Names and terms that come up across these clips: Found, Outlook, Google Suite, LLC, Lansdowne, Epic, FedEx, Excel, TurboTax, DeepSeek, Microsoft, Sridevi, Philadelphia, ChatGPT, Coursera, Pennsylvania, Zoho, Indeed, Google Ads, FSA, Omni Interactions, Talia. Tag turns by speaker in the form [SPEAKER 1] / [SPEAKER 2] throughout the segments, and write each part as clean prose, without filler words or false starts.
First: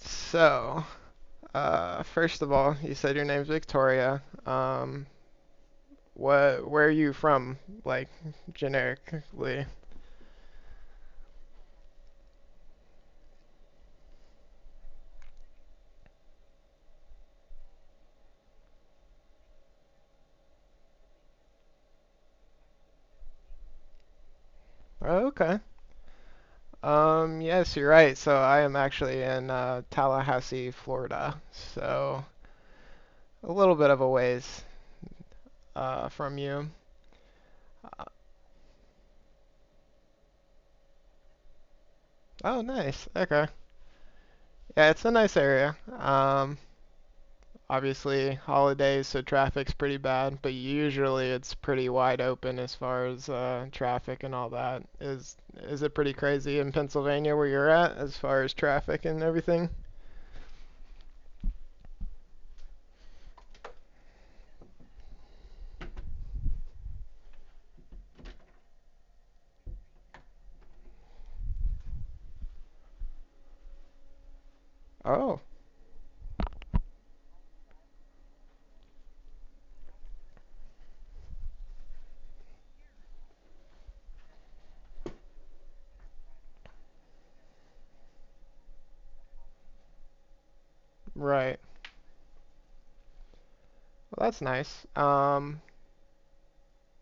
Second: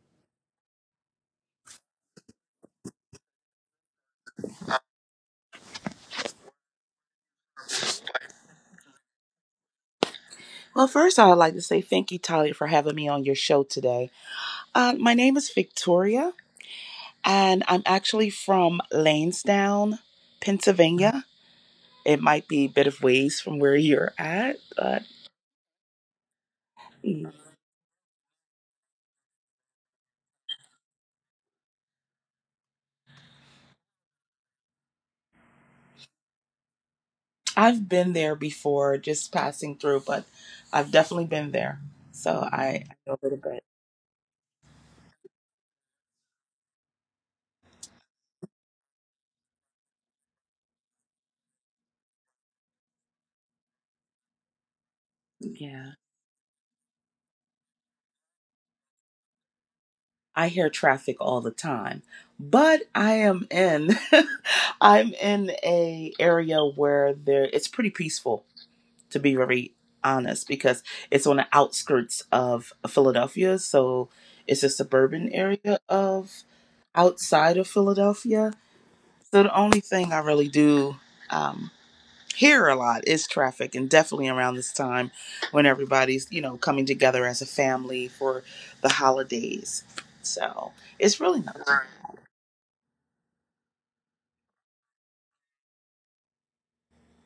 [SPEAKER 1] So, first of all, you said your name's Victoria. What, where are you from? Like, generically.
[SPEAKER 2] Well, first, I would like to say thank you, Talia, for having me on your show today. My name is Victoria, and I'm actually from Lansdowne, Pennsylvania. It might be a bit of ways from where you're at, but
[SPEAKER 1] Oh, okay.
[SPEAKER 2] mm,
[SPEAKER 1] Yes, you're right. So I am actually in Tallahassee, Florida. So a little bit of a ways from you.
[SPEAKER 2] I've been there before, just passing through, but I've definitely been there. So
[SPEAKER 1] Oh,
[SPEAKER 2] I know a
[SPEAKER 1] nice.
[SPEAKER 2] little bit.
[SPEAKER 1] Okay. Yeah, it's a nice area. Obviously holidays, so traffic's pretty bad, but usually it's pretty wide open as far as traffic and all that. Is
[SPEAKER 2] Yeah.
[SPEAKER 1] is it pretty crazy in Pennsylvania where you're at as far as traffic and everything?
[SPEAKER 2] I hear traffic all the time, but I am in I'm in a area where there it's pretty peaceful to be very honest, because it's on the outskirts of Philadelphia. So it's a suburban
[SPEAKER 1] Oh,
[SPEAKER 2] area of outside of Philadelphia. So the only thing I really do um, hear a lot is traffic, and definitely around this time when everybody's, you know, coming together as a family for the holidays. So it's really nice.
[SPEAKER 1] right. Well, that's nice.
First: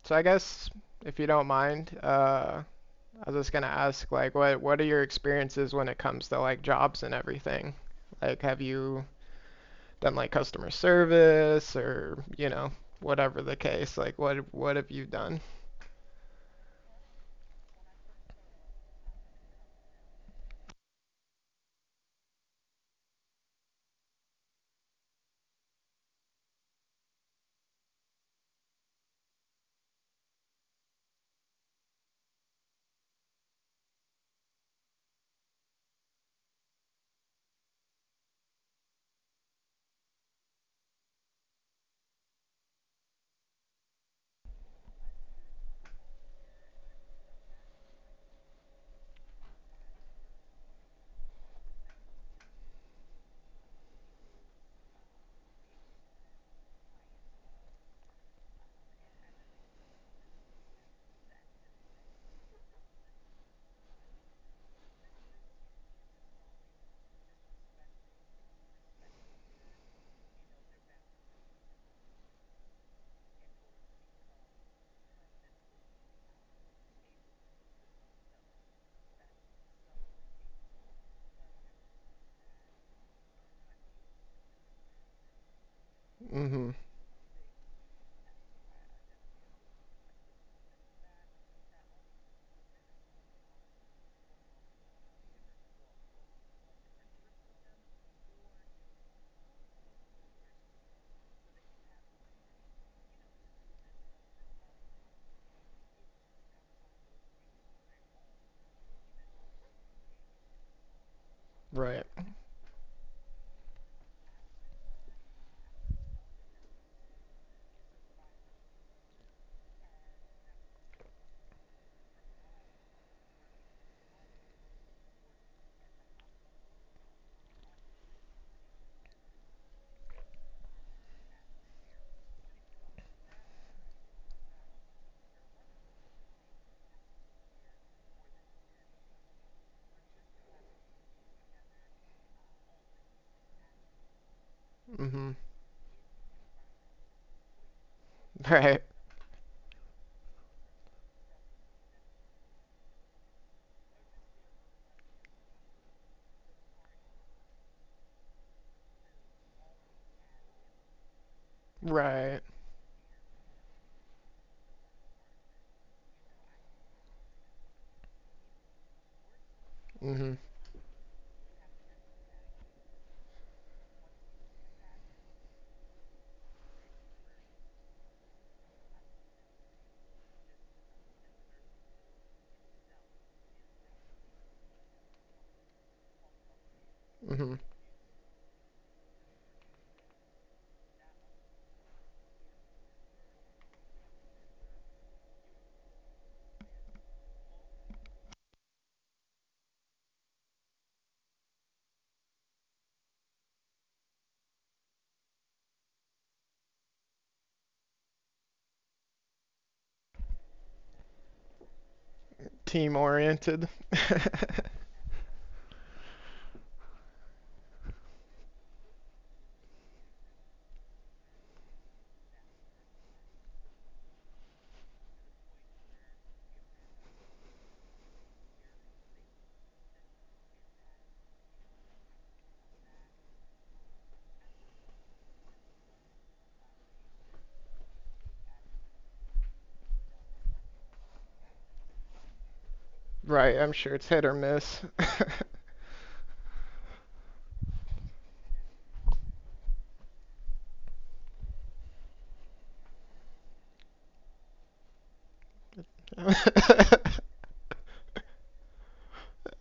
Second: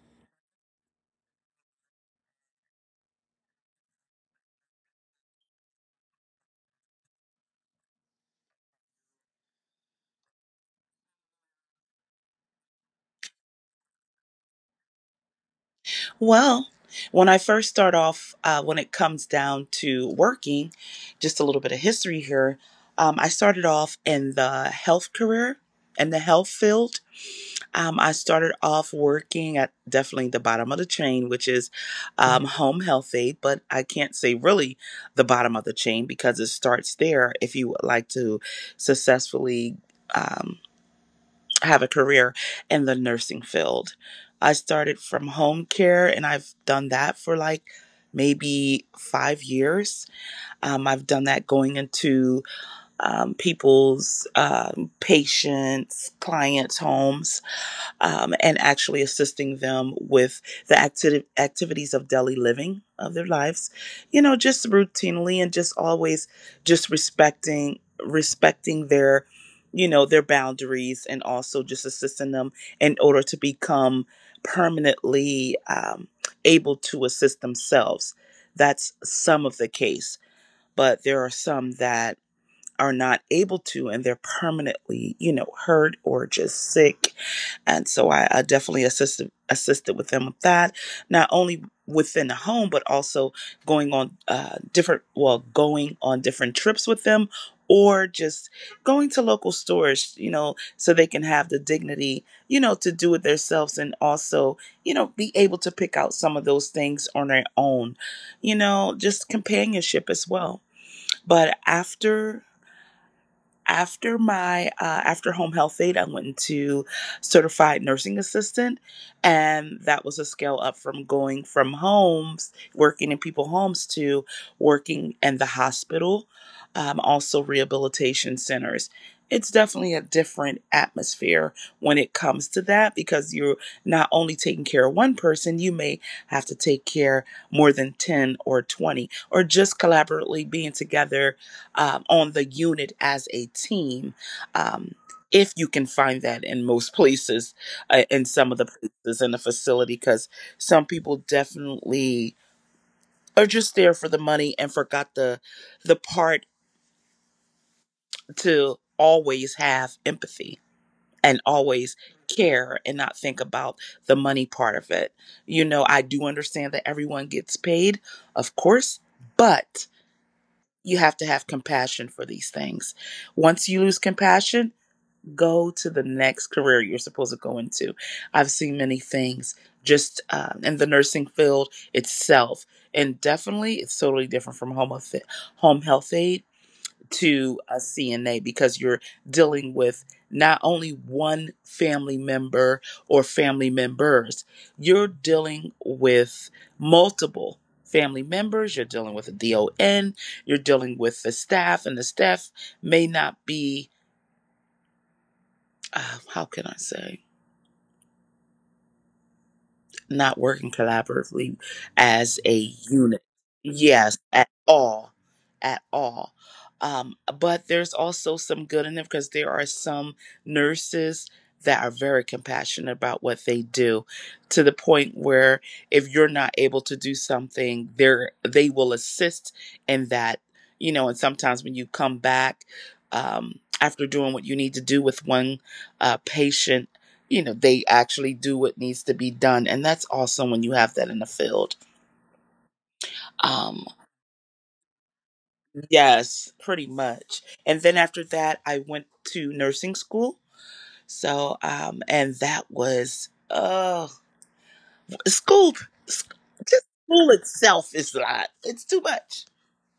[SPEAKER 1] So I guess if you don't mind, I was just gonna ask like what are your experiences when it comes to like jobs and everything? Like have you done like customer service or, you know, whatever the case, like what have you done?
[SPEAKER 2] Well, when I first start off, when it comes down to working, just a little bit of history here. I started off in the health career in the health field. I started off working at definitely the bottom of the chain, which is home health aid, but I can't say really the bottom of the chain because it starts there if you would like to successfully. um, have a career in the nursing field. I started from home care and I've done that for like maybe 5 years. I've done that going into people's patients, clients' homes and actually assisting them with the activities of daily living of their lives, you know, just routinely and just always just respecting their, you know, their boundaries and also just assisting them in order to become permanently able to assist themselves. That's some of the case, but there are some that are not able to and they're permanently, you know, hurt or just
[SPEAKER 1] Mm-hmm.
[SPEAKER 2] sick. And so I definitely assisted with them with that, not only within the home, but also going on going on different trips with them or just going to local stores, you know, so they can have the dignity, you know, to do it themselves and also, you know, be able to pick out some of those things on their own. You know, just companionship as well. But
[SPEAKER 1] Right.
[SPEAKER 2] after my after home health aid I went into certified nursing assistant, and that was a scale up from going from homes, working in people homes, to working in the hospital, also rehabilitation centers. It's definitely a different atmosphere when it comes to that, because you're not only taking care of one person, you may have to take care more than 10 or 20, or just collaboratively being together on the unit as a team, um,
[SPEAKER 1] Mm-hmm.
[SPEAKER 2] if you can find that in most places, in some of the
[SPEAKER 1] Right.
[SPEAKER 2] places in the facility, because some people definitely are just there for the money and forgot the part to always have empathy and always
[SPEAKER 1] Right.
[SPEAKER 2] care and not think about the money part of it. You know, I do understand that everyone gets paid, of course, but
[SPEAKER 1] Mm-hmm.
[SPEAKER 2] you have to have compassion for these things. Once you lose compassion, go to the next career you're supposed to go into. I've seen many things just in the nursing field itself, and definitely it's totally different from home health aid to a
[SPEAKER 1] Mm-hmm.
[SPEAKER 2] CNA, because you're dealing with not only one family member or family members, you're dealing with multiple family members, you're dealing with a DON, you're dealing with the staff, and the staff may not be, how can I say, not working collaboratively as a unit.
[SPEAKER 1] Team oriented.
[SPEAKER 2] Yes, at all. At all. Um, but there's also some good in it, because there are some nurses that are very compassionate about what they do, to the point where if you're not able to do something, they will assist in that, you know, and sometimes when you come back after doing what you need to do with one patient, you know they actually do what needs to be done, and that's awesome when you have that in the field. um
[SPEAKER 1] Right. I'm sure it's hit or miss.
[SPEAKER 2] yes, pretty much. And then after that I went to nursing school. So and that was school. Just school
[SPEAKER 1] I'm
[SPEAKER 2] itself is a lot, it's too much.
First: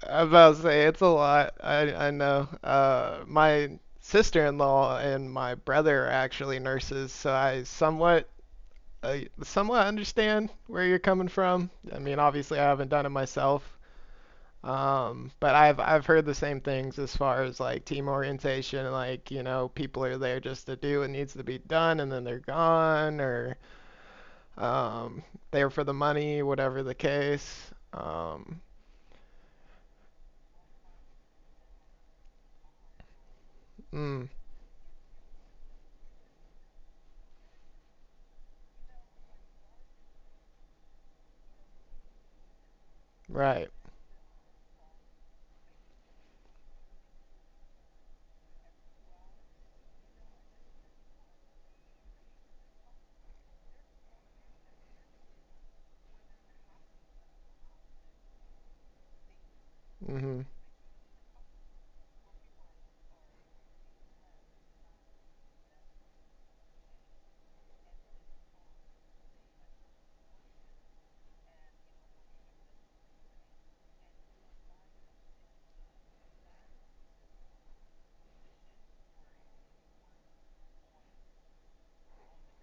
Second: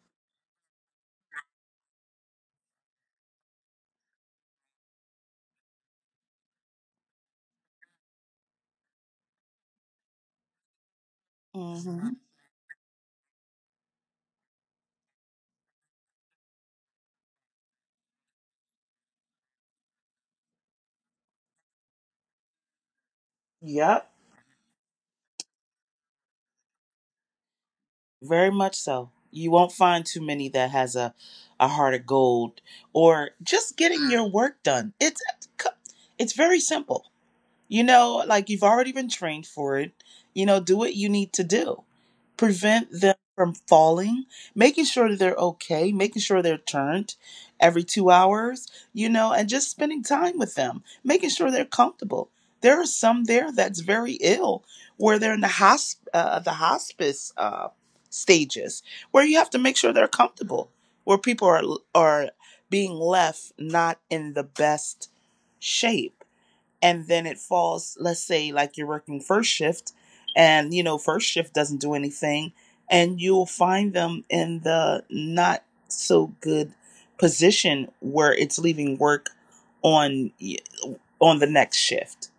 [SPEAKER 1] about to say it's a lot. I know. My sister-in-law and my brother are actually nurses, so I somewhat understand where you're coming from. I
[SPEAKER 2] hmm
[SPEAKER 1] mean, obviously, I haven't done it myself. But I've heard the same things as far as like team orientation, like, you know, people are there just to do what needs to be done and then they're gone or
[SPEAKER 2] yep
[SPEAKER 1] um there for the money, whatever the case.
[SPEAKER 2] Very much so. You won't find too many that has a heart of gold, or just getting
[SPEAKER 1] Mm,
[SPEAKER 2] your work done. It's very simple. You know, like you've already been trained for it. You know, do what you need to do. Prevent them
[SPEAKER 1] right.
[SPEAKER 2] from falling, making sure that they're okay, making sure they're turned every 2 hours, you know, and just spending time with them, making sure they're comfortable. There are some there that's very ill, where they're in the the hospice stages, where you have to make sure they're
[SPEAKER 1] Mhm.
[SPEAKER 2] comfortable, where people are being left not in the best shape, and then it falls. Let's say like you're working first shift, and you know first shift doesn't do anything, and you'll find them in the not so good position where it's leaving work on on the next shift.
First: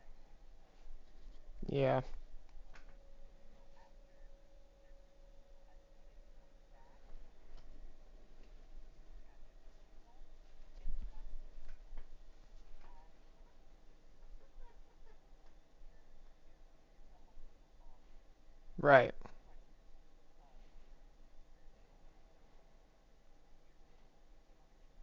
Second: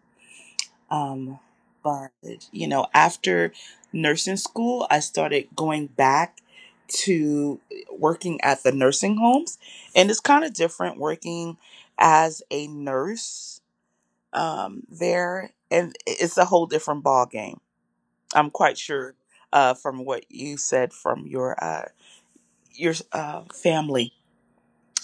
[SPEAKER 2] um
[SPEAKER 1] Yeah.
[SPEAKER 2] but you know, after nursing school I started going back to working at the nursing homes, and it's kind of different working as a nurse there, and it's a whole different ball game. I'm quite
[SPEAKER 1] Right.
[SPEAKER 2] sure, from what you said from your family.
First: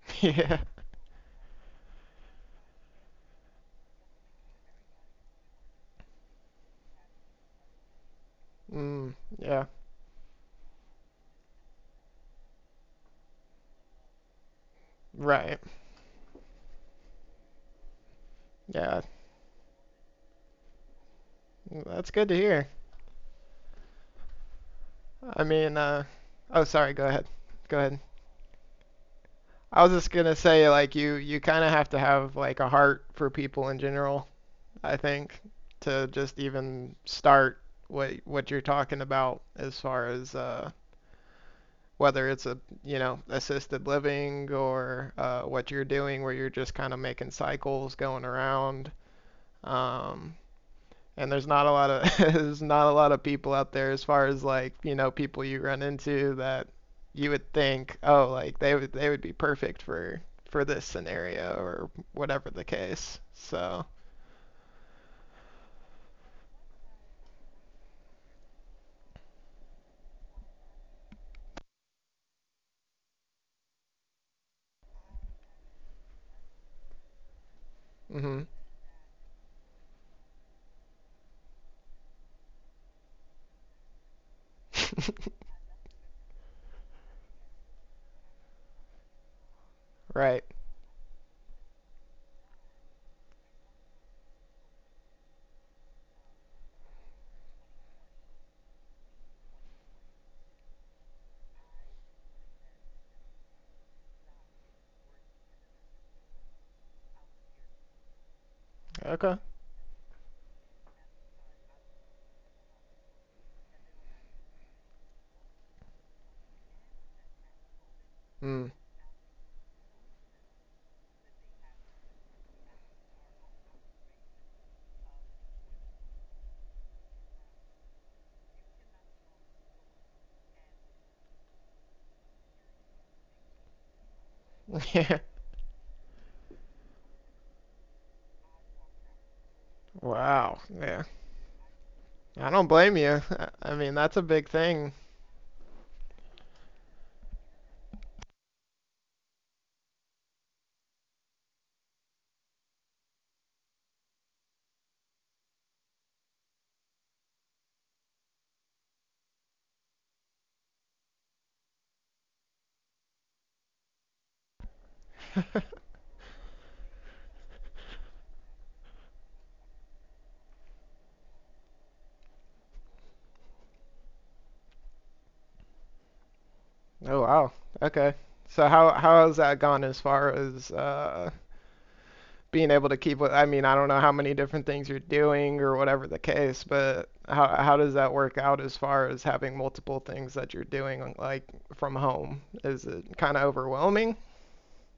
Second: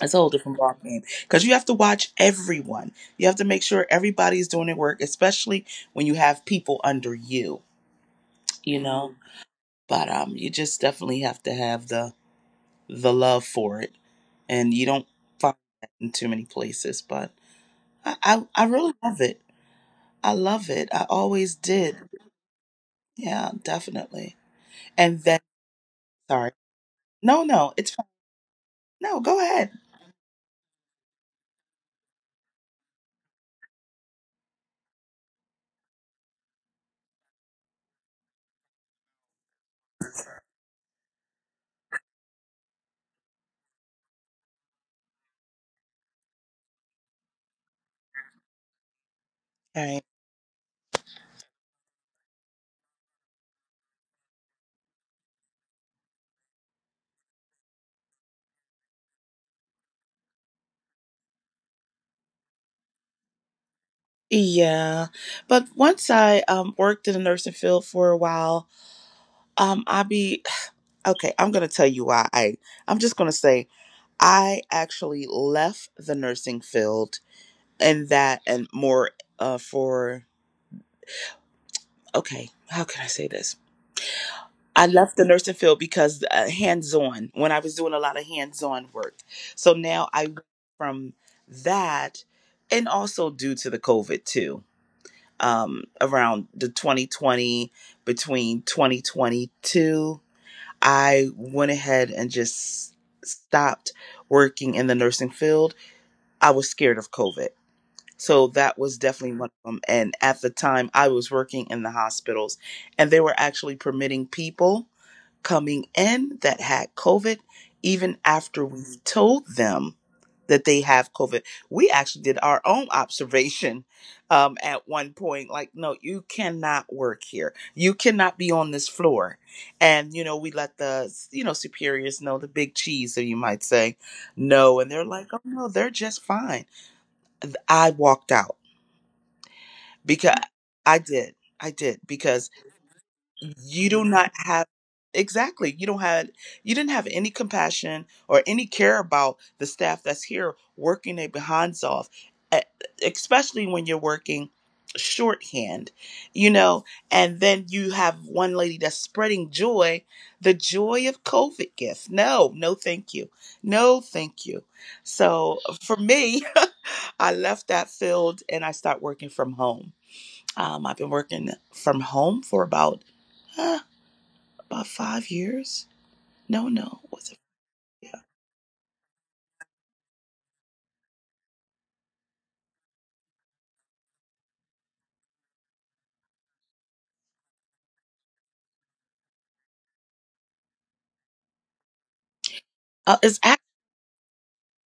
[SPEAKER 2] It's a whole different
[SPEAKER 1] Yeah.
[SPEAKER 2] ball game because you have to watch everyone. You have to make sure everybody's doing their work, especially when you have people under you. You know,
[SPEAKER 1] Mm, yeah.
[SPEAKER 2] but you just definitely have to have the love for it, and you don't find
[SPEAKER 1] Right.
[SPEAKER 2] that in too many places. But I really
[SPEAKER 1] Yeah.
[SPEAKER 2] love it. I love it. I always did.
[SPEAKER 1] That's good to hear.
[SPEAKER 2] Yeah, definitely. And then,
[SPEAKER 1] I mean, uh
[SPEAKER 2] sorry.
[SPEAKER 1] oh, sorry, go ahead.
[SPEAKER 2] No, no,
[SPEAKER 1] Go
[SPEAKER 2] it's
[SPEAKER 1] ahead.
[SPEAKER 2] fine. No, go ahead.
[SPEAKER 1] I was just gonna say like you kind of have to have like a heart for people in general. I think, to just even start what you're talking about as far as whether it's a, you know, assisted living or what you're doing where you're just kind of making cycles going around.
[SPEAKER 2] All right.
[SPEAKER 1] Um, and there's not a lot of there's not a lot of people out there as far as like, you know, people you run into that you would think, oh, like they would be perfect for this scenario or whatever the case. So,
[SPEAKER 2] Yeah. But once I worked in the nursing field for a while, um, I be, okay, I'm going to tell you why. I'm just going to say I actually left the nursing field and that
[SPEAKER 1] mhm.
[SPEAKER 2] and more uh, for, okay, how can I say this? I left the nursing field because hands-on, when I was doing a lot of hands-on work. So now I went
[SPEAKER 1] right.
[SPEAKER 2] from that, and also due to the COVID too, around the 2020 between 2022, I went ahead and just stopped working in the nursing field. I was scared of COVID. So that was definitely one
[SPEAKER 1] Okay.
[SPEAKER 2] of them. And at the time, I was working in the hospitals, and they were actually permitting people coming in that had COVID, even after we
[SPEAKER 1] Mm.
[SPEAKER 2] told them that they have COVID. We actually did our own observation at one point like, no, you cannot work here. You cannot be on this floor. And, you know, we let the, you know, superiors know, the big cheese, so you might say, no. And they're like,
[SPEAKER 1] Yeah.
[SPEAKER 2] oh, no, they're just fine. I walked out because
[SPEAKER 1] Wow.
[SPEAKER 2] I
[SPEAKER 1] Yeah.
[SPEAKER 2] did. I did because
[SPEAKER 1] I don't blame you. I
[SPEAKER 2] you
[SPEAKER 1] I
[SPEAKER 2] do
[SPEAKER 1] mean,
[SPEAKER 2] not
[SPEAKER 1] that's a
[SPEAKER 2] have
[SPEAKER 1] big thing.
[SPEAKER 2] exactly, you don't have, you didn't have any compassion or any care about the staff that's here working their behinds off. e- Especially when you're working shorthand, you know, and then you have one lady that's spreading joy, the joy of COVID gift. No, no thank you. No thank you. So for me, I left that field and I started working from home. I've been working from home for uh, about 5 years. No, no, was it?
[SPEAKER 1] Oh, wow.
[SPEAKER 2] Yeah,
[SPEAKER 1] Okay. So how has that gone as far as being able to keep with, I mean, I don't know how many different things you're doing or whatever the case, but how does that work out as far as having multiple things that you're doing like from home? Is it
[SPEAKER 2] uh,
[SPEAKER 1] kind of
[SPEAKER 2] it's act-
[SPEAKER 1] overwhelming?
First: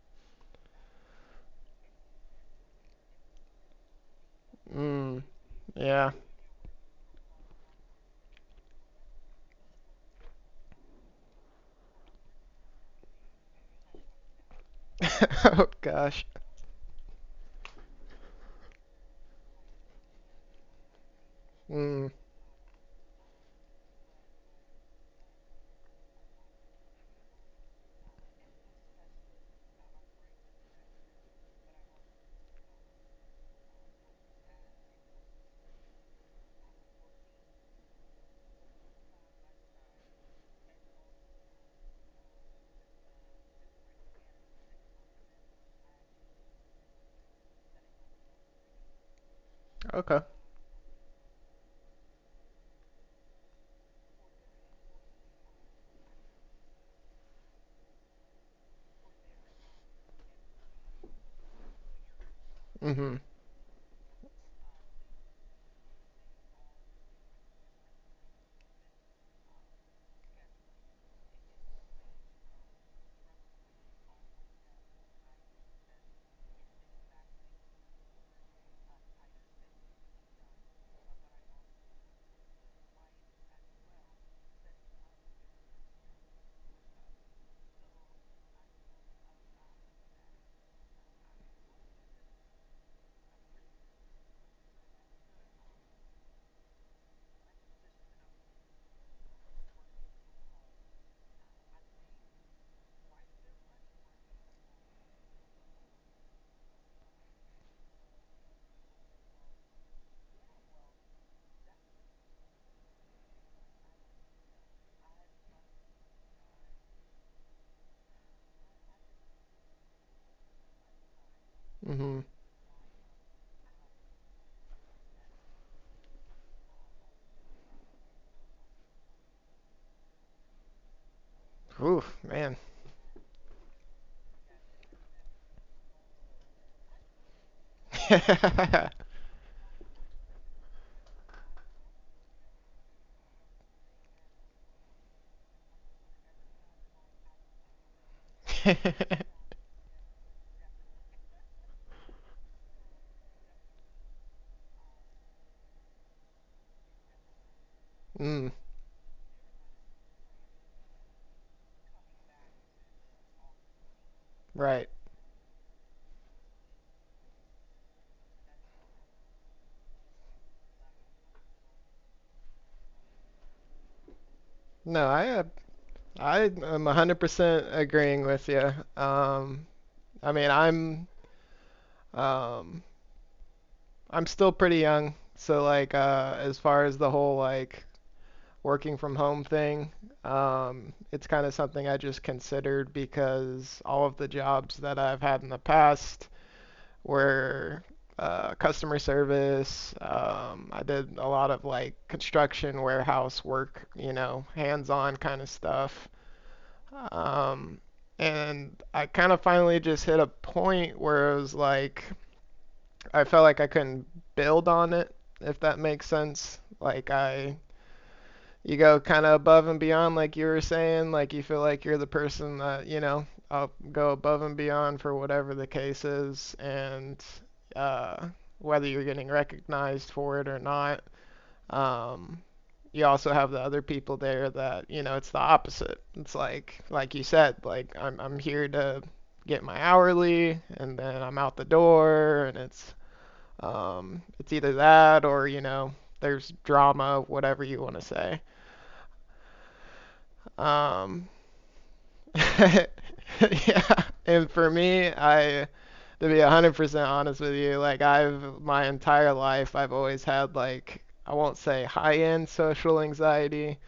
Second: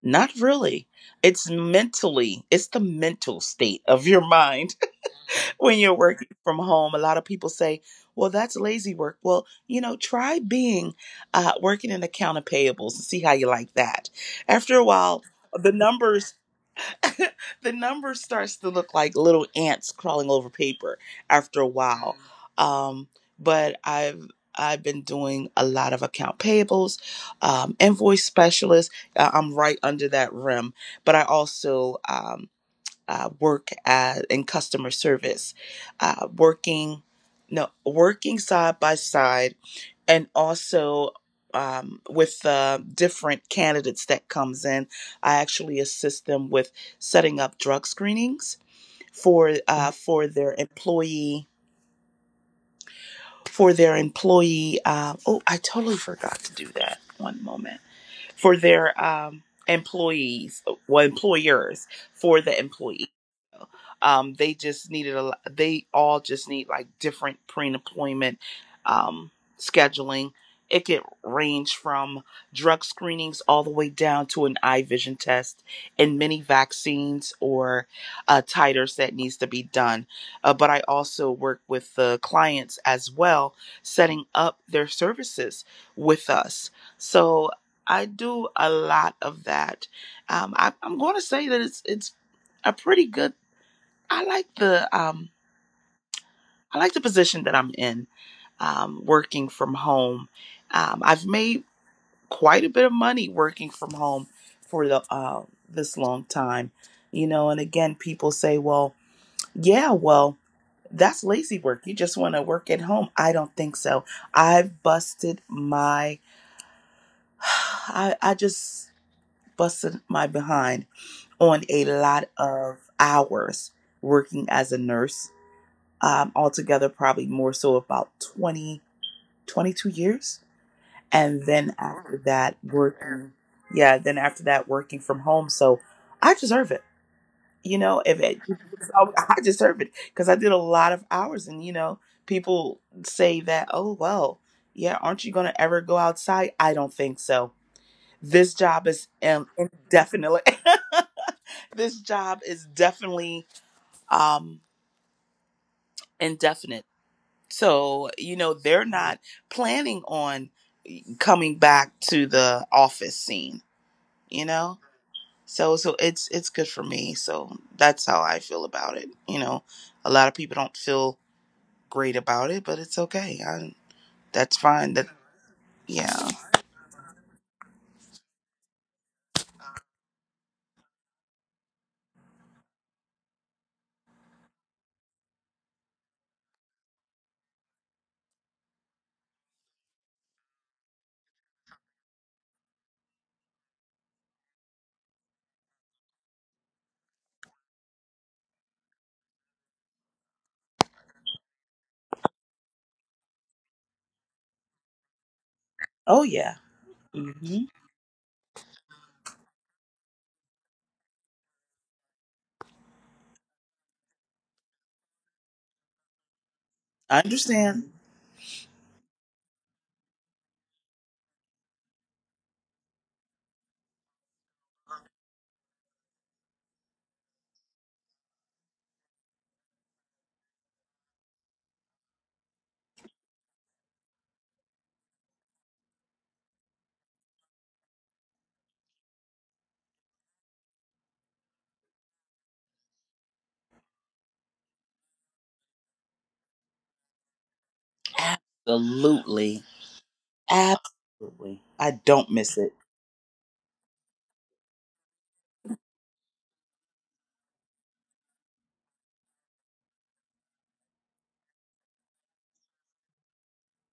[SPEAKER 2] not really. It's mentally. It's the mental state of your mind
[SPEAKER 1] Mm.
[SPEAKER 2] when you're
[SPEAKER 1] Yeah.
[SPEAKER 2] working from home. A lot of people say, "Well, that's lazy work." Well, you know, try being working in account of payables and see how you like that. After a while,
[SPEAKER 1] Oh
[SPEAKER 2] the
[SPEAKER 1] gosh.
[SPEAKER 2] numbers the number starts to look like little ants crawling over paper after a
[SPEAKER 1] Mm.
[SPEAKER 2] while. Um, but I've been doing a lot of account payables, invoice specialist. I'm right under that rim, but I also work in customer service, working no working side by side, and also with the different candidates that comes in. I actually assist them with setting up drug screenings
[SPEAKER 1] Okay.
[SPEAKER 2] for their employee, for their employee oh, I totally forgot to do that, one moment, for their employees well employers, for the employees.
[SPEAKER 1] Hmm.
[SPEAKER 2] They just They all just need like different pre-employment um, scheduling. It could range from drug screenings all the way down to an eye vision test and many vaccines or titers that needs to be done. But I also work with the clients as well, setting up their services with us. So I do a lot of that. I'm going to say that it's a pretty good I like the um, I like the position that I'm in, working from home. I've made quite a bit of money working from home for the this long time. And again, people say, "Well, yeah, well, that's lazy work. You just want to work at home." I don't think so. I've busted I just busted my behind on a
[SPEAKER 1] Hmm.
[SPEAKER 2] lot of hours working as a nurse altogether, probably more so about 20, 22 years. And then
[SPEAKER 1] Oof,
[SPEAKER 2] after
[SPEAKER 1] man.
[SPEAKER 2] that, working, yeah, then after that, working from home. So I deserve it. You know, if it, I deserve it because I did a lot of hours. And people say that, oh, well, yeah, aren't you going to ever go outside? I don't think so. This job is indefinitely, this job is definitely um, indefinite. So, you
[SPEAKER 1] Mm,
[SPEAKER 2] know, they're not planning on coming back to the office scene, you know?
[SPEAKER 1] right.
[SPEAKER 2] So it's good for me. So that's how I feel about it. You know, a lot of people don't feel great about it, but it's okay. That's fine.
[SPEAKER 1] No,
[SPEAKER 2] That
[SPEAKER 1] I uh,
[SPEAKER 2] yeah.
[SPEAKER 1] I am 100% agreeing with you. I mean, I'm um I'm still pretty young, so like as far as the whole like working from home thing, it's kind of something I just considered because all of the jobs that I've had in the past were customer service. I did a lot of like construction, warehouse work, you know, hands-on kind of stuff.
[SPEAKER 2] Oh, yeah.
[SPEAKER 1] Um,
[SPEAKER 2] Hmm.
[SPEAKER 1] and I kind of finally just hit a point where it was like I felt like I couldn't build on it, if that makes sense. Like
[SPEAKER 2] I
[SPEAKER 1] I,
[SPEAKER 2] understand.
[SPEAKER 1] you go kind of above and beyond, like you were saying. Like you feel like you're the person that, you know, I'll go above and beyond for whatever the case is, and uh, whether you're getting recognized for it or not. Um, you also have the other people there that, you know, it's the opposite. It's like you said, like I'm here to get my hourly, and then I'm out the door, and it's either that or, you know, there's drama, whatever you want to say.
[SPEAKER 2] Absolutely.
[SPEAKER 1] Um,
[SPEAKER 2] Absolutely. I don't miss it.
[SPEAKER 1] yeah, and for me, I, to be 100% honest with you, like I've, my entire life I've always had like, I won't say high-end social anxiety,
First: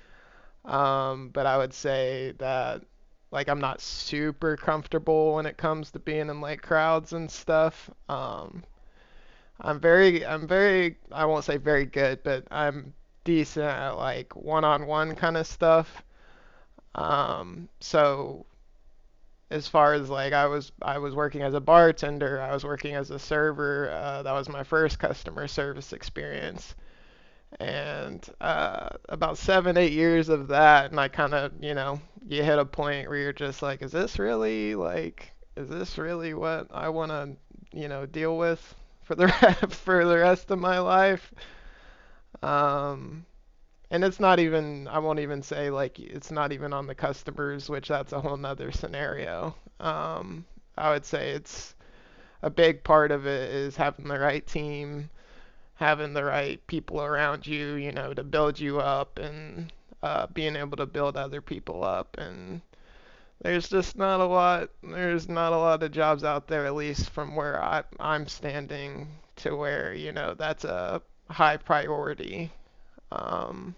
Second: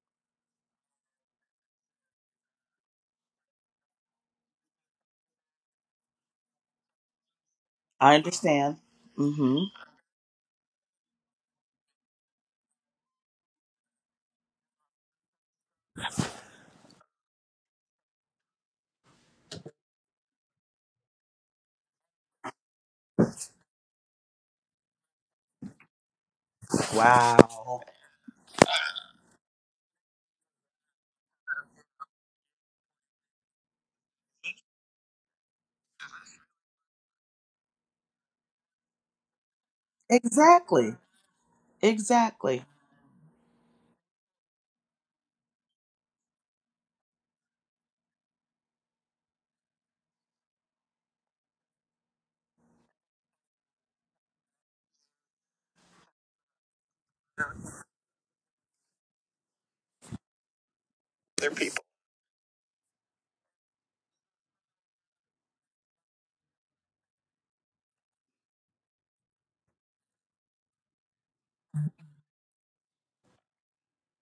[SPEAKER 1] but I would say that like I'm not super comfortable when it comes to being in like crowds and stuff.
[SPEAKER 2] I
[SPEAKER 1] Um,
[SPEAKER 2] understand. Mhm.
[SPEAKER 1] I'm very I'm very I won't say very good, but I'm decent at like one-on-one kind of stuff. So as far as like I was working as a bartender, I was working as a server. That was my first customer service experience,
[SPEAKER 2] Wow.
[SPEAKER 1] and about 7 8 years of that, and I kind of, you know, you hit a point where you're just like, is this really like, is this really what I want to, you know, deal with for the for the rest of my
[SPEAKER 2] Exactly.
[SPEAKER 1] life?
[SPEAKER 2] Exactly.
[SPEAKER 1] Um, and it's not even, I won't even say like it's not even on the customers, which that's a whole nother scenario. I would say it's a big part of it is having the right team, having the right people around you, you know, to build you up and being able to build other people up. And there's just not a lot of jobs out there, at least from where I'm standing, to where, you know, that's a high priority. um,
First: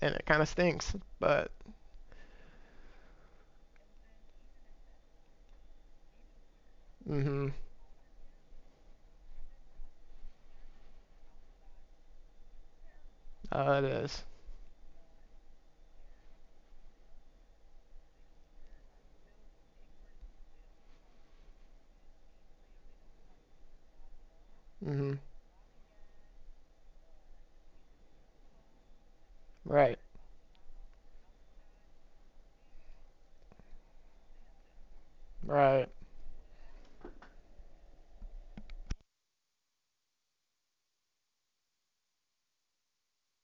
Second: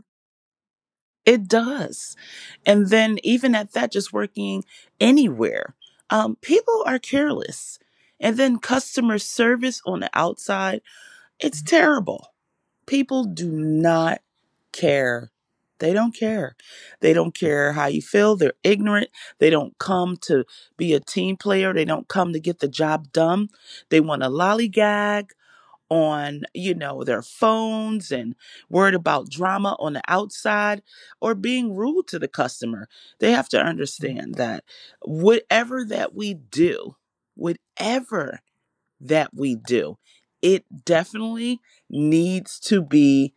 [SPEAKER 1] and it kind of stinks,
[SPEAKER 2] It
[SPEAKER 1] but
[SPEAKER 2] does. And then, even at that, just working anywhere, people are
[SPEAKER 1] mm-hmm,
[SPEAKER 2] careless. And then, customer service on the outside, it's terrible. People do
[SPEAKER 1] it is.
[SPEAKER 2] not care. They don't care. They don't care how you feel. They're ignorant. They don't come to be a team player. They don't come to get the job done. They want to
[SPEAKER 1] Mm-hmm.
[SPEAKER 2] lollygag on their phones and worried about drama
[SPEAKER 1] Right,
[SPEAKER 2] on the outside or being rude to the customer. They have to understand that
[SPEAKER 1] right.
[SPEAKER 2] whatever that we do whatever that we do it definitely needs to be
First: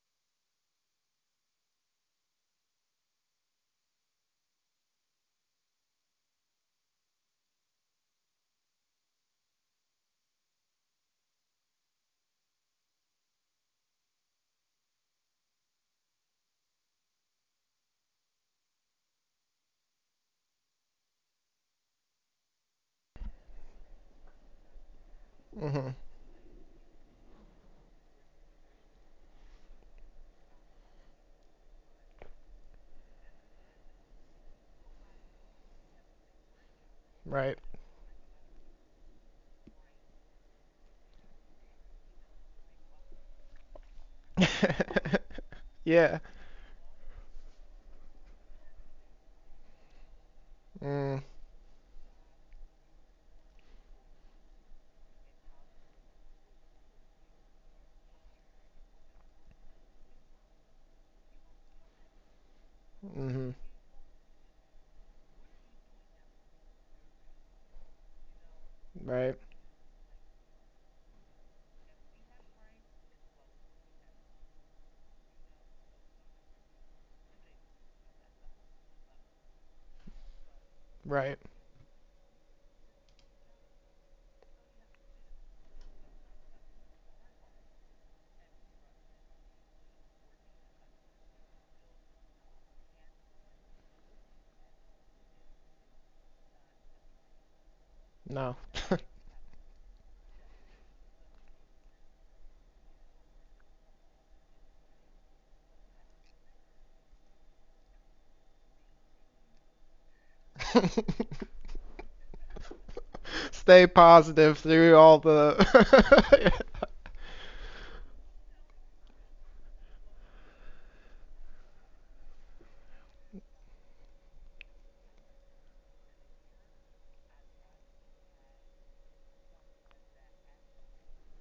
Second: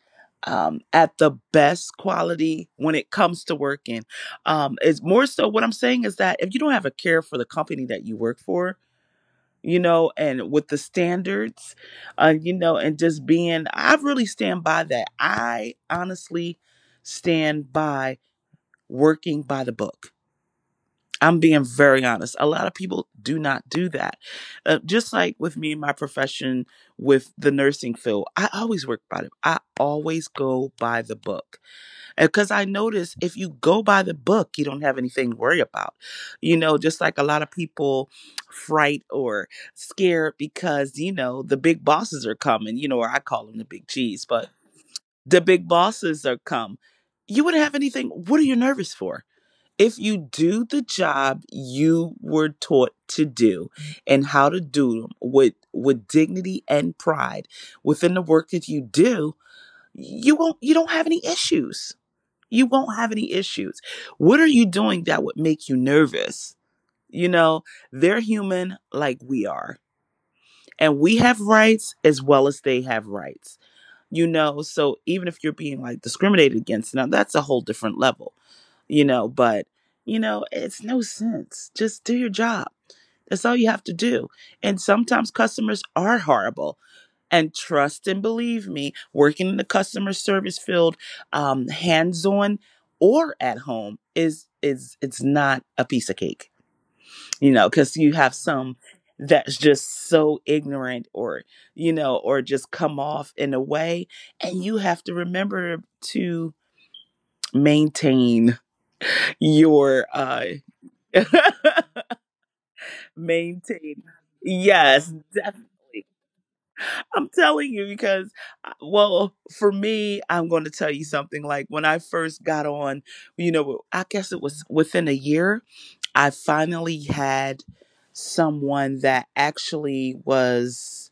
[SPEAKER 2] at the best quality when it comes to working. It's more so what I'm saying is that if you don't have a care for the company that you work for, and with the standards, I really stand by that. I honestly stand by working by the book. I'm being very honest. A lot of people do not do that. Just like with me in
[SPEAKER 1] Mm-hmm.
[SPEAKER 2] my profession with the nursing field, I always work by it. I always go by the book because I notice if you go by the book, you don't have anything to worry about. You know, just like a lot of
[SPEAKER 1] Right.
[SPEAKER 2] people fright or scared because the big bosses are coming, or I call them the big G's, but the big
[SPEAKER 1] yeah.
[SPEAKER 2] bosses are come. You wouldn't have anything. What are you nervous for? If you do the
[SPEAKER 1] Mm,
[SPEAKER 2] job you were taught to do and how to do them with dignity and pride within the work that you do, you don't have any issues. You won't have any
[SPEAKER 1] mm-hmm.
[SPEAKER 2] issues. What are you doing that would make you nervous? You know, they're human like
[SPEAKER 1] Right,
[SPEAKER 2] we are, and we have rights as well as they have rights. You know, so even if you're being like discriminated against, now that's a whole different level, but it's no
[SPEAKER 1] right.
[SPEAKER 2] sense. Just do your job. That's all you have to do. And sometimes customers are horrible. And trust and believe me, working in the customer service field, hands-on or at home is it's not a piece of cake. You know, because you have
[SPEAKER 1] No.
[SPEAKER 2] some that's just so ignorant or, or just come off in a way. And you have to remember to maintain your
[SPEAKER 1] Stay
[SPEAKER 2] maintain.
[SPEAKER 1] positive through all
[SPEAKER 2] Yes,
[SPEAKER 1] the.
[SPEAKER 2] definitely. I'm telling you because, well, for me, I'm going to tell you something. Like when I first got on, I guess it was within a year, I finally had someone that actually was,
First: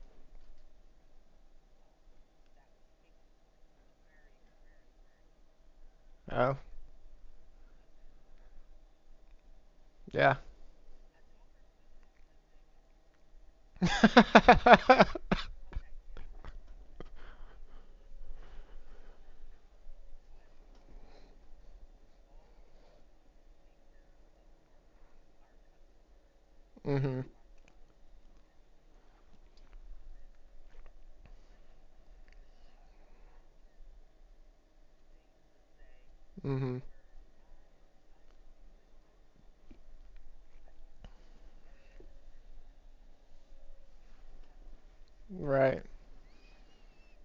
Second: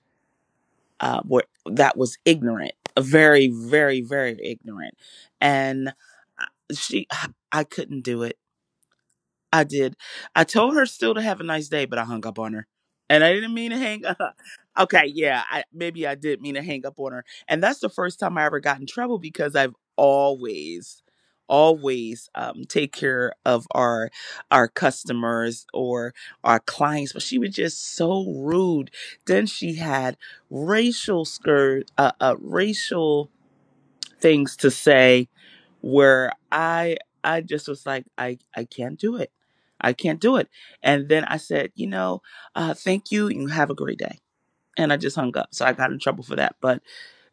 [SPEAKER 2] uh, were, that was ignorant, very, very, very ignorant, and
[SPEAKER 1] Oh,
[SPEAKER 2] she, I couldn't do it. I did.
[SPEAKER 1] yeah.
[SPEAKER 2] I told her still to have a nice day, but I hung up on her. And I didn't mean to hang up. Okay, yeah, I maybe I did mean to hang up on her. And that's the first time I ever got in trouble because I've always take care of our customers or our clients, but
[SPEAKER 1] Mm-hmm.
[SPEAKER 2] she was just so rude. Then she had racial things to say where
[SPEAKER 1] Mm-hmm.
[SPEAKER 2] I just was like I can't do it. I can't do it. And then I said, thank you. You have a great day. And I just hung up. So I got
[SPEAKER 1] Right.
[SPEAKER 2] in trouble for that. But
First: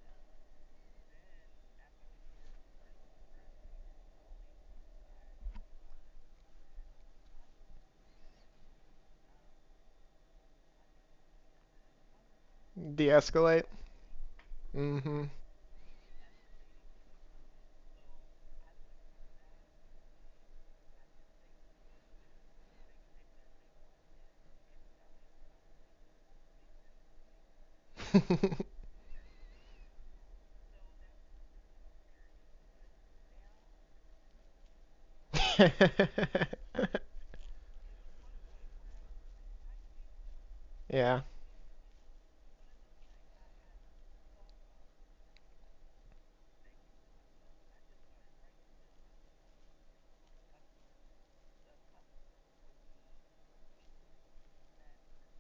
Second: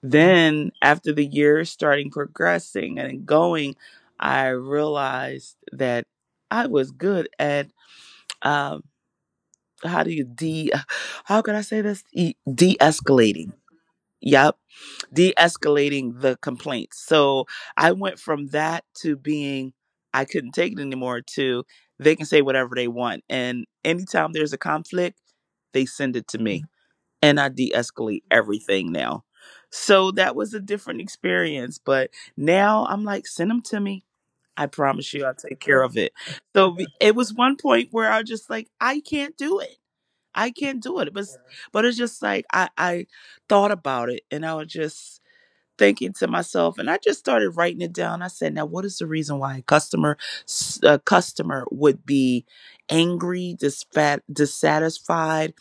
[SPEAKER 2] then after the years starting progressing and going, I realized that I was good at um, how do you de how can I say this? De-escalating.
[SPEAKER 1] De-escalate.
[SPEAKER 2] Yep. De
[SPEAKER 1] Mm-hmm.
[SPEAKER 2] escalating the complaints. So I went from that to I couldn't take it anymore, to they can say whatever they want. And anytime there's a conflict, they send it to me. And I de escalate everything now. So that was a different experience. But now I'm like, send them to me. I promise you, I'll take care of it. So it was one point where I was just like, I can't do it. I can't do it. But
[SPEAKER 1] Yeah.
[SPEAKER 2] but it's just like I thought about it, and I was just thinking to myself, and I just started writing it down. I said, now what is the reason why a customer would be angry, dissatisfied,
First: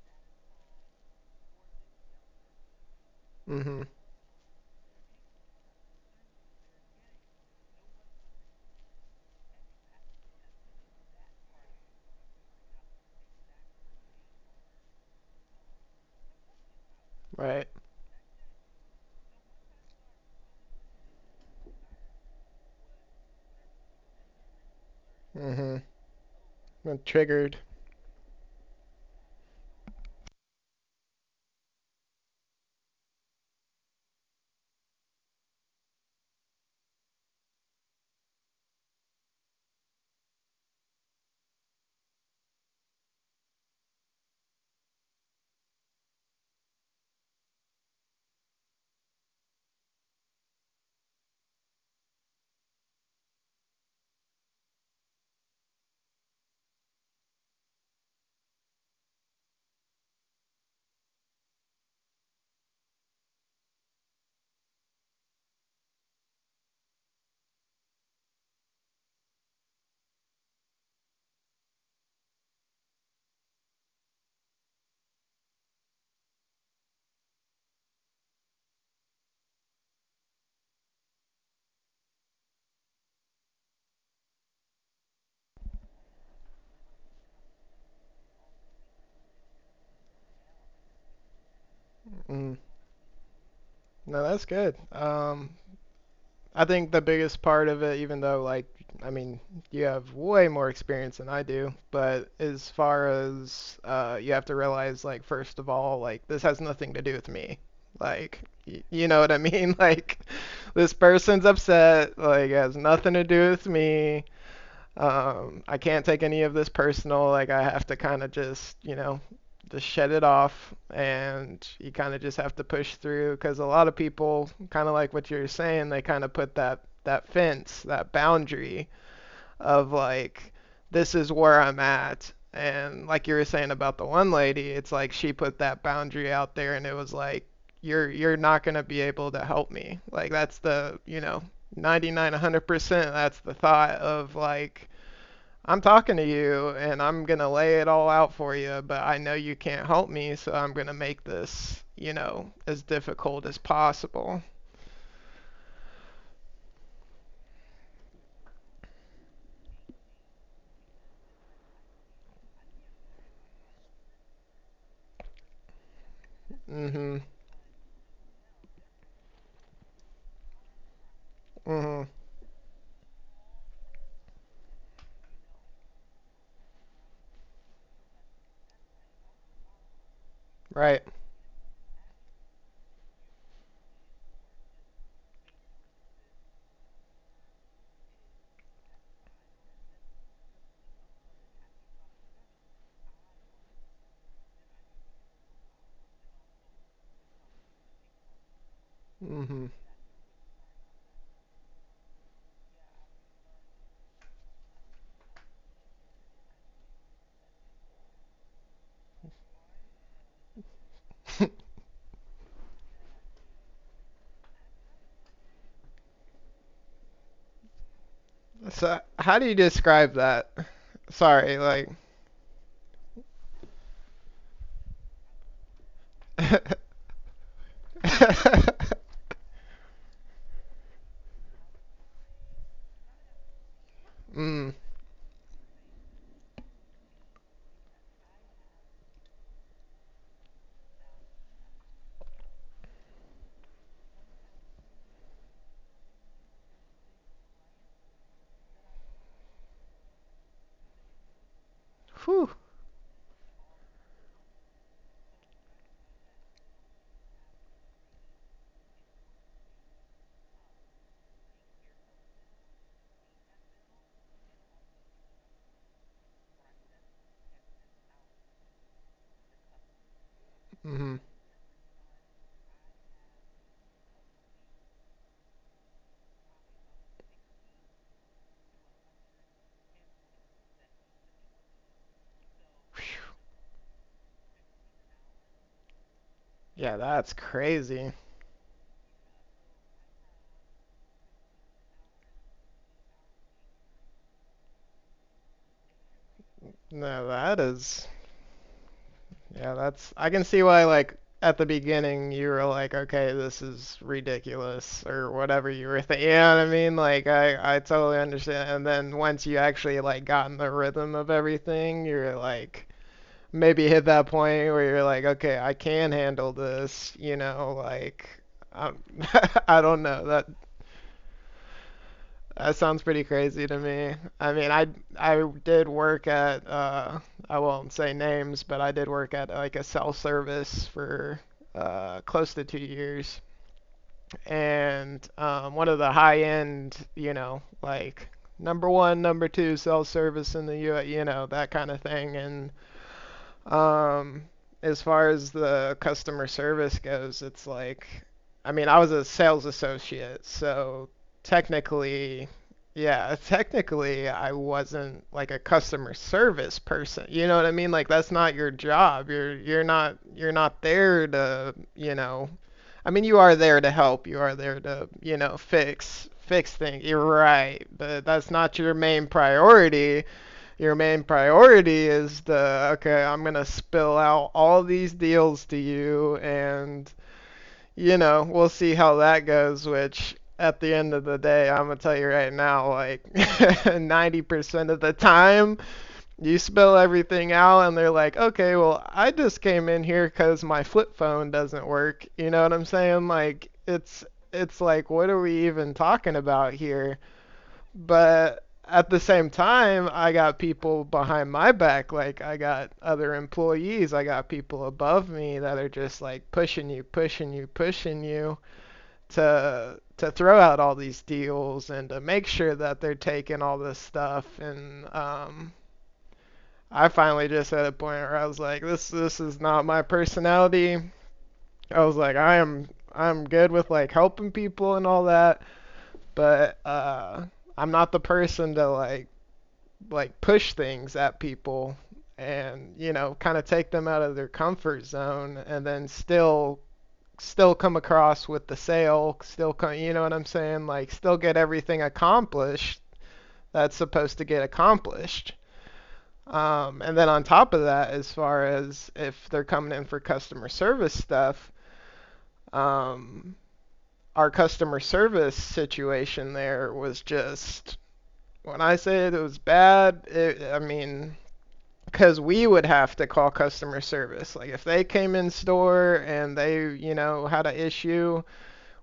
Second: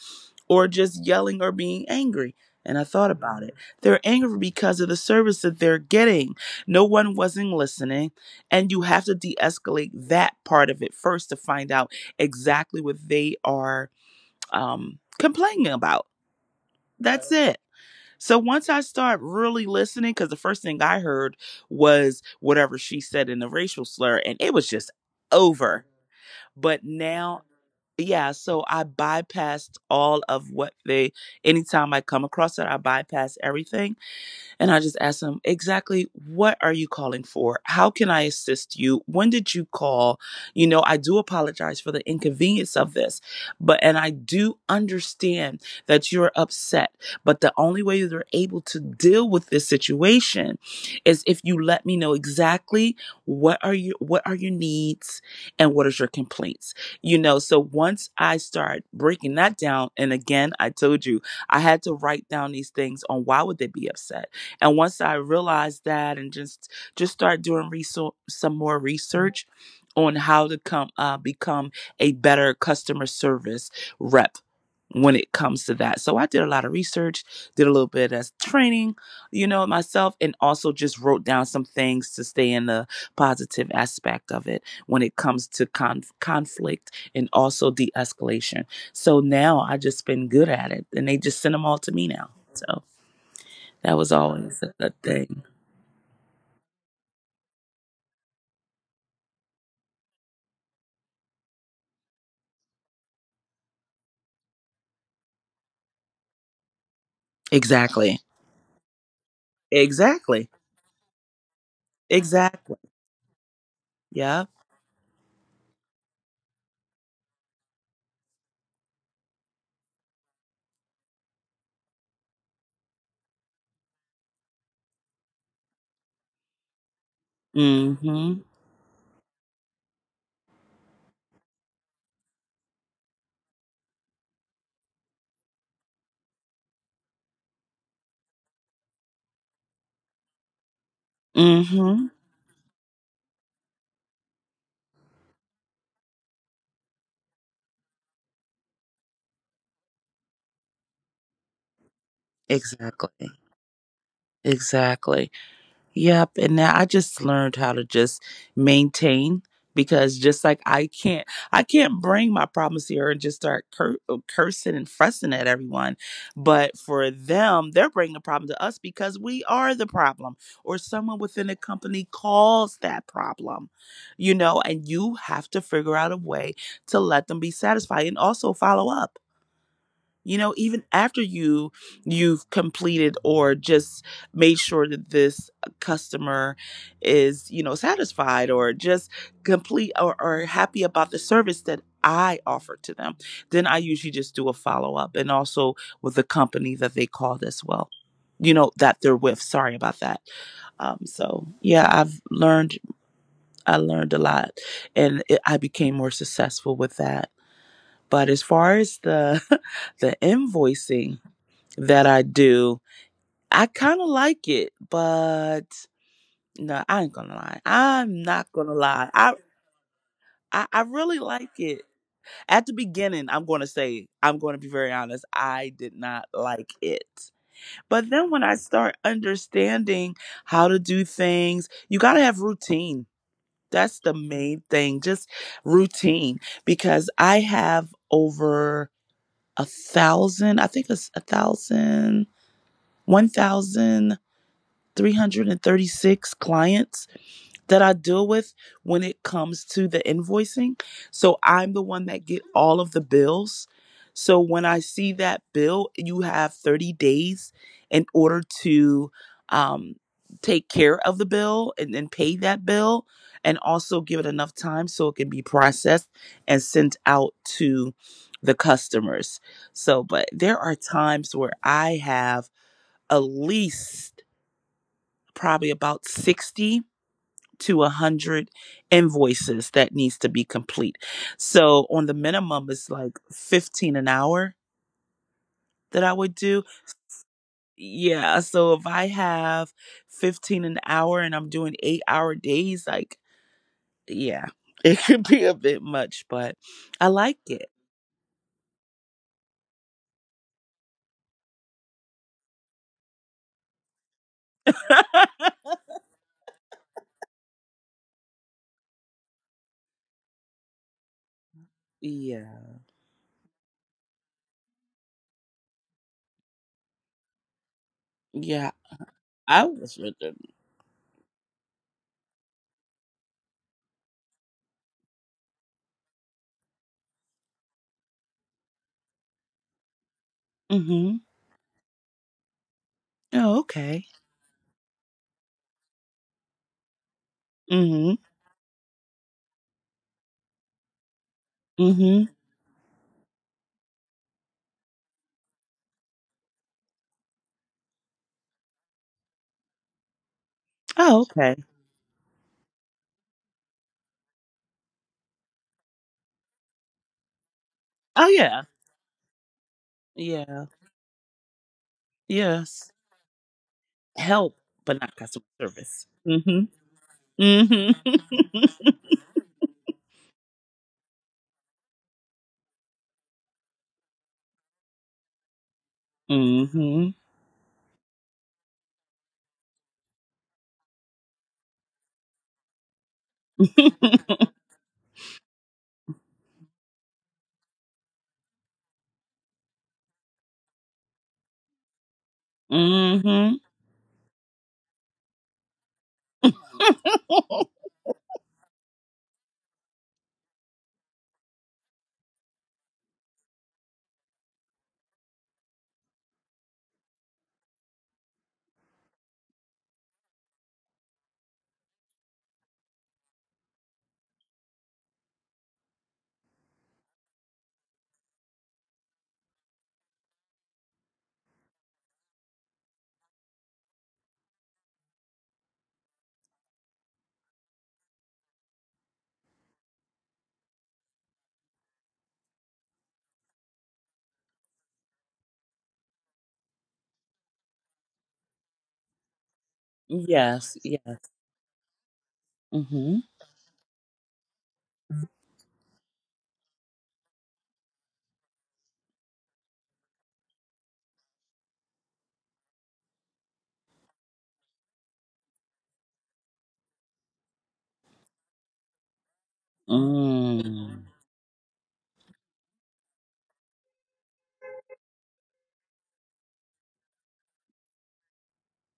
[SPEAKER 2] or just yelling or being angry? And I thought about it.
[SPEAKER 1] Mm-hmm.
[SPEAKER 2] They're angry because of the service that they're getting. No one wasn't listening. And you have to de escalate that part of it first to find out exactly what they are complaining about. That's it.
[SPEAKER 1] Right.
[SPEAKER 2] So once I start really listening, because the first thing I heard was whatever she said in the racial slur, and it was just
[SPEAKER 1] Mm-hmm.
[SPEAKER 2] over. But
[SPEAKER 1] And
[SPEAKER 2] now,
[SPEAKER 1] triggered.
[SPEAKER 2] yeah, so I bypassed all of what they, anytime I come across it, I bypass everything, and I just asked him, exactly what are you calling for? How can I assist you? When did you call? You know, I do apologize for the inconvenience of this, and I do understand that you're upset. But the only way you're able to deal with this situation is if you let me know exactly what are your needs and what is your complaints? You know, so once I start breaking that down, and again, I told you, I had to write down these things on why would they be upset? And once I realized that, and just start doing some more research on how to come become a better customer service rep when it comes to that. So I did a lot of research, did a little bit of training, myself, and also just wrote down some things to stay in the positive aspect of it when it comes to conflict and also de escalation. So now I just been good at it, and they just send them all to me now.
[SPEAKER 1] Mm.
[SPEAKER 2] So. That was
[SPEAKER 1] No, that's
[SPEAKER 2] always a
[SPEAKER 1] good.
[SPEAKER 2] good thing.
[SPEAKER 1] I think the biggest part of it, even though like, I mean, you have way more experience than I do, but as far as you have to realize, like, first of all, like, this has nothing to do with me.
[SPEAKER 2] Exactly.
[SPEAKER 1] Like, you know what I mean? Like,
[SPEAKER 2] Exactly.
[SPEAKER 1] this person's upset. Like, it
[SPEAKER 2] Exactly.
[SPEAKER 1] has nothing to do with me.
[SPEAKER 2] Yeah.
[SPEAKER 1] I can't take any of this personal. Like I have to kind of just, you know, just shed it off, and you kind of just have to push through. Because a lot of people, kind of like what you're saying, they kind of put that fence, that
[SPEAKER 2] Mm-hmm.
[SPEAKER 1] boundary of like, this is where I'm at. And like you were saying about the one lady, it's like she put that boundary out there, and it was like, you're not gonna be able to help me. Like that's the, you know,
[SPEAKER 2] Mm-hmm.
[SPEAKER 1] 99, 100%. That's the thought of like I'm talking to you and I'm going to lay it all out for you, but I know you can't help me, so I'm going to make this, you know, as
[SPEAKER 2] Exactly.
[SPEAKER 1] difficult as possible.
[SPEAKER 2] Exactly. Yep. And now I just learned how to just maintain because just like I can't bring my problems here and just start cursing and fussing at everyone.
[SPEAKER 1] Mm.
[SPEAKER 2] But
[SPEAKER 1] Mhm.
[SPEAKER 2] for them, they're bringing the problem to us because we are the problem or someone within the
[SPEAKER 1] Mm. Mhm.
[SPEAKER 2] company caused that problem, and you have to figure out a way to let them be satisfied and also follow up
[SPEAKER 1] Right.
[SPEAKER 2] even after you've completed or just made sure that this customer is satisfied or just complete or happy about the service that I offer to them. Then I usually just do a follow-up, and also with the company that they called as well, that they're
[SPEAKER 1] Mm.
[SPEAKER 2] with, sorry about that. So yeah, I learned a lot, and I became more successful with that. But as far as the the
[SPEAKER 1] Mhm.
[SPEAKER 2] invoicing that I do. I kind of like it, but no, I ain't gonna lie. I'm
[SPEAKER 1] So,
[SPEAKER 2] not gonna
[SPEAKER 1] how do you
[SPEAKER 2] lie. I,
[SPEAKER 1] describe that?
[SPEAKER 2] I I
[SPEAKER 1] Sorry,
[SPEAKER 2] really
[SPEAKER 1] like
[SPEAKER 2] like it. At the beginning, I'm gonna say I'm gonna be very honest. I did not like it, but then when I start understanding how to do things, you gotta have routine. That's the
[SPEAKER 1] Mm.
[SPEAKER 2] main thing. Just routine because I have over a thousand. I think it's a thousand. One thousand 336 clients that I deal with when it comes to the invoicing. So I'm the one
[SPEAKER 1] Whew.
[SPEAKER 2] that get all of the bills. So when I see that bill, you have 30 days in order to um, take care of the bill and then pay that bill and also give it enough time so it can be processed and sent out to the customers. So, but there are
[SPEAKER 1] Mhm.
[SPEAKER 2] times where I have at least probably about 60 to 100 invoices that needs to be complete. So on the minimum
[SPEAKER 1] Phew.
[SPEAKER 2] it's like 15 an hour that I would do.
[SPEAKER 1] Yeah, that's crazy.
[SPEAKER 2] Yeah, so if I have 15 an hour and I'm doing 8-hour days, like yeah, it could be a bit much, but I
[SPEAKER 1] No,
[SPEAKER 2] like
[SPEAKER 1] that
[SPEAKER 2] it.
[SPEAKER 1] is. Yeah, that's, I can see why like at the beginning you were like, okay, this is ridiculous or whatever you were thinking. You know what I mean? Like I totally understand. And then once you actually like got in the rhythm of everything, you're like
[SPEAKER 2] Yeah.
[SPEAKER 1] maybe hit that point where you're like, okay, I can handle this. You know, like um,
[SPEAKER 2] Yeah,
[SPEAKER 1] I don't
[SPEAKER 2] I
[SPEAKER 1] know,
[SPEAKER 2] was
[SPEAKER 1] that
[SPEAKER 2] with them.
[SPEAKER 1] that sounds pretty crazy to me. I did work at I won't say names, but I did work at like a cell service for
[SPEAKER 2] Mhm.
[SPEAKER 1] close to 2 years
[SPEAKER 2] Oh, okay.
[SPEAKER 1] and one of the high end, you know, like
[SPEAKER 2] Mhm.
[SPEAKER 1] number 1, number 2 cell service in the US, you know, that kind of thing and
[SPEAKER 2] Mhm.
[SPEAKER 1] um, as far as the customer service goes, it's like, I mean, I was a sales associate, so
[SPEAKER 2] Oh, okay.
[SPEAKER 1] technically, yeah, technically, I wasn't like a customer service person. You know what I mean? Like that's not
[SPEAKER 2] Oh
[SPEAKER 1] your
[SPEAKER 2] yeah.
[SPEAKER 1] job. You're not, you're not
[SPEAKER 2] Yeah.
[SPEAKER 1] there to, you know, I mean,
[SPEAKER 2] Yes.
[SPEAKER 1] you are there to help. You are there
[SPEAKER 2] Help,
[SPEAKER 1] to, you
[SPEAKER 2] but not
[SPEAKER 1] know,
[SPEAKER 2] customer
[SPEAKER 1] fix
[SPEAKER 2] service.
[SPEAKER 1] fix things.
[SPEAKER 2] Mhm.
[SPEAKER 1] You're right, but
[SPEAKER 2] Mhm.
[SPEAKER 1] that's not your main priority. Your main priority is the okay, I'm going to spill out all these deals to you and,
[SPEAKER 2] Mhm.
[SPEAKER 1] you know, we'll see how that goes, which at the end of the day, I'm going to tell you right now, like 90% of the time you spill everything out and they're like, "Okay, well, I just came in here cuz my flip phone doesn't work." You know what I'm saying? Like
[SPEAKER 2] Mhm.
[SPEAKER 1] it's like what are we even talking about here? But at the same time, I got people behind my back. Like I got other employees, I got people above me that are just like pushing you, pushing you, pushing you to throw out all these deals and to make sure that they're taking all this stuff. And I finally just at a point where I was like, this is not my personality. I was like, I'm good with like helping people and all that, but I'm not the person to like push things at people and you know kind of take them out of their comfort zone and then still come across with the sale still come you know what I'm saying
[SPEAKER 2] Yes.
[SPEAKER 1] like still
[SPEAKER 2] Yes.
[SPEAKER 1] get everything accomplished
[SPEAKER 2] Mhm.
[SPEAKER 1] that's supposed to get accomplished and then on top of that as far as if they're coming in for customer service stuff um, our customer service situation there was just when I said it it was bad it, I mean
[SPEAKER 2] Mm.
[SPEAKER 1] because we would have to call customer service. Like if they came in store and they, you know, had an issue,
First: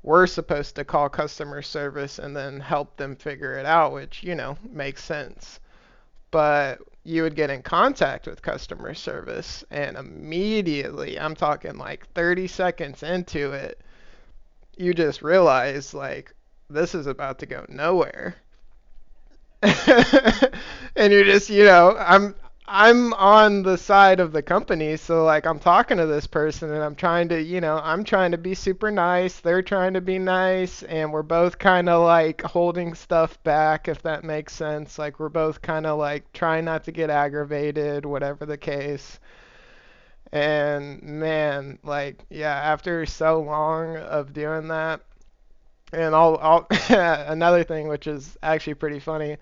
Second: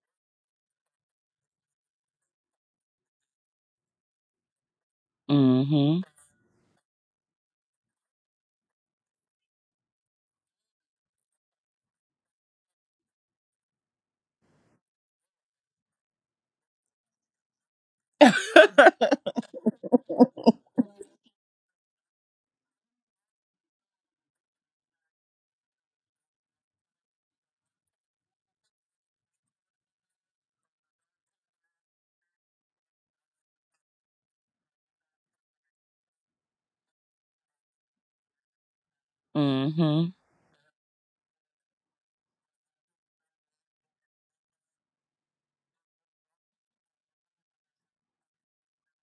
[SPEAKER 1] we're supposed to call customer service and then help them figure it out, which, you know, makes sense.
[SPEAKER 2] Mhm.
[SPEAKER 1] But you would get in contact with customer service and immediately, I'm talking like 30 seconds into it, you just realize like this is about to go nowhere and you're just, you know, I'm on the side of the company, so like I'm talking to this person and I'm trying to, you know, I'm trying to be super nice, they're trying to be nice, and we're both kind of like holding stuff back if that makes sense. Like we're both kind of like trying not to get aggravated, whatever the case.
[SPEAKER 2] Mhm.
[SPEAKER 1] And man, like yeah, after so long of doing that, and I'll another thing which is actually pretty funny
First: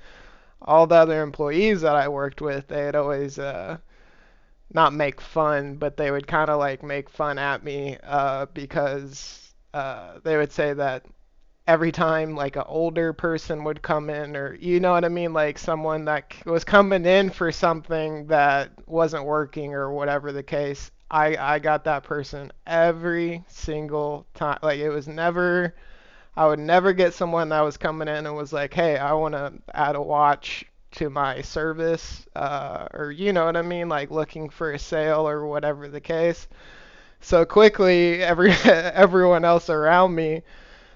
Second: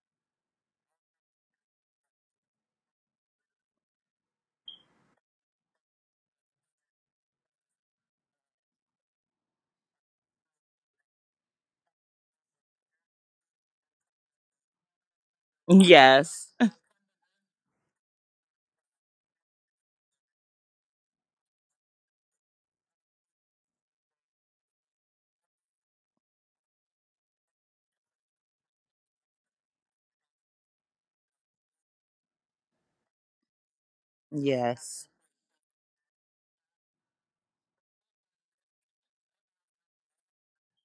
[SPEAKER 1] all the other employees that I worked with, they'd always not make fun, but they would kind of like make fun at me because they would say that every time like an older person would come in or you know what I mean like someone that
[SPEAKER 2] Yes.
[SPEAKER 1] was coming in for something that wasn't working or whatever the case I got that person every single time like it was never I would never get someone that was coming in and was like, "Hey, I want to add a watch to my service," or you know what I mean, like looking for a
[SPEAKER 2] Yes.
[SPEAKER 1] sale or whatever the case. So quickly, every everyone else around me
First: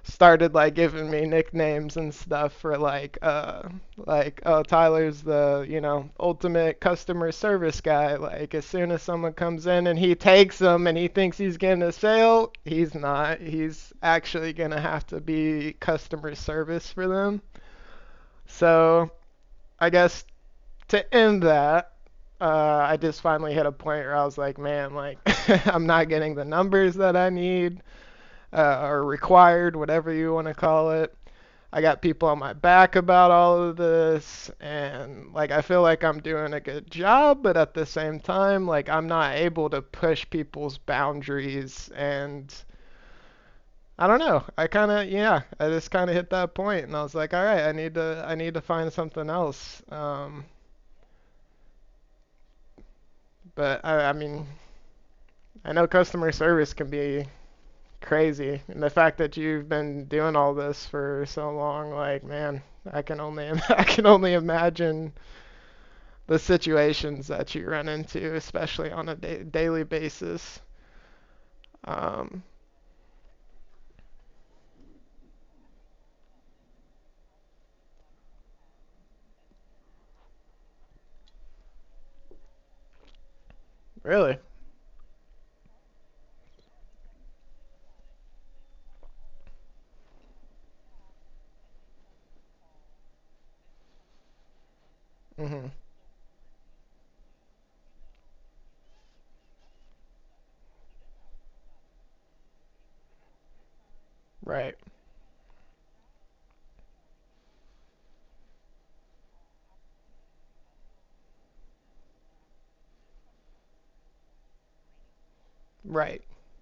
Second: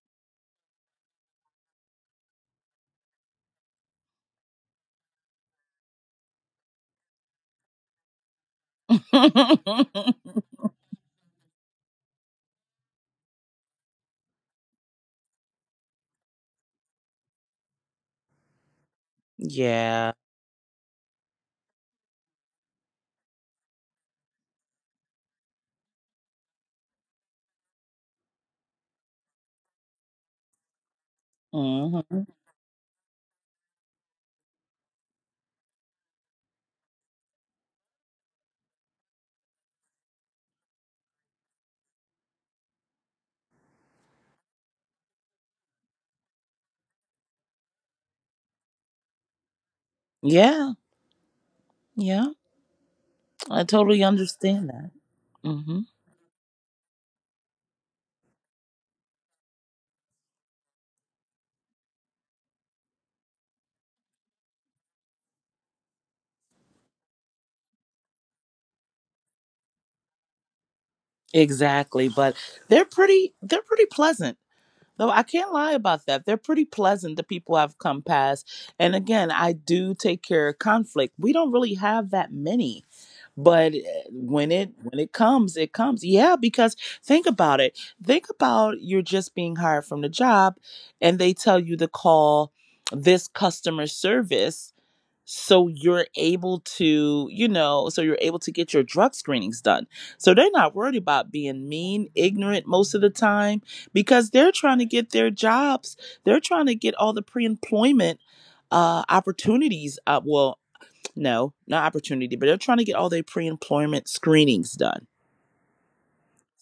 [SPEAKER 1] started like giving me nicknames and stuff for like like oh Tyler's the you know ultimate customer service guy like as soon as someone comes in and he takes them and he thinks he's getting a sale he's not he's actually going to have to be customer service for them so
[SPEAKER 2] Yeah.
[SPEAKER 1] I guess to end that I just finally hit a point where I was like, man, like, I'm not getting the numbers that I need or required, whatever you want to call it I got
[SPEAKER 2] Mhm.
[SPEAKER 1] people on my back about all of this and like I feel like I'm doing a good job, but at the same time like I'm not able to push people's boundaries and I don't know. I kind of yeah, I just kind of hit that point and I was like, all right, I need to find something else.
[SPEAKER 2] Yeah. Yeah, I
[SPEAKER 1] But
[SPEAKER 2] totally
[SPEAKER 1] I mean,
[SPEAKER 2] understand that.
[SPEAKER 1] I
[SPEAKER 2] Mhm.
[SPEAKER 1] know customer service can be crazy and the fact that you've been doing all this for so long like man, I can only I can only imagine the situations that you run into, especially on a daily basis.
[SPEAKER 2] Exactly,
[SPEAKER 1] Um,
[SPEAKER 2] but they're pretty pleasant. No, I can't lie about that. They're pretty pleasant, the people I've come past. And again, I do take care of conflict. We don't really have that many, but eh,
[SPEAKER 1] Really?
[SPEAKER 2] when it comes, it comes. Yeah, because think about it. Think about, you're just being hired from the job and they tell you to call this customer service,
[SPEAKER 1] Mhm.
[SPEAKER 2] so you're able to get your drug screenings done, so they're not worried about being mean, ignorant, most of the time because they're
[SPEAKER 1] Right.
[SPEAKER 2] trying to get their jobs. They're trying to get all the pre-employment opportunities. Well, no, not opportunity, but they're trying to get all their pre-employment screenings done.
[SPEAKER 1] Right.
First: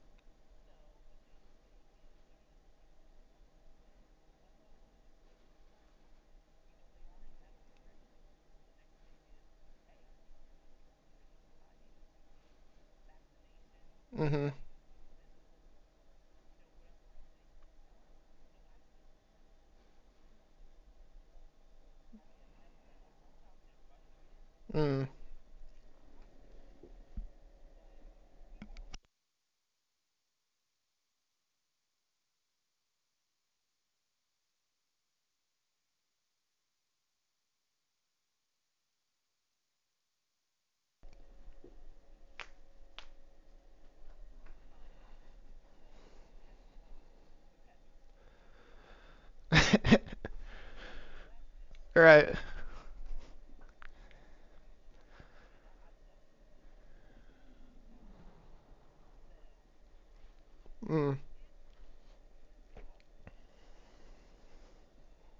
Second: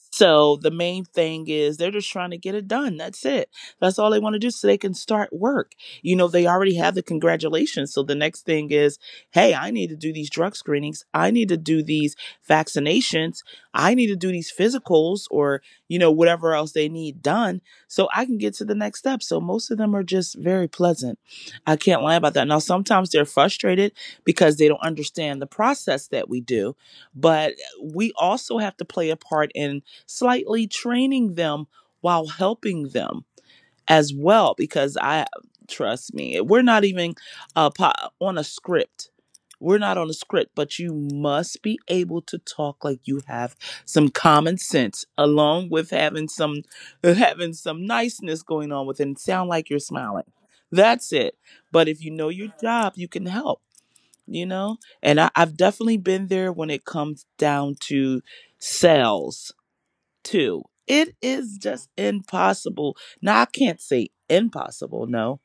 [SPEAKER 2] So the main thing is they're just trying to get it done. That's it. That's all they want to do so they can start work. You know, they already have the congratulations. So the next thing is, hey, I need to do these drug screenings. I need to do these vaccinations. I need to do
[SPEAKER 1] Mhm.
[SPEAKER 2] these physicals or, whatever else they need done, so I can get to the next step. So most of them are just very pleasant. I can't lie about that. Now, sometimes they're frustrated because they don't
[SPEAKER 1] Mm.
[SPEAKER 2] understand the process that we do, but we also have to play a part in slightly training them while helping them as well. Because I trust me, we're not even, uh, on a script. We're not on a script, but you must be able to talk like you have some common sense, along with having some niceness going on with it, and sound like you're smiling. That's it. But if you know
[SPEAKER 1] Right.
[SPEAKER 2] your job, you can help you know and I've definitely been there when it comes down to sales, to. It
[SPEAKER 1] Mm.
[SPEAKER 2] is just impossible. Now, I can't say impossible, no,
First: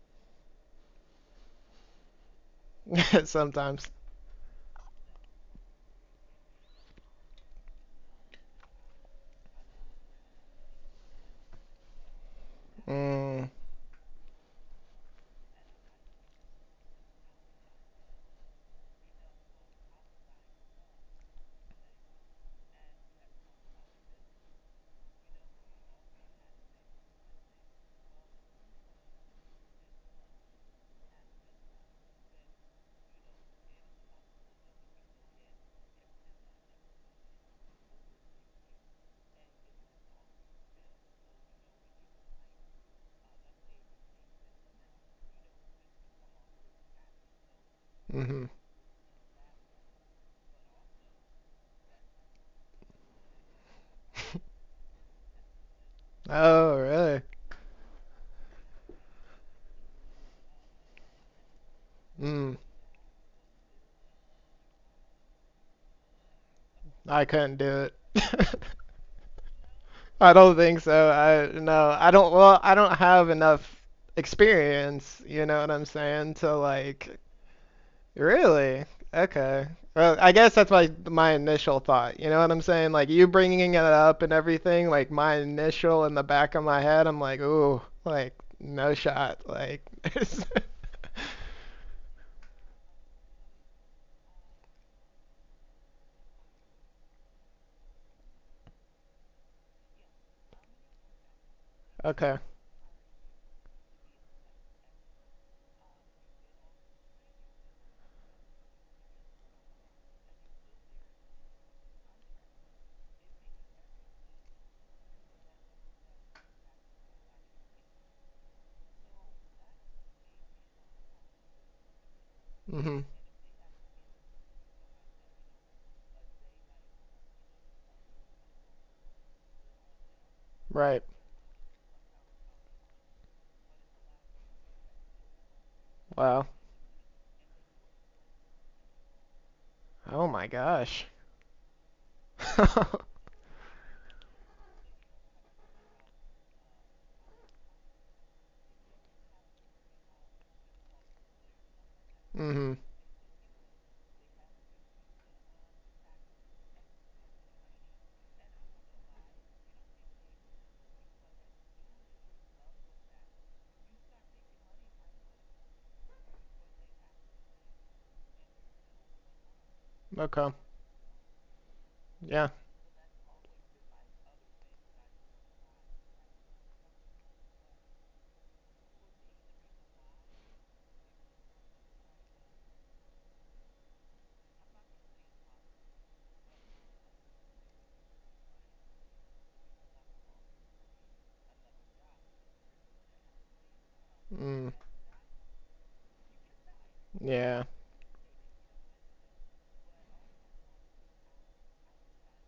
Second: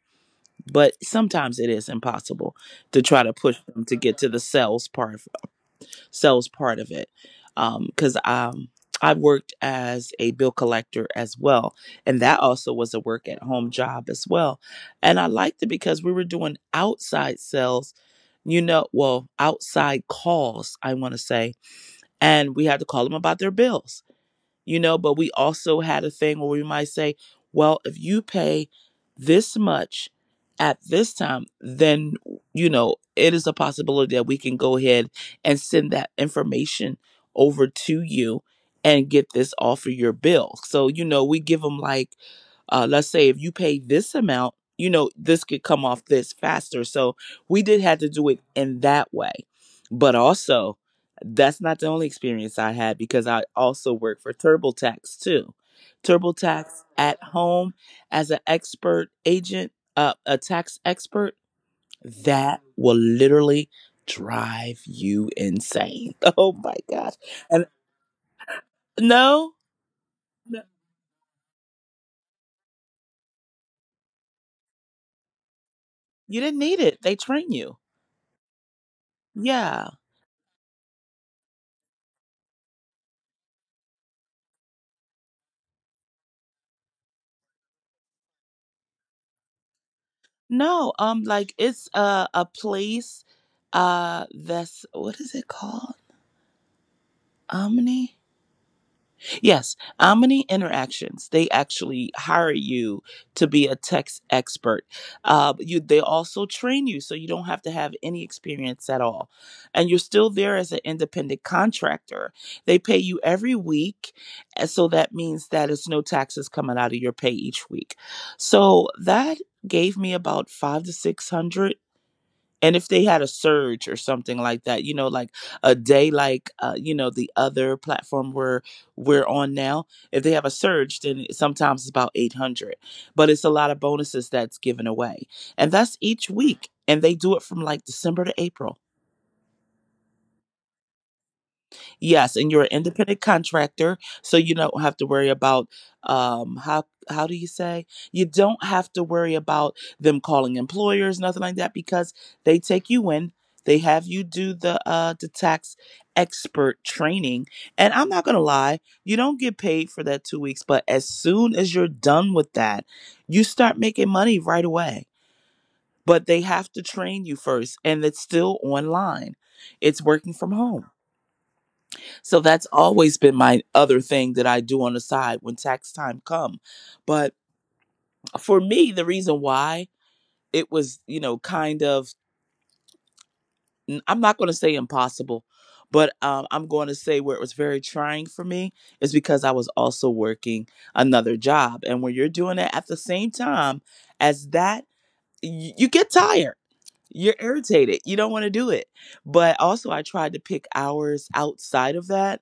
[SPEAKER 2] but sometimes it is impossible to try to push them
[SPEAKER 1] Sometimes.
[SPEAKER 2] to get to the sales part of it. Because I worked as a bill collector as well, and that also was a work at
[SPEAKER 1] Mm.
[SPEAKER 2] home job as well. And I liked it because we were doing outside sales, well, outside calls, I want to say, and we had to call them about their bills, but we also had a thing where we might say, well, if you pay this much at this time, then, it is a possibility that we can go ahead and send that information over to you and get this off of your bill. So, we give them like, let's say if you pay this amount, this could come off this faster. So we did have to do it
[SPEAKER 1] Mhm.
[SPEAKER 2] in that way. But also, that's not the only experience I had because I also work for TurboTax too. TurboTax
[SPEAKER 1] Oh,
[SPEAKER 2] at
[SPEAKER 1] really?
[SPEAKER 2] home as an expert agent, a tax expert,
[SPEAKER 1] Mm.
[SPEAKER 2] that will literally drive you insane. Oh my gosh.
[SPEAKER 1] I couldn't
[SPEAKER 2] And
[SPEAKER 1] do it.
[SPEAKER 2] no,
[SPEAKER 1] I don't
[SPEAKER 2] no,
[SPEAKER 1] think so. I no, I don't well, I don't have enough experience, you know what I'm saying,
[SPEAKER 2] you
[SPEAKER 1] to
[SPEAKER 2] didn't need it. They
[SPEAKER 1] like
[SPEAKER 2] train you.
[SPEAKER 1] Really? Okay.
[SPEAKER 2] Yeah.
[SPEAKER 1] Well, I guess that's my initial thought. You know what I'm saying? Like you bringing it up and everything, like my initial in the back of my head, I'm like, ooh, like no shot. Like
[SPEAKER 2] No, like it's a place, that's, what is it called? Omni? Yes, Omni Interactions. They actually
[SPEAKER 1] Okay.
[SPEAKER 2] hire you to be a text expert. They also train you, so you don't have to have any experience at all, and you're still there as an independent contractor. They pay you every week, and so that means that it's no taxes coming out of your pay each week. So that gave me about five to six hundred, and if
[SPEAKER 1] Mhm.
[SPEAKER 2] they had a surge or something like that, you know, like a day, like, the other platform where we're on now, if they have a surge
[SPEAKER 1] Right.
[SPEAKER 2] then sometimes it's about 800, but it's a lot of bonuses that's given away, and that's each
[SPEAKER 1] Wow.
[SPEAKER 2] week, and they do it from like December to April.
[SPEAKER 1] Oh my gosh.
[SPEAKER 2] Yes, and you're an independent contractor, so you don't have to worry about, um, how do you say? You don't have to worry about them calling employers, nothing like that, because they
[SPEAKER 1] Mhm.
[SPEAKER 2] take you in, they have you do the tax expert training. And I'm not gonna lie, you don't get paid for that 2 weeks, but as soon as you're done with that, you start making money right away. But they have to train you first, and it's still online. It's working
[SPEAKER 1] Okay.
[SPEAKER 2] from home. So
[SPEAKER 1] Yeah.
[SPEAKER 2] that's always been my other thing that I do on the side when tax time come. But for me, the reason why it was, kind of, I'm not going to say impossible, but I'm going to say where it was very trying for me is because I was also working another job, and when you're doing it at the same time as
[SPEAKER 1] Mm.
[SPEAKER 2] that, you get tired. You're
[SPEAKER 1] Yeah.
[SPEAKER 2] irritated. You don't want to do it. But also, I tried to pick hours outside of that,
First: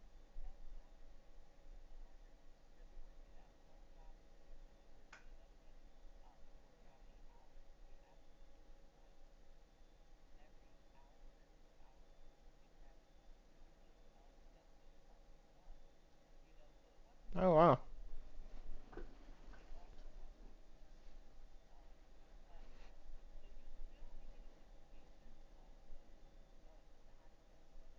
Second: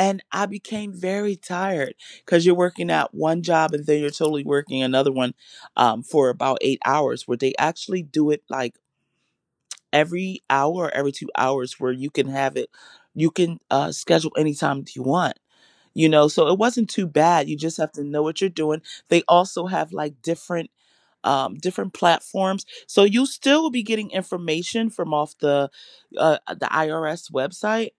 [SPEAKER 2] and I became very tired because you're working at one job and then you're totally working another one, for about 8 hours, where they actually do it like every hour or every 2 hours, where you can have it, you can schedule any time you want. You know, so it wasn't too bad,
[SPEAKER 1] Oh
[SPEAKER 2] you just
[SPEAKER 1] wow.
[SPEAKER 2] have to know what you're doing. They also have like different different platforms, so you still will be getting information from off the IRS website.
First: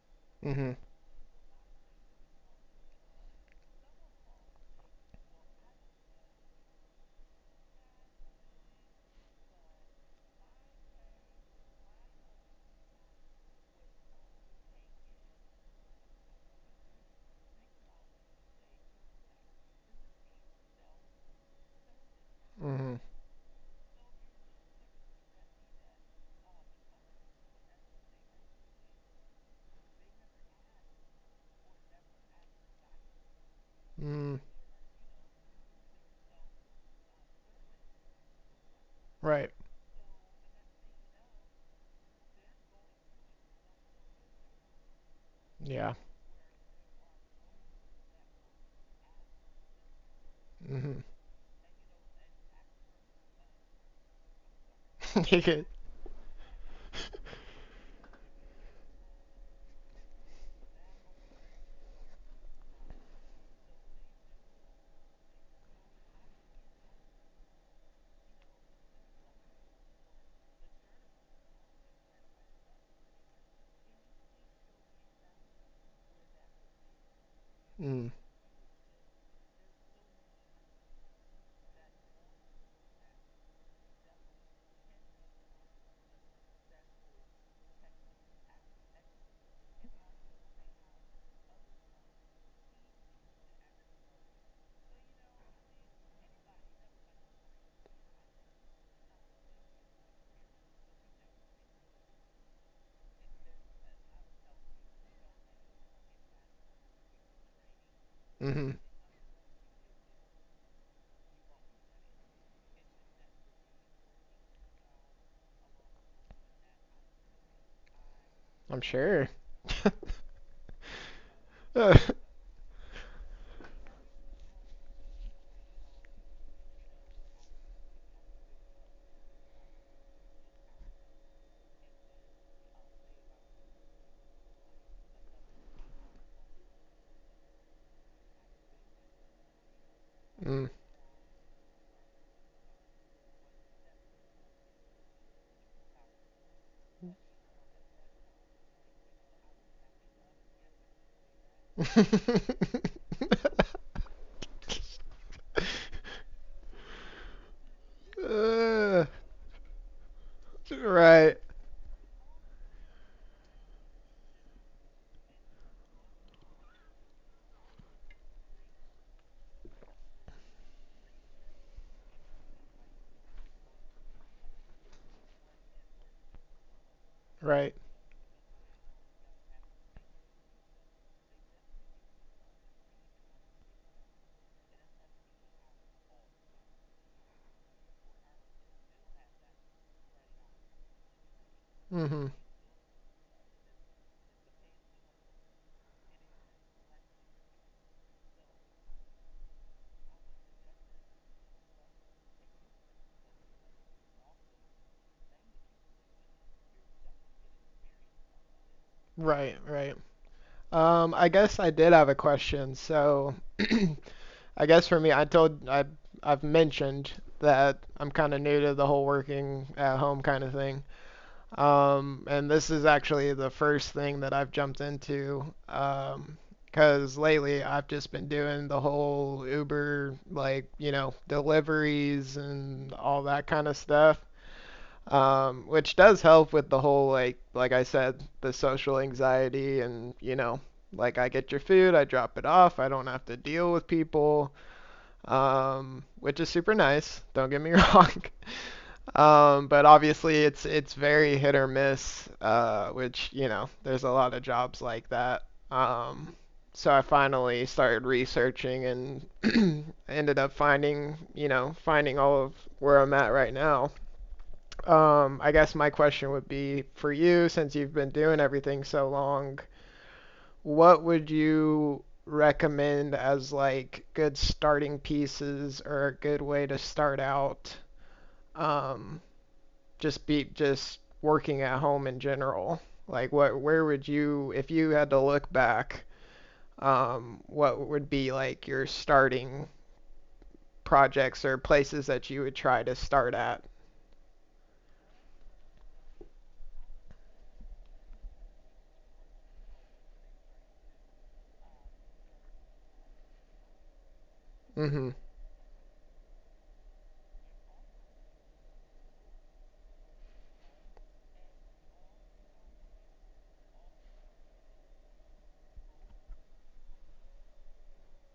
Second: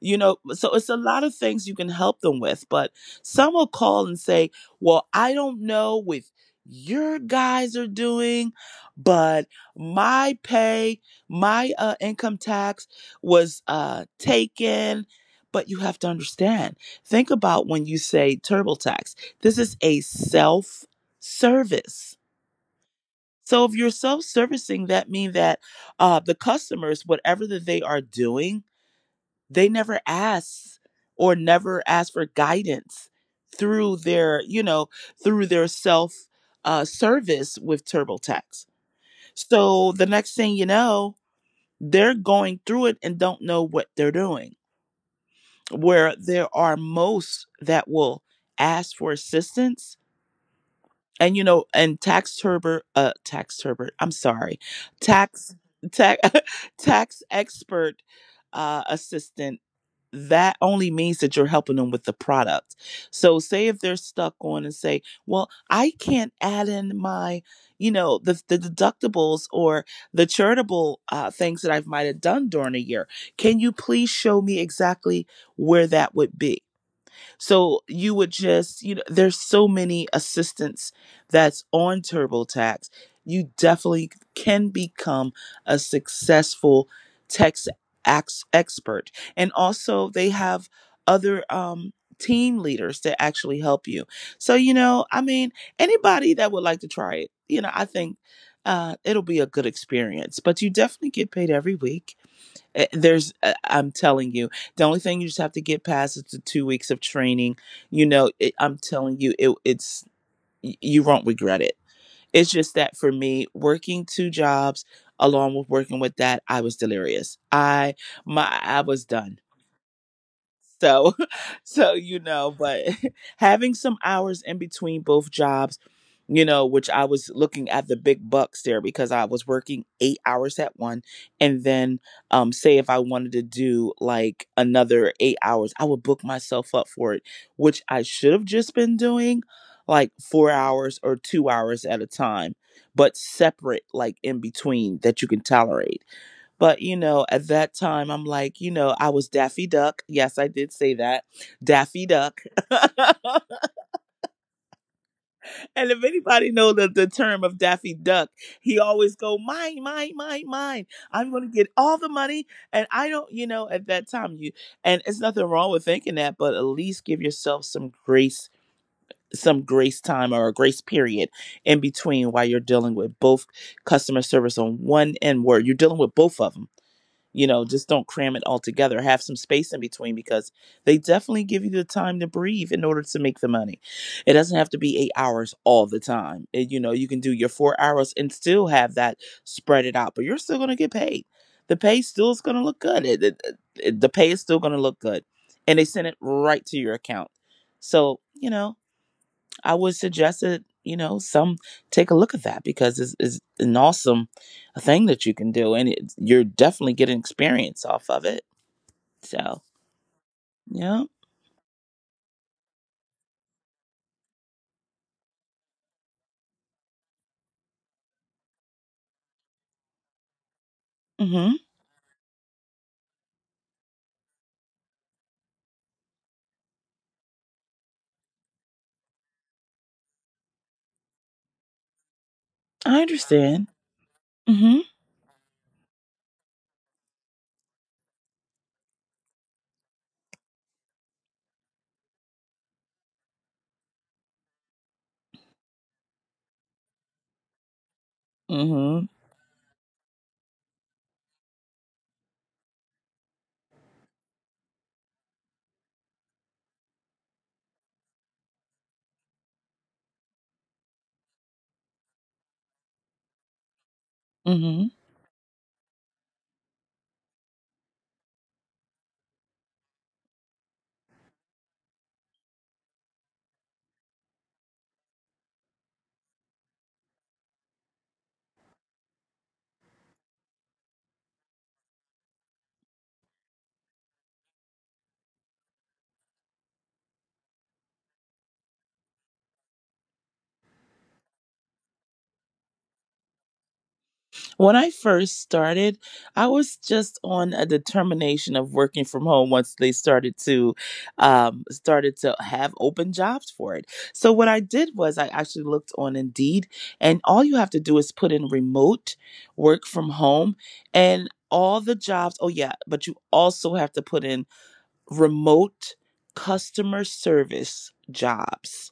[SPEAKER 2] You know, so
[SPEAKER 1] Mhm.
[SPEAKER 2] it's a lot of things you can help them with, but some will call and say, well, I don't know what your guys are doing, but my pay, my income tax was taken. But you have to understand, think about when you say TurboTax. This is a self service.
[SPEAKER 1] Mhm.
[SPEAKER 2] So if you're self servicing, that means that, the customers, whatever that they are doing, they never ask or never ask for guidance through
[SPEAKER 1] Mm.
[SPEAKER 2] their, you know, through their self service with TurboTax.
[SPEAKER 1] Right.
[SPEAKER 2] So the next thing you know, they're going through it and don't know what they're doing.
[SPEAKER 1] Yeah.
[SPEAKER 2] Where there are most that will ask for assistance,
[SPEAKER 1] Mhm.
[SPEAKER 2] and you know and tax turber tax turbert I'm sorry,
[SPEAKER 1] You
[SPEAKER 2] tax
[SPEAKER 1] could-
[SPEAKER 2] tax tax expert assistant, that only means that you're helping them with the product. So say if they're stuck on and say, well, I can't add in my, the deductibles or the charitable things that I might have done during a year, can you please show me exactly where that would be? So
[SPEAKER 1] Mm.
[SPEAKER 2] you would just, there's so many assistants that's on TurboTax. You definitely can become a successful tax expert. And also, they have other team leaders that actually help you. So, you know, I mean, anybody that would like to try it, you know, I think it'll be a good experience. But you definitely get paid every week. Eh, I'm telling you, the only thing you just have to get past is the 2 weeks of training. You know, I'm
[SPEAKER 1] Mhm.
[SPEAKER 2] telling you, it's. You won't regret it. It's just that for me, working two jobs along with working with that, I was delirious.
[SPEAKER 1] I'm
[SPEAKER 2] I was
[SPEAKER 1] sure.
[SPEAKER 2] done. So, so,
[SPEAKER 1] Uh,
[SPEAKER 2] but having some hours in between both jobs, which I was looking at the big bucks there because I was working 8 hours at one, and then, say if I wanted to do like another 8 hours, I would book myself up for it, which I should have just been doing like four
[SPEAKER 1] mm.
[SPEAKER 2] hours or 2 hours at a time, but separate, like in between that you can tolerate. But, at that time, I'm like, I was Daffy Duck. Yes, I did say that. Daffy Duck. And if anybody know the term of Daffy Duck, he
[SPEAKER 1] Uh,
[SPEAKER 2] always go, mine, mine, mine, mine. I'm
[SPEAKER 1] right,
[SPEAKER 2] going to get all the money. And I don't, at that time, and it's nothing wrong with thinking that, but at least give yourself some grace time or a grace period in between while you're dealing with both customer service on one end word. You're dealing with both of them. You know,
[SPEAKER 1] right.
[SPEAKER 2] just don't cram it all together. Have some space in between, because they definitely give you the time to breathe in order to make the money. It doesn't have to be 8 hours all the time. And, you know, you can do your 4 hours and still have that, spread it out, but you're still going to get paid. The pay
[SPEAKER 1] Hmm.
[SPEAKER 2] still is going to look good. It, the pay is still going to look good, and they send it right to your account. So, you know, I would suggest that, you know, some take a look at that, because it's an awesome thing that you can do, and it, you're definitely getting experience off of it.
[SPEAKER 1] Right,
[SPEAKER 2] So,
[SPEAKER 1] right.
[SPEAKER 2] yeah.
[SPEAKER 1] I guess I did have a question. So, I guess for me, I've mentioned that I'm kind of new to the whole working at home kind of thing.
[SPEAKER 2] Mm-hmm.
[SPEAKER 1] And this is actually the first thing that I've jumped into. Because lately I've just been doing the whole Uber, like, you know, deliveries and
[SPEAKER 2] I
[SPEAKER 1] all that kind
[SPEAKER 2] understand.
[SPEAKER 1] of stuff.
[SPEAKER 2] Mm-hmm.
[SPEAKER 1] Which does help with the whole, like I said, the social anxiety and, you know, like I get your food, I drop it off, I don't have to deal with people, which is super nice, don't get me wrong.
[SPEAKER 2] Mm-hmm.
[SPEAKER 1] But obviously, it's very hit or miss, which you know, there's a lot of jobs like that. Um, so I finally started researching and ended up finding, you know, finding all of where I'm at right now.
[SPEAKER 2] Mm-hmm.
[SPEAKER 1] I guess my question would be for you, since you've been doing everything so long, what would you recommend as like good starting pieces or a good way to start out? Um, just be just working at home in general? Like what where would you if you had to look back, what would be like your starting projects or places that you would try to start at?
[SPEAKER 2] When I first started, I was just on a determination of working from home once they started to have open jobs for it. So what I did was I actually
[SPEAKER 1] Mm-hmm.
[SPEAKER 2] looked on Indeed, and all you have to do is put in remote work from home, and all the jobs. Oh yeah, but you also have to put in remote customer service jobs.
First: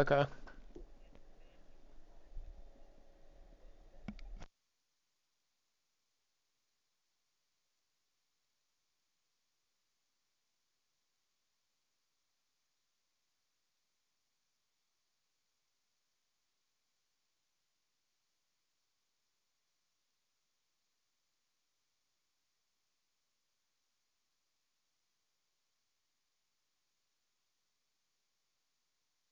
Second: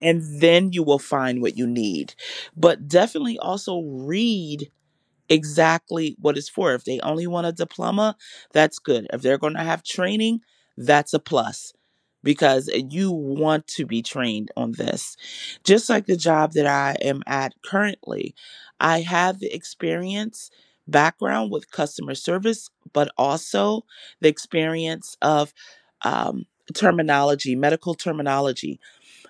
[SPEAKER 2] And then you will find what you need. But definitely also read exactly what it's for. If they only want a diploma, that's good. If they're going to have training, that's a plus, because you want to be trained on this. Just like the job that I am at currently, I have the experience background with customer service, but also the experience of, um, terminology, medical terminology,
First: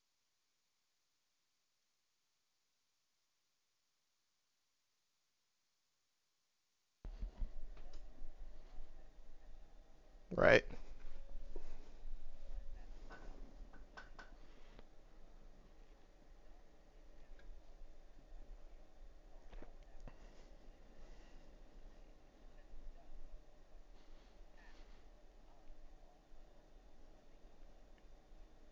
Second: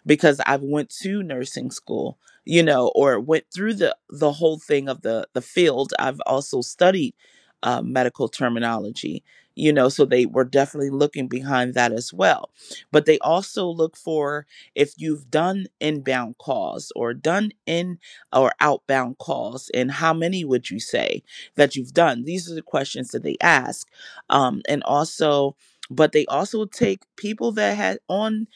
[SPEAKER 2] because I've went to nursing school, you know, or went through the whole thing of the field. I've also studied medical terminology, you know, so they were
[SPEAKER 1] Right.
[SPEAKER 2] definitely looking behind that as well. But they also look for if you've done inbound calls or done in or outbound calls, and how many would you say that you've done? These are the questions that they ask, and also. But they also take people that had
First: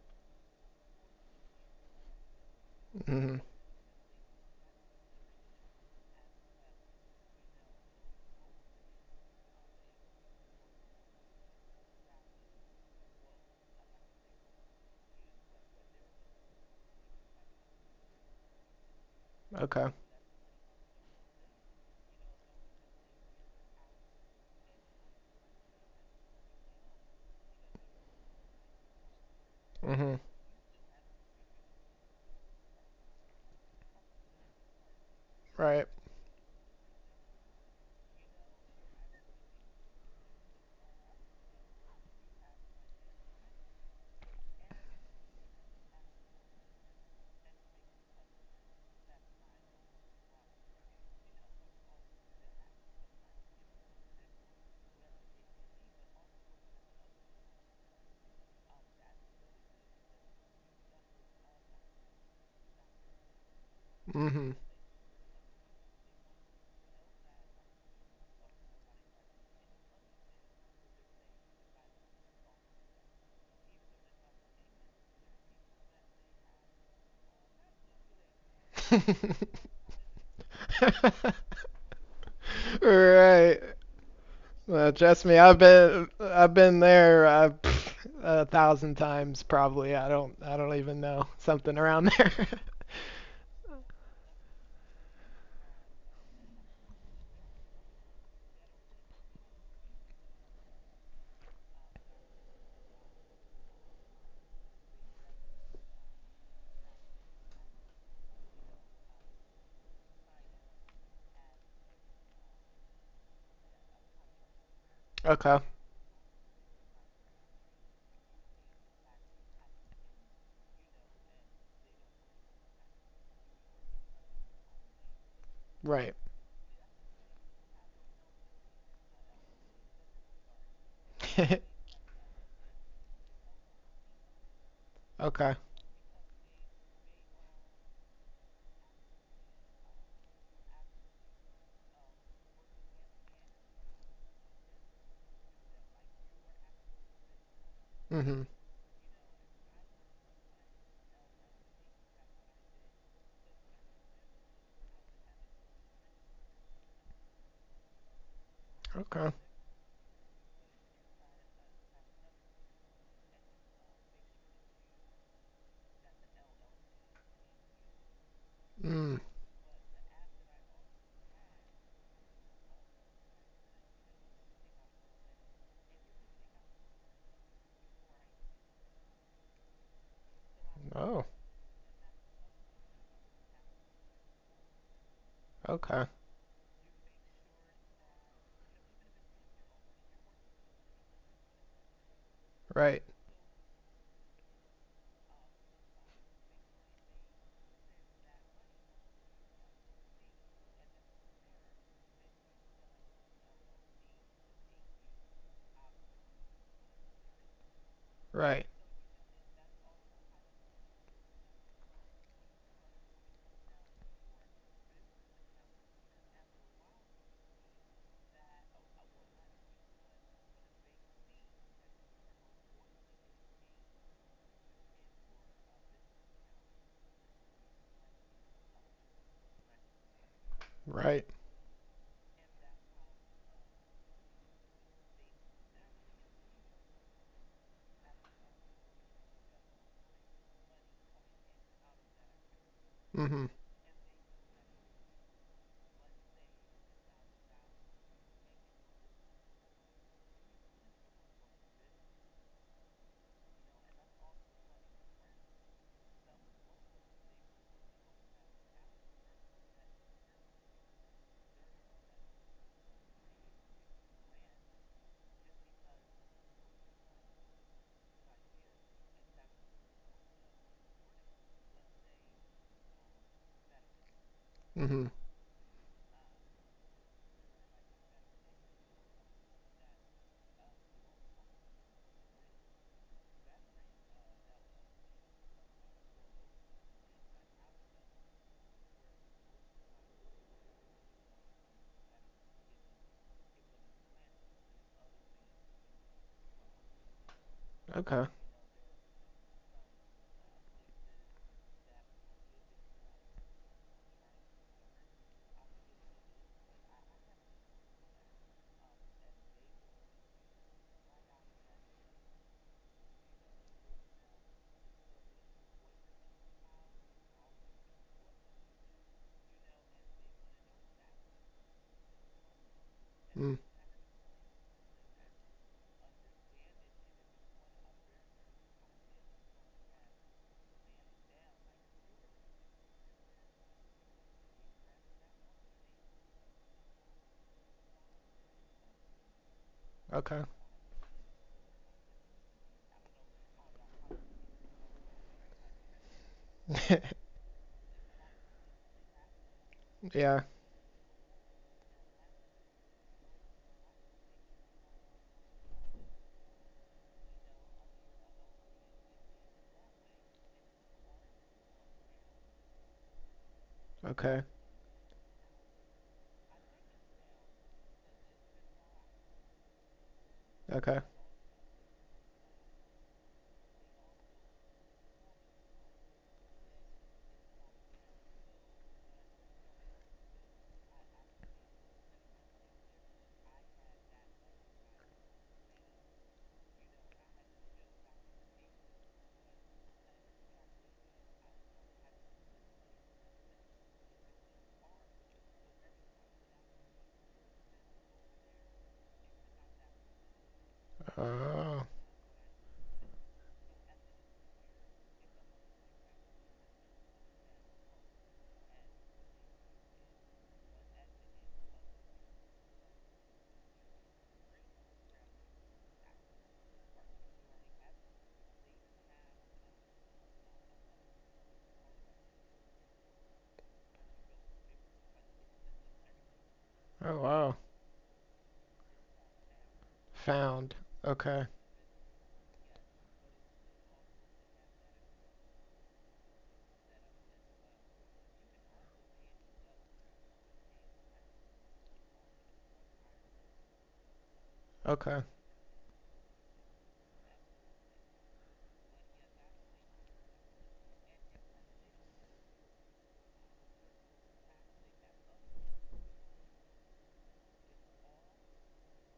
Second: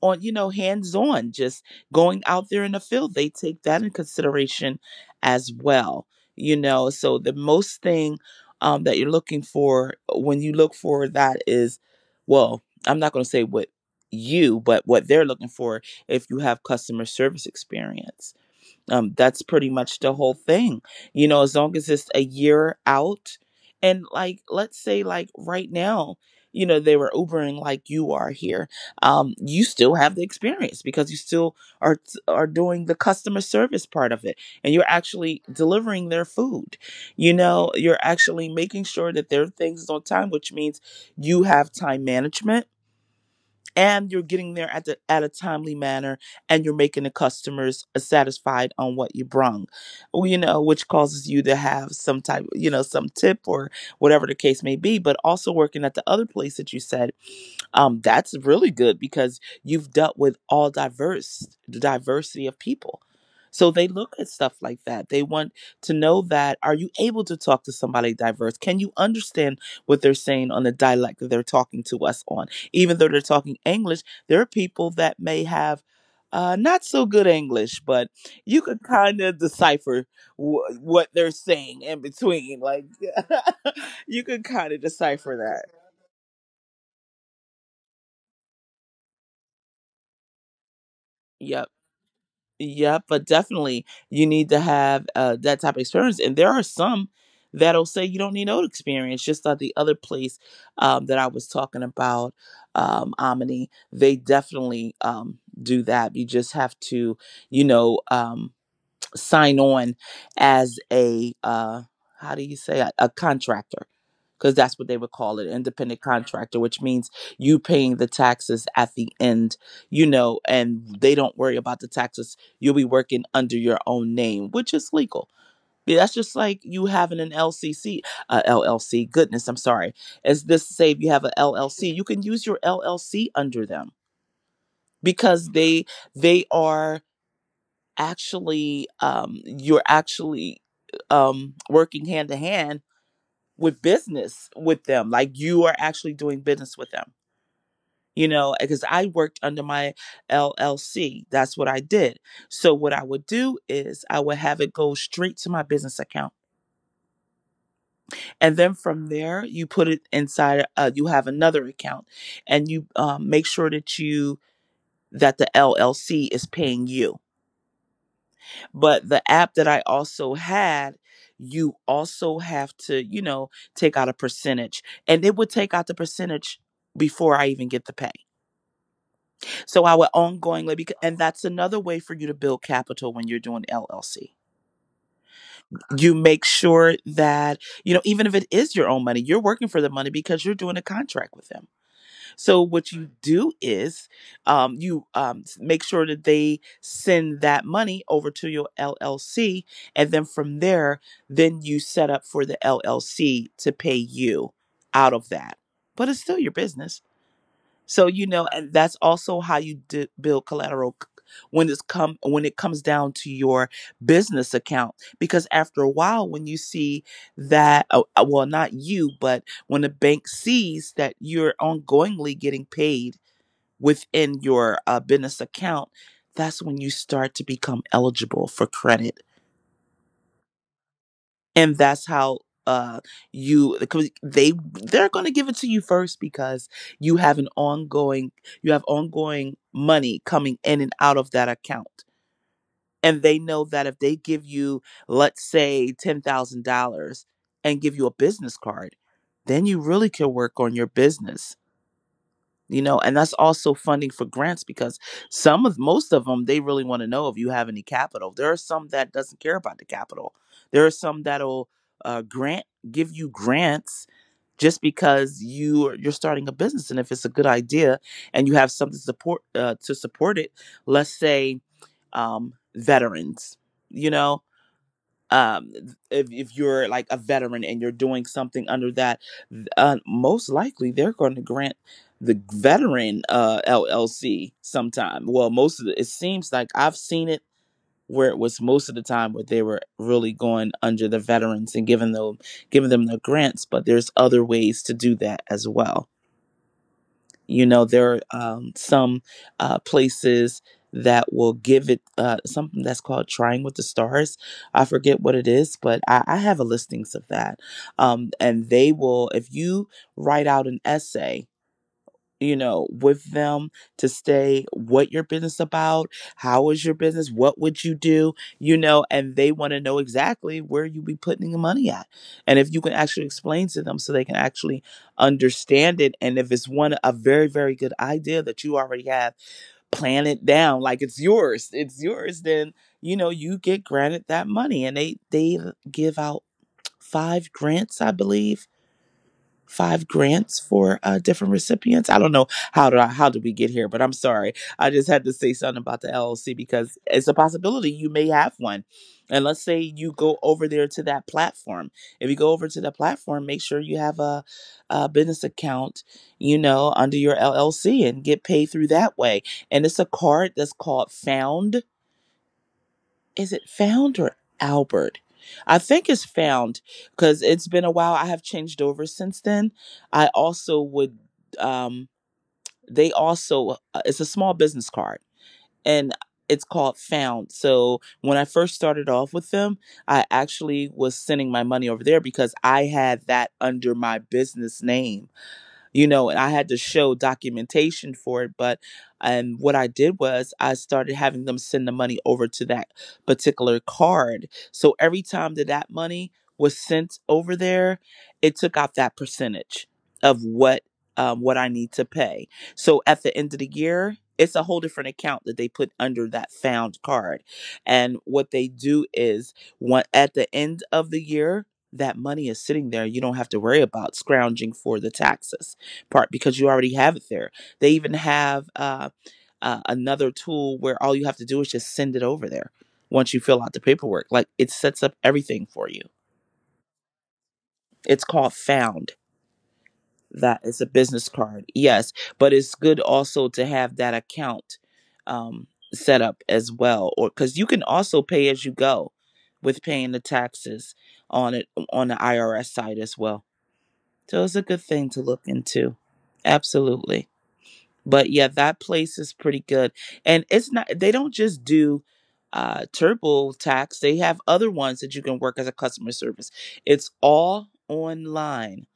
[SPEAKER 2] on you know hands on, just going out there in the field. They
[SPEAKER 1] Mm-hmm.
[SPEAKER 2] take that in consideration as well. You know, so the most thing, that you're looking for when you look for that is, well, I'm not going to say what you but what they're looking for, if you have customer service experience, that's pretty
[SPEAKER 1] Okay.
[SPEAKER 2] much the whole thing. You know, as long as it's a year out, and like let's say, like right now, you know, they were ubering like you are here, you still have
[SPEAKER 1] Mm-hmm.
[SPEAKER 2] the experience because you still are doing the customer service part of it, and you're actually
[SPEAKER 1] Right.
[SPEAKER 2] delivering their food. You know, you're actually making sure that their things is on time, which means you have time management, and you're getting there at the at a timely manner, and you're making the customers satisfied on what you brung. Well, you know, which causes you to have some type, some tip or whatever the case may be. But also working at the other place that you said, that's really good, because you've dealt with all diverse the diversity of people. So they look at
[SPEAKER 1] Mm-hmm.
[SPEAKER 2] stuff like that. They want to know that, are you able to talk to somebody diverse? Can you understand what they're saying on the dialect that they're talking to us on, even though they're talking English? There are people that may have not so good English, but you could kind of decipher what they're saying in between, like,
[SPEAKER 1] Right.
[SPEAKER 2] you could kind of
[SPEAKER 1] Trust
[SPEAKER 2] decipher
[SPEAKER 1] me, I've
[SPEAKER 2] that.
[SPEAKER 1] been I've been there pff, a thousand times probably. I don't even know
[SPEAKER 2] Yep.
[SPEAKER 1] something around there.
[SPEAKER 2] Yeah, but definitely you need to have that type of experience. And there are some that'll say you don't need no experience. Just like the other place, that I was talking about, Omni, they definitely do that. You just have to, you know. Sign on as a, how do you say, a contractor, because that's what they would call it,
[SPEAKER 1] Okay,
[SPEAKER 2] independent contractor, which means you paying the taxes at the end. You know, and they don't worry about the taxes. You'll be working under your own name, which is legal. Yeah, that's
[SPEAKER 1] right.
[SPEAKER 2] just like you having an LCC, LLC. Goodness, I'm sorry. As this say, if you have an LLC, you can use your LLC under them, because
[SPEAKER 1] okay.
[SPEAKER 2] they are actually, you're actually, working hand to hand with business with them. Like you are actually doing business with them. You
[SPEAKER 1] Mhm.
[SPEAKER 2] know, because I worked under my LLC. That's what I did. So what I would do is I would have it go straight to my business account, and then from
[SPEAKER 1] Okay.
[SPEAKER 2] there you put it inside. You have another account, and you, make sure that you that the LLC is paying you. But the
[SPEAKER 1] Mm.
[SPEAKER 2] app that I also had, you also have to, you know, take out a percentage. And it would take out the percentage before I even get the pay. So I would ongoingly, bec- and
[SPEAKER 1] Oh.
[SPEAKER 2] that's another way for you to build capital when you're doing LLC.
[SPEAKER 1] Okay.
[SPEAKER 2] You make sure that, you know, even if it is your own money, you're working for the money, because you're doing a contract with them. So what
[SPEAKER 1] Right.
[SPEAKER 2] you do is, you, make sure that they send that money over to your LLC, and then from there, then you set up for the LLC to pay you out of that. But it's still your business. So you know,
[SPEAKER 1] Right.
[SPEAKER 2] and that's also how you build collateral when it comes down to your business account. Because after a while, when you see that, well, not you, but when the bank sees that you're ongoingly getting paid within your business account, that's when you start to become eligible for credit.
[SPEAKER 1] Right.
[SPEAKER 2] And that's how, uh you, because they're going to give it to you first, because you have an ongoing you have ongoing money coming in and out of that account. And they
[SPEAKER 1] Mhm.
[SPEAKER 2] know that if they give you, let's say, $10,000, and give you a business card, then you really can work on your business. You know, and that's also funding for grants, because some of most of them, they really want to know if you have any capital. There are some that doesn't care about the capital. There are some that'll grant give you grants just because you're starting a business, and if it's a good idea, and you have something to support it. Let's say, veterans. You know,
[SPEAKER 1] Mhm.
[SPEAKER 2] um if you're like a veteran and you're doing something under that, most likely they're going to grant the veteran, LLC sometime. Well, most of the, it seems like I've seen it, where it was most of the time where they were really going under the veterans and giving them the grants. But there's other ways to do that as well. You know, there are,
[SPEAKER 1] Okay.
[SPEAKER 2] some, places that will give it, something that's called trying with the stars. I forget what it is, but I have a listings of that. And they will, if you write out an essay, you know, with them, to stay what your business about, how is your business, what would you do, you know, and they want to know exactly where you be putting the money at. And if you can actually
[SPEAKER 1] Mm.
[SPEAKER 2] explain to them so they can actually understand it. And if it's one a very, very good idea that you already have, plan it down like it's yours. It's yours, then you know, you get granted that money. And they give out five grants, I believe, five
[SPEAKER 1] Okay.
[SPEAKER 2] grants for different recipients. I don't know how did we get here, but I'm sorry. I just had to say something about the LLC because it's a possibility you may have one. And let's say you
[SPEAKER 1] yeah.
[SPEAKER 2] go over there to that platform. If you go over to the platform, make sure you have a business account, you know, under your LLC, and get paid through that way. And it's a card that's called Found. Is it Found
[SPEAKER 1] Okay.
[SPEAKER 2] or Albert? I think it's Found, because it's been a while. I have changed over since then. I also
[SPEAKER 1] Okay.
[SPEAKER 2] would, um, they also, It's a small business card, and it's called Found. So when I first started off with them, I actually was sending my money over there because I had that under my business name, you know, and I had to show documentation for it. But and what I did was I started having them send the money over to that particular card. So every time that money was sent over there, it took out that percentage of what I
[SPEAKER 1] Oh.
[SPEAKER 2] need to pay. So at the end of the year, it's a whole different account that they put under that Found card. And what they do is one, at the end of the year, that money is sitting there. You don't have to worry about scrounging for the taxes part because you already have it there. They even have another tool where all you have to do is just send it over there once you fill out the paperwork. Like, it sets up everything for you.
[SPEAKER 1] Oh wow.
[SPEAKER 2] It's called Found.
[SPEAKER 1] Found.
[SPEAKER 2] That is a business
[SPEAKER 1] Okay.
[SPEAKER 2] card, yes, but it's good also to have that account um, set up as well, or because you can also pay as you go with paying the taxes on it, on the IRS side as well. So it's a good
[SPEAKER 1] Okay.
[SPEAKER 2] thing to look into. Absolutely. But yeah, that place is pretty good, and it's not, they don't just do TurboTax. They have other ones that you can work as a customer service. It's all online.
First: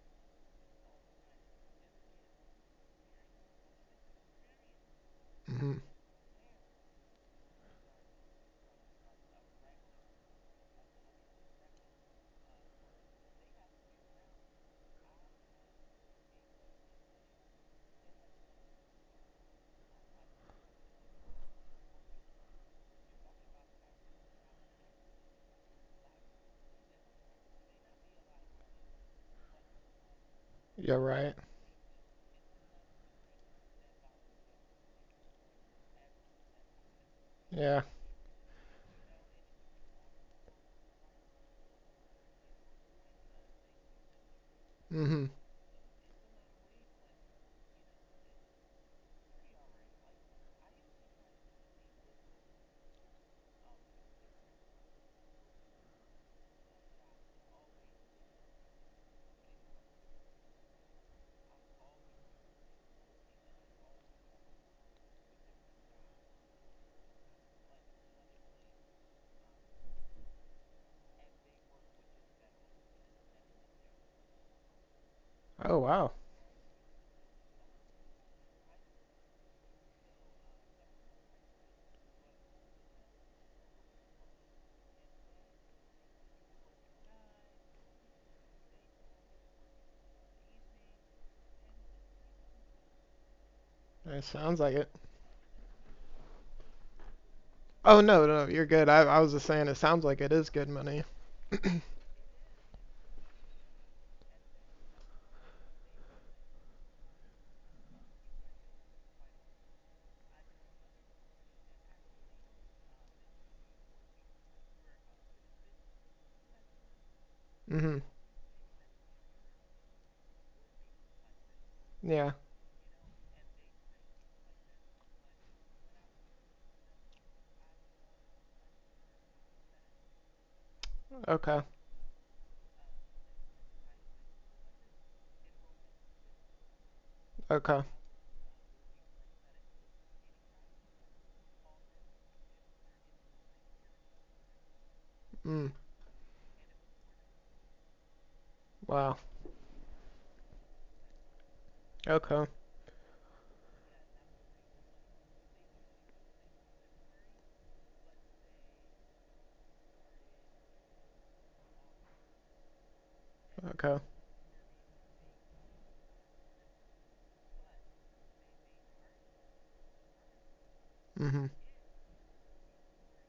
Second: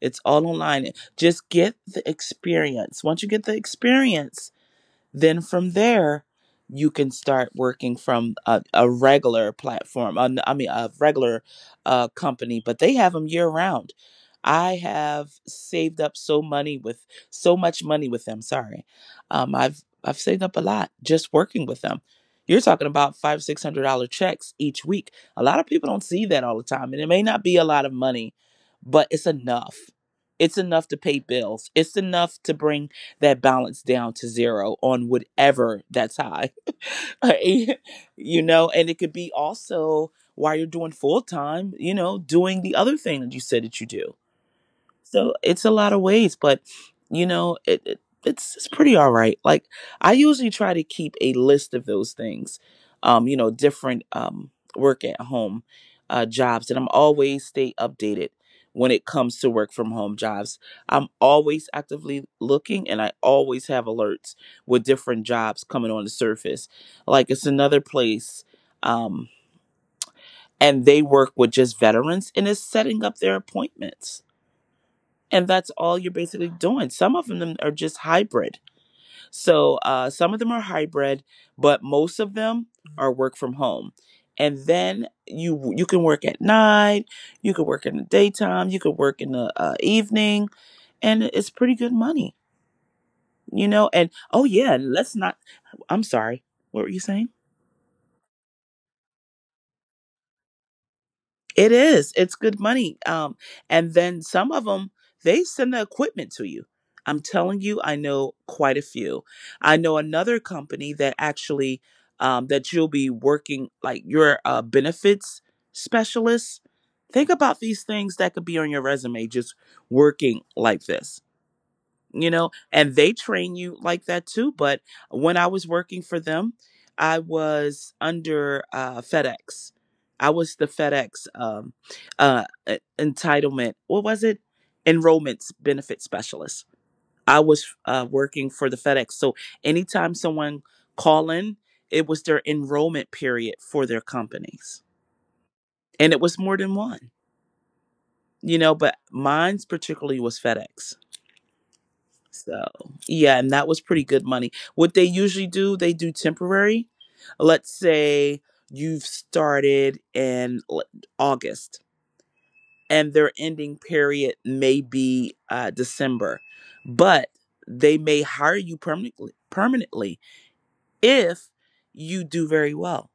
[SPEAKER 2] It's all online. Just get the experience. Once you get the experience, then from
[SPEAKER 1] Mhm.
[SPEAKER 2] there, you can start working from a regular platform. I mean, a regular company, but they have them year round. I have saved up so money with so much money with them. Sorry, I've saved up a lot just working with them. You're talking about five six hundred dollar checks each week. A lot of people don't see that all the time, and it may not be a lot of money, but it's enough. It's enough to
[SPEAKER 1] You're
[SPEAKER 2] pay
[SPEAKER 1] right.
[SPEAKER 2] bills. It's enough to bring that balance down to zero on whatever that's high.
[SPEAKER 1] Yeah.
[SPEAKER 2] You know, and it could be also while you're doing full time, you know, doing the other thing that you said that you do.
[SPEAKER 1] Mhm.
[SPEAKER 2] So it's a lot of ways, but you know, it, it's pretty all right. Like, I usually try to keep a list of those things. You know, different work at home jobs, and I'm always stay updated when it comes to work from home jobs. I'm always actively looking, and I always have alerts with different jobs coming on the surface. Like, it's another place um and they work with just veterans, and it's setting up their appointments, and that's
[SPEAKER 1] Oh
[SPEAKER 2] all
[SPEAKER 1] wow.
[SPEAKER 2] you're basically doing. Some of them are just hybrid. So some of them are hybrid, but most of them are work from home. And then you can work at night, you can work in the daytime, you can work in the evening, and it's pretty good money. You know, and
[SPEAKER 1] It
[SPEAKER 2] oh
[SPEAKER 1] sounds like
[SPEAKER 2] yeah,
[SPEAKER 1] it.
[SPEAKER 2] let's not. I'm sorry, what were you saying?
[SPEAKER 1] Oh no, no, you're good. I was just saying it sounds like it is good money.
[SPEAKER 2] It is. It's good money. And then some of them, they send the equipment to you. I'm telling you, I know quite a few. I know another company that actually that you'll be working like your benefits specialist. Think about these
[SPEAKER 1] Mhm.
[SPEAKER 2] things that could be on your resume, just working like this.
[SPEAKER 1] Yeah.
[SPEAKER 2] You know, and they train you like that too. But when I was working for them, I was under FedEx. I was the FedEx
[SPEAKER 1] Okay.
[SPEAKER 2] entitlement. What was it? Enrollment benefit specialist. I was
[SPEAKER 1] Okay.
[SPEAKER 2] working for the FedEx. So anytime someone call in, it was their enrollment period for their companies,
[SPEAKER 1] Mm.
[SPEAKER 2] and it was more than one. You know, but
[SPEAKER 1] Wow.
[SPEAKER 2] mine's particularly was FedEx.
[SPEAKER 1] Okay.
[SPEAKER 2] So yeah, and that was pretty good money. What they usually do, they do temporary. Let's say you've started in August, and their ending
[SPEAKER 1] Okay.
[SPEAKER 2] period may be December, but they may hire you permanently. Permanently,
[SPEAKER 1] Mhm.
[SPEAKER 2] if you do very well.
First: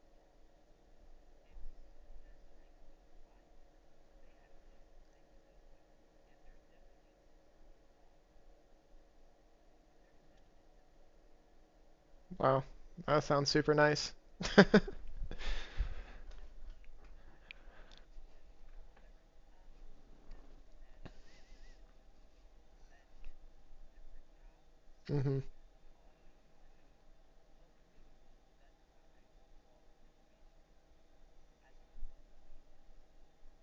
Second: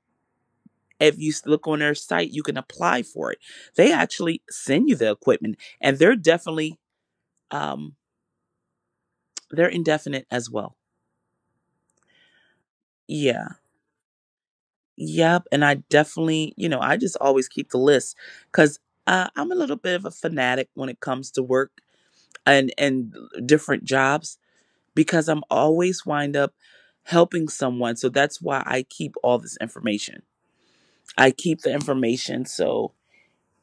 [SPEAKER 2] If you look on their site, you can apply for it. They actually send you the equipment, and they're definitely um, they're indefinite as well.
[SPEAKER 1] Wow. That sounds
[SPEAKER 2] Yeah.
[SPEAKER 1] super nice.
[SPEAKER 2] Yep. And I definitely, you know, I just always keep the list, because I'm a little bit of a fanatic when it comes to work, and different jobs, because
[SPEAKER 1] Mhm.
[SPEAKER 2] I'm always wind up helping someone. So that's why I keep all this information. I keep the information so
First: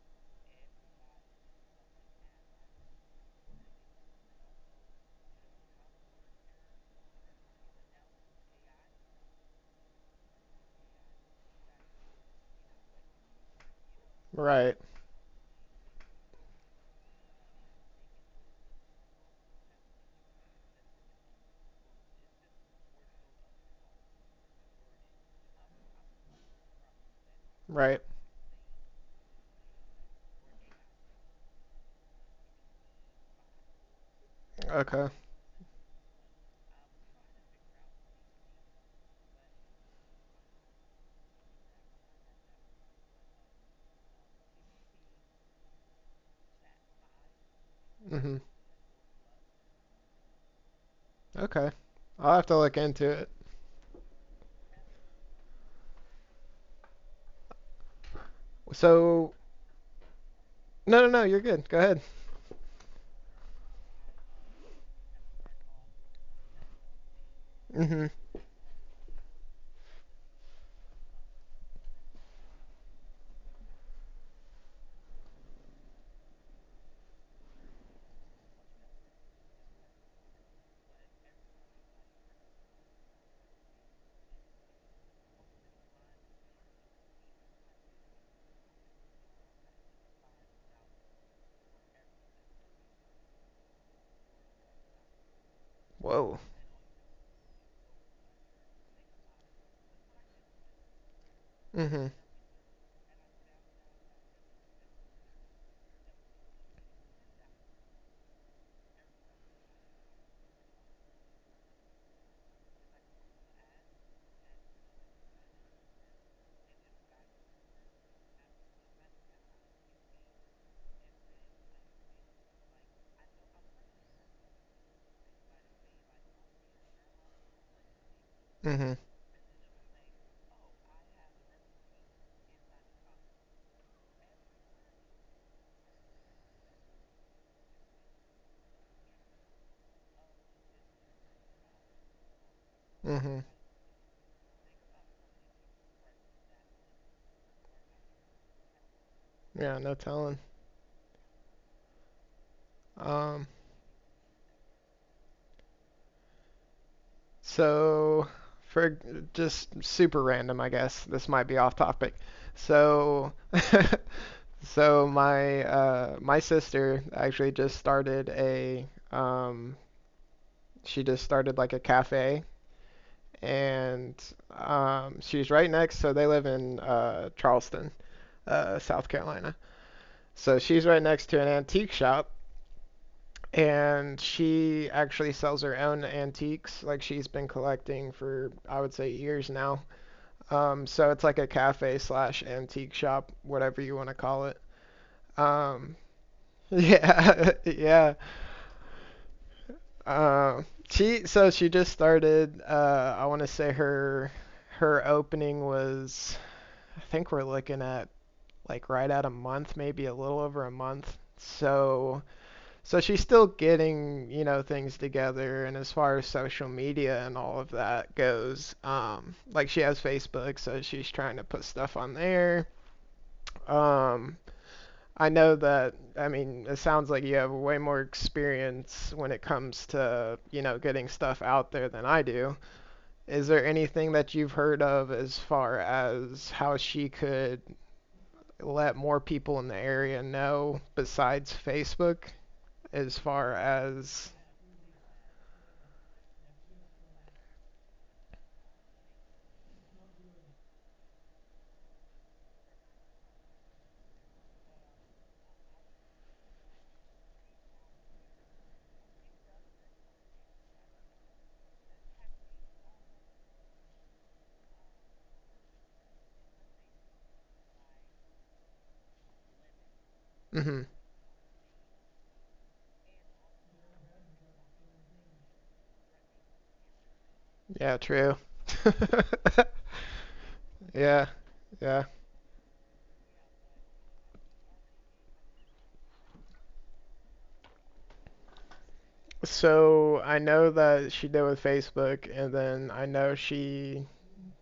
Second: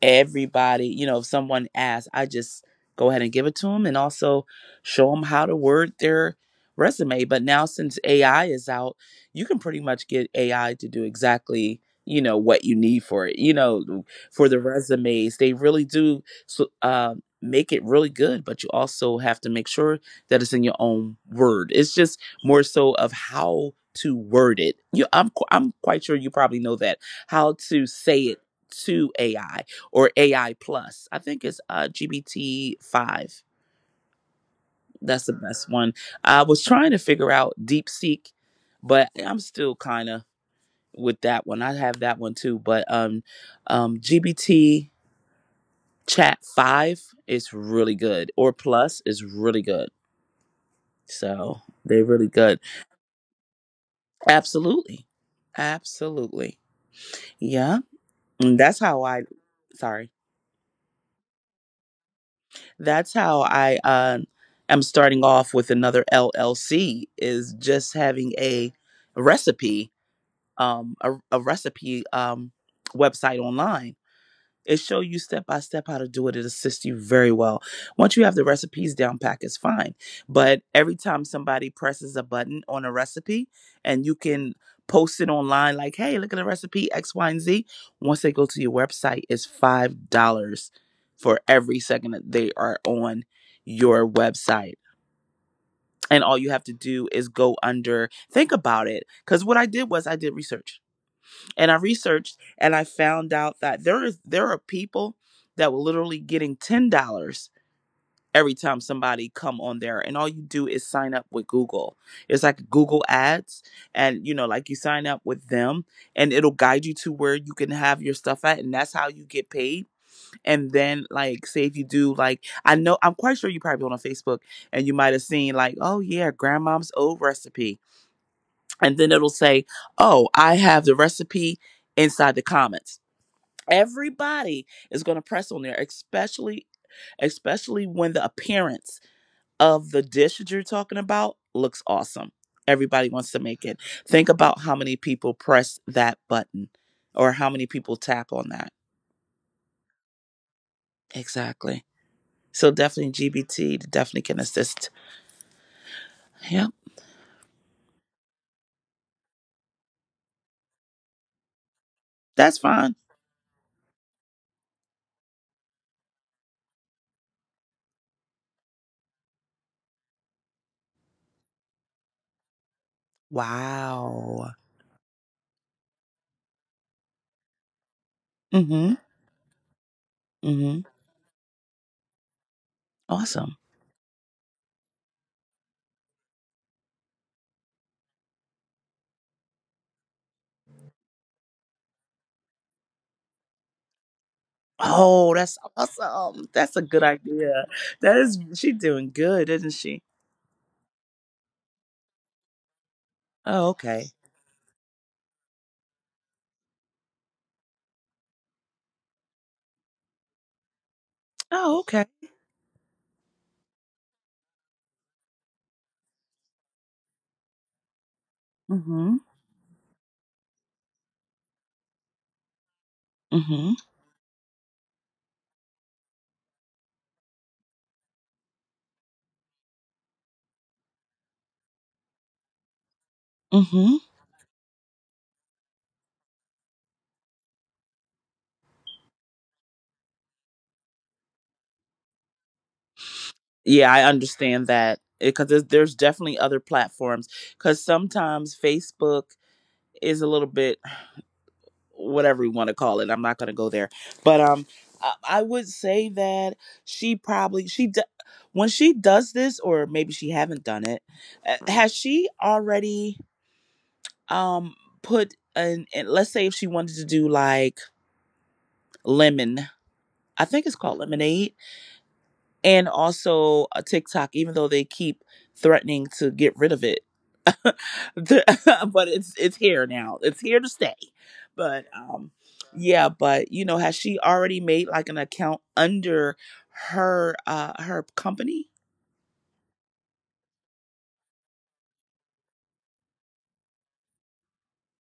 [SPEAKER 2] everybody, you know, if someone asks, I just go ahead and give it to them, and also show them how to word their resume. But now since AI is out, you can pretty much get AI to do exactly, you know, what you need for it. You know, for the
[SPEAKER 1] Right.
[SPEAKER 2] resumes, they really do so, make it really good, but you also have to make sure that it's in your own word. It's just more so of how to word it. I'm quite sure you probably know that, how to
[SPEAKER 1] Right.
[SPEAKER 2] say it to AI or AI plus. I think it's GBT five.
[SPEAKER 1] Okay.
[SPEAKER 2] That's the best one. I was trying to figure out DeepSeek, but I'm still kind of with that one. I have that one too, but GBT Chat five is really good,
[SPEAKER 1] Mhm.
[SPEAKER 2] or plus is really good. So
[SPEAKER 1] Okay.
[SPEAKER 2] they're really
[SPEAKER 1] I'll have to
[SPEAKER 2] good.
[SPEAKER 1] look into it.
[SPEAKER 2] Absolutely, absolutely. Yeah, and that's how
[SPEAKER 1] So,
[SPEAKER 2] I. Sorry.
[SPEAKER 1] no, no, no, you're good. Go ahead.
[SPEAKER 2] That's how I am starting off with another LLC, is just
[SPEAKER 1] Mhm.
[SPEAKER 2] having recipe, a recipe website online. It shows you step by step how to do it. It assists you very well. Once you have the recipes down pack, it's fine. But every time somebody presses a button on a recipe, and you can post it online like, hey, look at the recipe X, Y, and Z. Once they go to your website, it's $5 for every second that they are on your website. And
[SPEAKER 1] Whoa.
[SPEAKER 2] all you have to do is go under, think about it. Because what I did was I did research, and I
[SPEAKER 1] Mhm.
[SPEAKER 2] researched and I found out that there is, there are people that were literally getting $10 every time somebody come on there, and all you do is sign up with Google. It's like Google Ads, and you know, like you sign up with them, and it'll guide you to where you can have your stuff at, and that's how you get paid. And then like say if you do, like I know I'm quite sure you probably went on Facebook, and you might have seen like, oh yeah, grandmom's old recipe,
[SPEAKER 1] Mhm.
[SPEAKER 2] and then it'll say, oh, I have the recipe inside the comments. Everybody is going to press on there, especially, especially when the appearance of the dish that you're talking about looks awesome, everybody
[SPEAKER 1] Mhm.
[SPEAKER 2] wants to make it. Think about how many people press that button or how many people tap on that.
[SPEAKER 1] Yeah, no telling.
[SPEAKER 2] Exactly. So definitely
[SPEAKER 1] Um.
[SPEAKER 2] GBT definitely can assist. Yep.
[SPEAKER 1] So, for just super random, I guess this might be off topic.
[SPEAKER 2] That's fine.
[SPEAKER 1] So, so my my sister actually just started a um, she just started like a cafe, and
[SPEAKER 2] Wow.
[SPEAKER 1] she's right next. So they live in Charleston, South
[SPEAKER 2] Mm-hmm.
[SPEAKER 1] Carolina. So she's
[SPEAKER 2] Mm-hmm.
[SPEAKER 1] right next to an antique shop,
[SPEAKER 2] Awesome.
[SPEAKER 1] and she actually sells her own antiques. Like she's been collecting for I would say years now. So it's like a cafe slash antique shop, whatever you want to call it.
[SPEAKER 2] Oh, that's
[SPEAKER 1] Um,
[SPEAKER 2] awesome, that's a good
[SPEAKER 1] yeah,
[SPEAKER 2] idea.
[SPEAKER 1] yeah.
[SPEAKER 2] That is, she's doing good, isn't she?
[SPEAKER 1] She so she just started. I want to
[SPEAKER 2] Oh,
[SPEAKER 1] say
[SPEAKER 2] okay.
[SPEAKER 1] her her opening was I think we're looking at like right at a month, maybe a little over a month.
[SPEAKER 2] Oh, okay.
[SPEAKER 1] So so she's still getting you know things together, and as far as social media and all of that
[SPEAKER 2] Mm-hmm.
[SPEAKER 1] goes, like she has Facebook, so she's trying to put stuff on there.
[SPEAKER 2] Mm-hmm.
[SPEAKER 1] Um, I know that, I mean, it sounds like you have way more experience when it comes to, you know, getting stuff out there than I do.
[SPEAKER 2] Mm-hmm.
[SPEAKER 1] Is there anything that you've heard of as far as how she could let more people in the area know besides Facebook? As
[SPEAKER 2] Yeah, I
[SPEAKER 1] far
[SPEAKER 2] understand
[SPEAKER 1] as,
[SPEAKER 2] that, because there's definitely other platforms. Because sometimes Facebook is a little bit, whatever you want to call it. I'm not going to go there, but I would say that she probably she d- when she does this, or maybe she haven't done it. Has she already um put an? And let's say if she wanted to do like lemon, I think it's called Lemonade,
[SPEAKER 1] hmm
[SPEAKER 2] and also TikTok, even though they keep threatening to get rid of it.
[SPEAKER 1] yeah,
[SPEAKER 2] But
[SPEAKER 1] true.
[SPEAKER 2] it's here now. It's here to stay. But
[SPEAKER 1] Yeah, yeah.
[SPEAKER 2] yeah, but you know, has she already made like an account under her company?
[SPEAKER 1] So I know that she did with Facebook, and then I know she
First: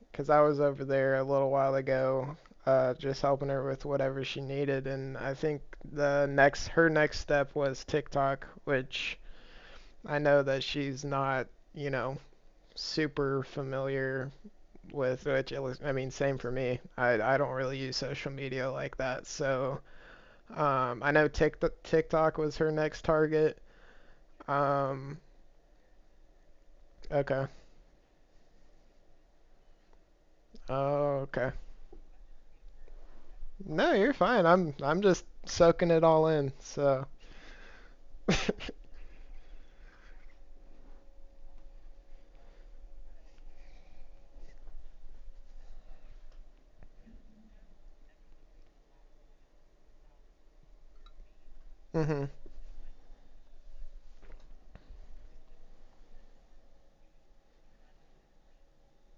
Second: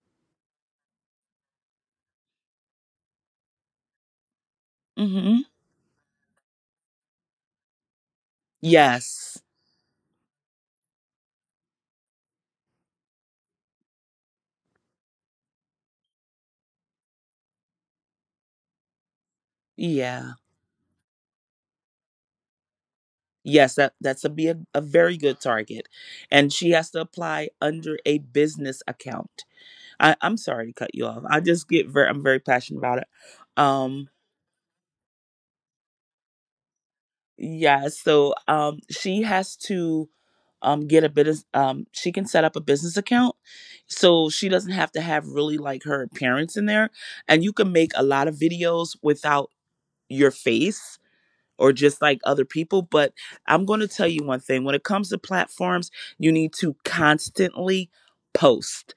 [SPEAKER 1] because I was over there a little while ago, just helping her with whatever she needed. And I think
[SPEAKER 2] Mhm.
[SPEAKER 1] the next her next step was TikTok, which
[SPEAKER 2] Yes.
[SPEAKER 1] I know that she's not, you know, super familiar with. Which it was- I mean, same for me. I don't really use social media like that, so
[SPEAKER 2] Yeah.
[SPEAKER 1] I know TikTok was her next target.
[SPEAKER 2] Yes, that that's a be a
[SPEAKER 1] Um,
[SPEAKER 2] very good target. And she has to
[SPEAKER 1] okay.
[SPEAKER 2] apply under a business account. I'm sorry to cut
[SPEAKER 1] Oh,
[SPEAKER 2] you off.
[SPEAKER 1] okay.
[SPEAKER 2] I just get very, I'm very passionate about it.
[SPEAKER 1] No, you're
[SPEAKER 2] Um,
[SPEAKER 1] fine. I'm just soaking it all in. So.
[SPEAKER 2] Yeah, so she has to get a business. She can set up a business account, so she doesn't have to have really like her appearance in there. And you can make a lot of videos without your face, or just
[SPEAKER 1] Hmm.
[SPEAKER 2] like other people. But I'm going to tell you one thing when it comes to platforms, you need to constantly post.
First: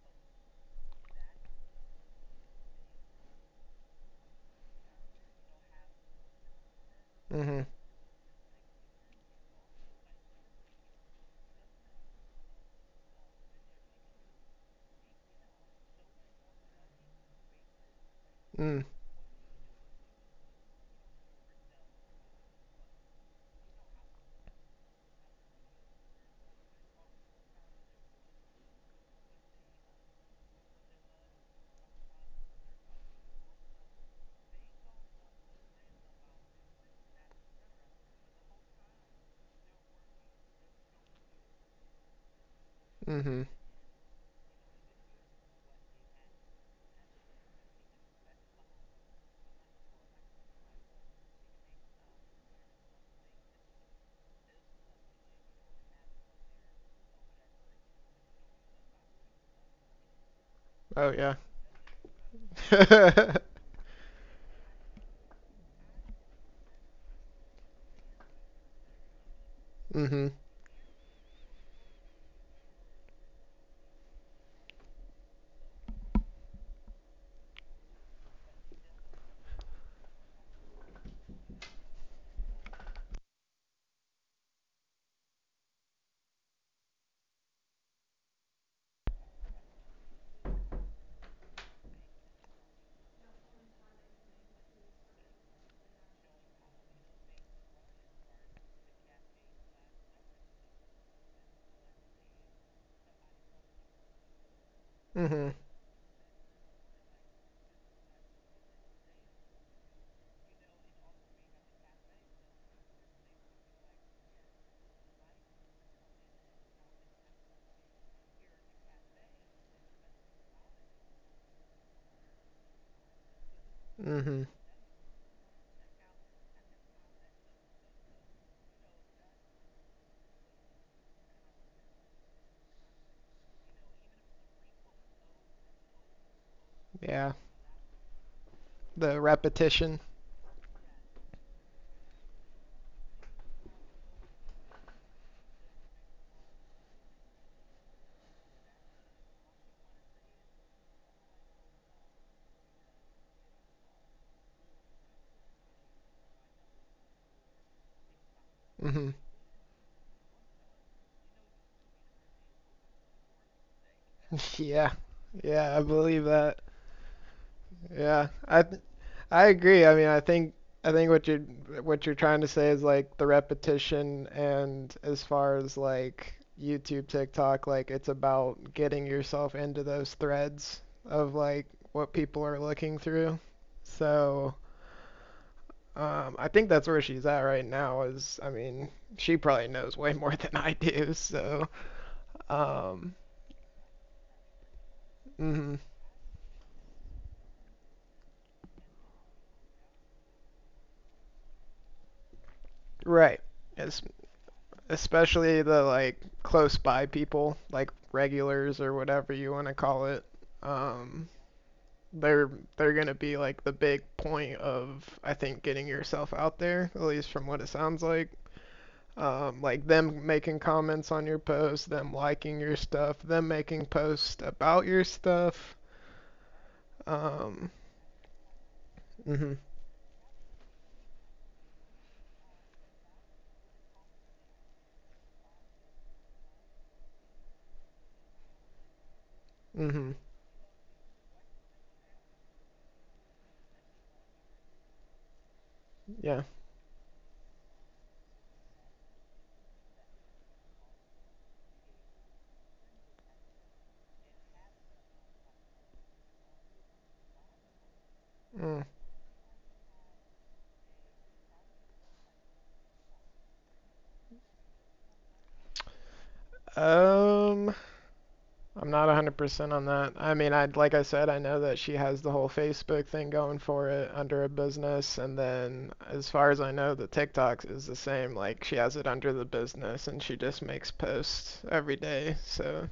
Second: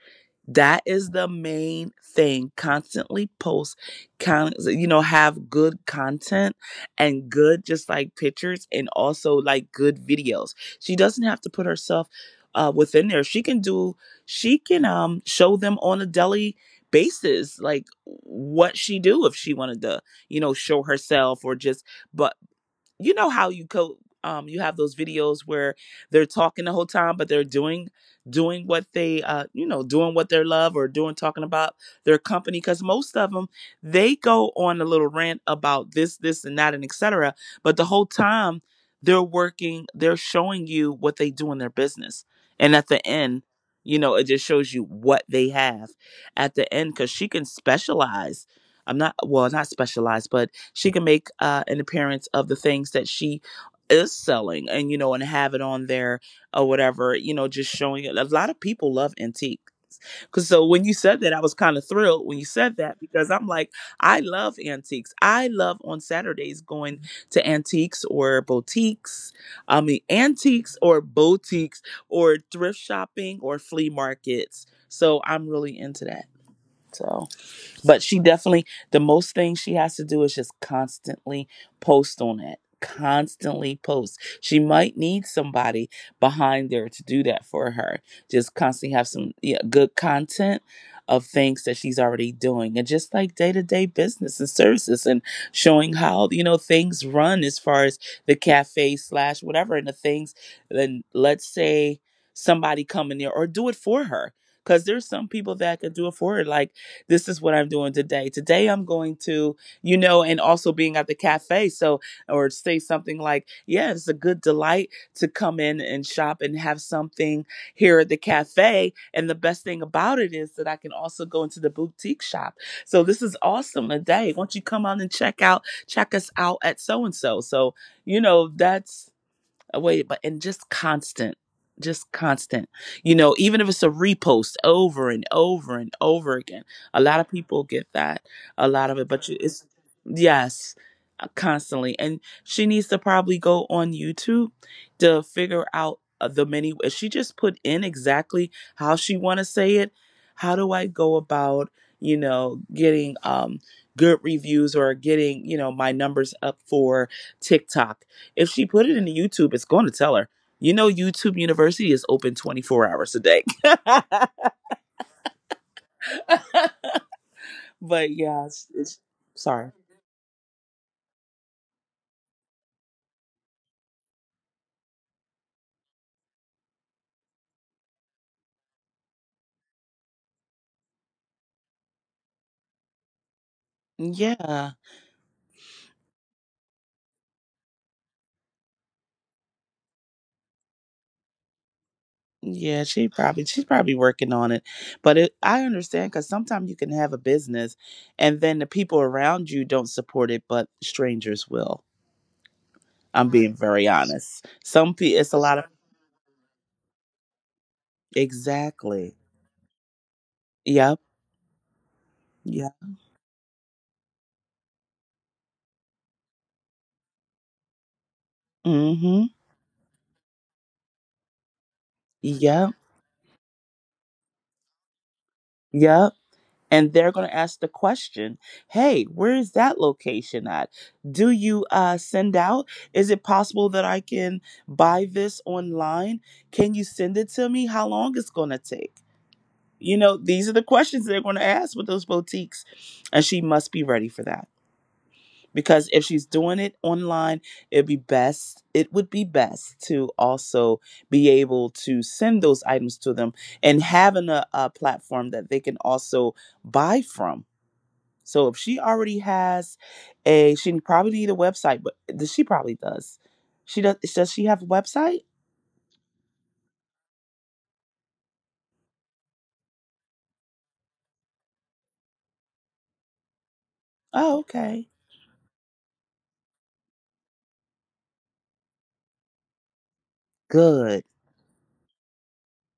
[SPEAKER 2] That is the main thing. You know, have good content and
[SPEAKER 1] Mm-hmm.
[SPEAKER 2] good, just like pictures and also like good videos. She doesn't have to put herself within there. She can do, she can show them on a daily basis, like what
[SPEAKER 1] Mm.
[SPEAKER 2] she do if she wanted to, you know, show herself or just, but you know how you have those videos where they're talking the whole time but they're doing what they doing what they love or doing talking about their company, because most of them they go on a little rant about this and that and etc, but the whole time they're working, they're showing you what they do in their business. And at the
[SPEAKER 1] Mm-hmm.
[SPEAKER 2] end, you know, it just shows you what they have at the end, because she can specialize. I'm not well not specialize but She can make an appearance of the things that she is selling, and you know, and have it on there or whatever. You know, just showing it, a lot of people love antique because, so when you
[SPEAKER 1] Oh
[SPEAKER 2] said that
[SPEAKER 1] yeah.
[SPEAKER 2] I was kind of thrilled when you said that, because I'm like, I love antiques. I love on Saturdays going to antiques or boutiques. I mean
[SPEAKER 1] Mm-hmm.
[SPEAKER 2] antiques or boutiques or thrift shopping or flea markets, so I'm really into that. So but she definitely, the most thing she has to do is just constantly post on it. Constantly post. She might need somebody behind there to do that for her. Just constantly have some, yeah, good content of things that she's already doing, and just like day to day business and services, and showing how, you know, things run as far as the cafe slash whatever, and the things. Then let's say somebody come in there or do it for her, because there's some
[SPEAKER 1] Mm-hmm.
[SPEAKER 2] people that can do it for her, like this is what I'm doing today. Today I'm going to, you know, and also being at the cafe. So, or say something like, yeah, it's a good delight to come in and shop and have something here at the cafe. And the best thing about it is that I can also go into the boutique shop. So this is awesome today.
[SPEAKER 1] Mm-hmm.
[SPEAKER 2] Won't you come on and check out, check us out at so and so. So, you know, that's, I waited, but and just constant, just constant. You know, even if it's a repost over and over and over again, a lot of
[SPEAKER 1] Yeah.
[SPEAKER 2] people get that, a lot of it.
[SPEAKER 1] The
[SPEAKER 2] But you- it's
[SPEAKER 1] repetition.
[SPEAKER 2] yes, constantly. And she needs to probably go on YouTube to figure out the many. If she just put in exactly how she want to say it, how do I go about, you know, getting good reviews or getting, you know, my numbers up for TikTok, if she put it in
[SPEAKER 1] Mm-hmm.
[SPEAKER 2] the YouTube, it's going to tell her. You know, YouTube University is open 24 hours a day.
[SPEAKER 1] Yeah. Yeah, I believe that.
[SPEAKER 2] But
[SPEAKER 1] Yeah.
[SPEAKER 2] yeah,
[SPEAKER 1] I
[SPEAKER 2] it's,
[SPEAKER 1] th-
[SPEAKER 2] it's
[SPEAKER 1] I
[SPEAKER 2] sorry.
[SPEAKER 1] agree. I mean, I think what you what you're trying to say is like the repetition and as far as like YouTube, TikTok, like it's about getting yourself into those threads of like what people are looking through. So,
[SPEAKER 2] Yeah.
[SPEAKER 1] um, I think that's where she's at right now. Is I mean, she probably knows way more than I do. So,
[SPEAKER 2] Yeah,
[SPEAKER 1] um,
[SPEAKER 2] she's probably working on it. But it, I
[SPEAKER 1] mhm.
[SPEAKER 2] understand, cuz sometimes you can have a business and then the people around you don't support it, but strangers will. I'm
[SPEAKER 1] Right.
[SPEAKER 2] being very
[SPEAKER 1] Es-
[SPEAKER 2] honest. Some people it's a lot
[SPEAKER 1] especially
[SPEAKER 2] of.
[SPEAKER 1] the like close by people, like regulars or
[SPEAKER 2] Exactly.
[SPEAKER 1] whatever you want to call it.
[SPEAKER 2] Yep.
[SPEAKER 1] Um, they're
[SPEAKER 2] Yep.
[SPEAKER 1] they're gonna be like the big point of I think getting yourself out there, at least from what it sounds like.
[SPEAKER 2] Mhm.
[SPEAKER 1] Like them making comments on your posts, them liking your
[SPEAKER 2] Yep.
[SPEAKER 1] stuff, them making posts about your stuff.
[SPEAKER 2] Yep. And they're going to
[SPEAKER 1] Um,
[SPEAKER 2] ask the question, hey, where
[SPEAKER 1] Mm-hmm.
[SPEAKER 2] is that location at, do you send out, is it possible that I can buy this online, can you send it to me, how long it's going to take. You
[SPEAKER 1] Mm-hmm.
[SPEAKER 2] know, these are the questions they're going to ask with those boutiques, and she must be ready for that, because if she's
[SPEAKER 1] Yeah.
[SPEAKER 2] doing it online, it would be best to also be able to send those items to them, and having a platform that they can also buy from. So if
[SPEAKER 1] Mm.
[SPEAKER 2] she already has a, she probably need a website, but th- she probably does. She does. Does she have a website?
[SPEAKER 1] Um, I'm not 100% on that. I mean, I like I said, I know that she has the whole Facebook thing going for it under a
[SPEAKER 2] Oh, okay.
[SPEAKER 1] business, and then as far as I know, the TikTok is the same. Like she has it under the business, and she just makes
[SPEAKER 2] Good.
[SPEAKER 1] posts every day.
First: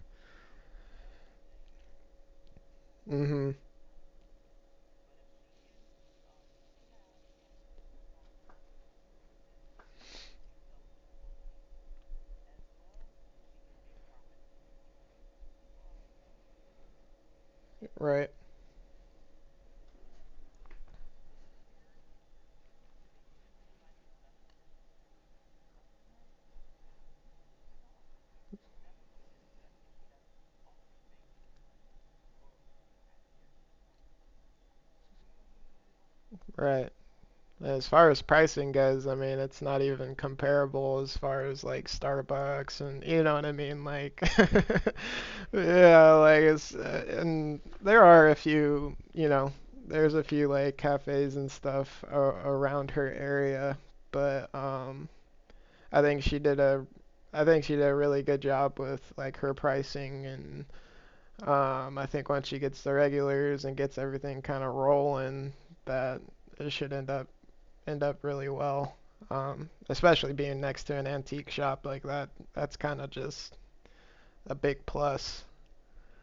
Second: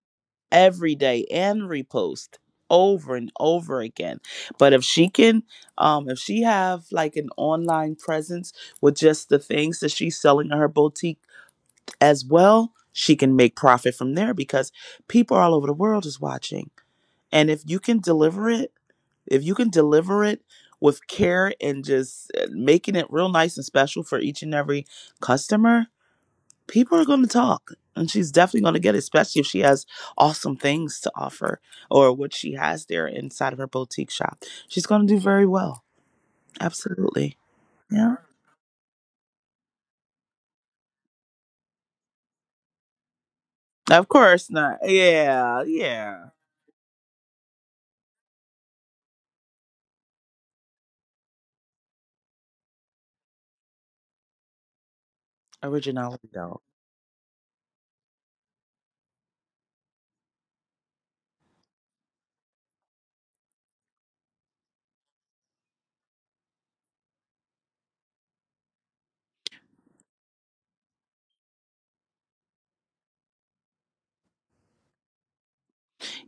[SPEAKER 2] Every day and repost over and
[SPEAKER 1] mm-hmm.
[SPEAKER 2] over again. But if she can, if she have like an online presence with just the things that she's selling in her boutique as well, she can make profit from there, because people all over the world is watching. And if you can
[SPEAKER 1] Right.
[SPEAKER 2] deliver it, if you can deliver it with care and just making it real nice and special for each and every customer, people are going to talk, and she's definitely going to get it, especially if she has awesome things to offer, or what she has there inside of her boutique shop, she's going to do very well.
[SPEAKER 1] Right.
[SPEAKER 2] Absolutely.
[SPEAKER 1] As far
[SPEAKER 2] Yeah,
[SPEAKER 1] as pricing goes, I mean, it's not even comparable as far as like Starbucks and you know what I mean?
[SPEAKER 2] of
[SPEAKER 1] Like,
[SPEAKER 2] course not, yeah,
[SPEAKER 1] yeah,
[SPEAKER 2] yeah.
[SPEAKER 1] like and there are a few, you know, there's a few like cafes and stuff a around her area, but I
[SPEAKER 2] Originality
[SPEAKER 1] think she
[SPEAKER 2] though.
[SPEAKER 1] did a I think she did a really good job with like her pricing and I think once she gets the regulars and gets everything kind of rolling that it should end up really well. Especially being next to an antique shop like that, that's kind of just a big plus.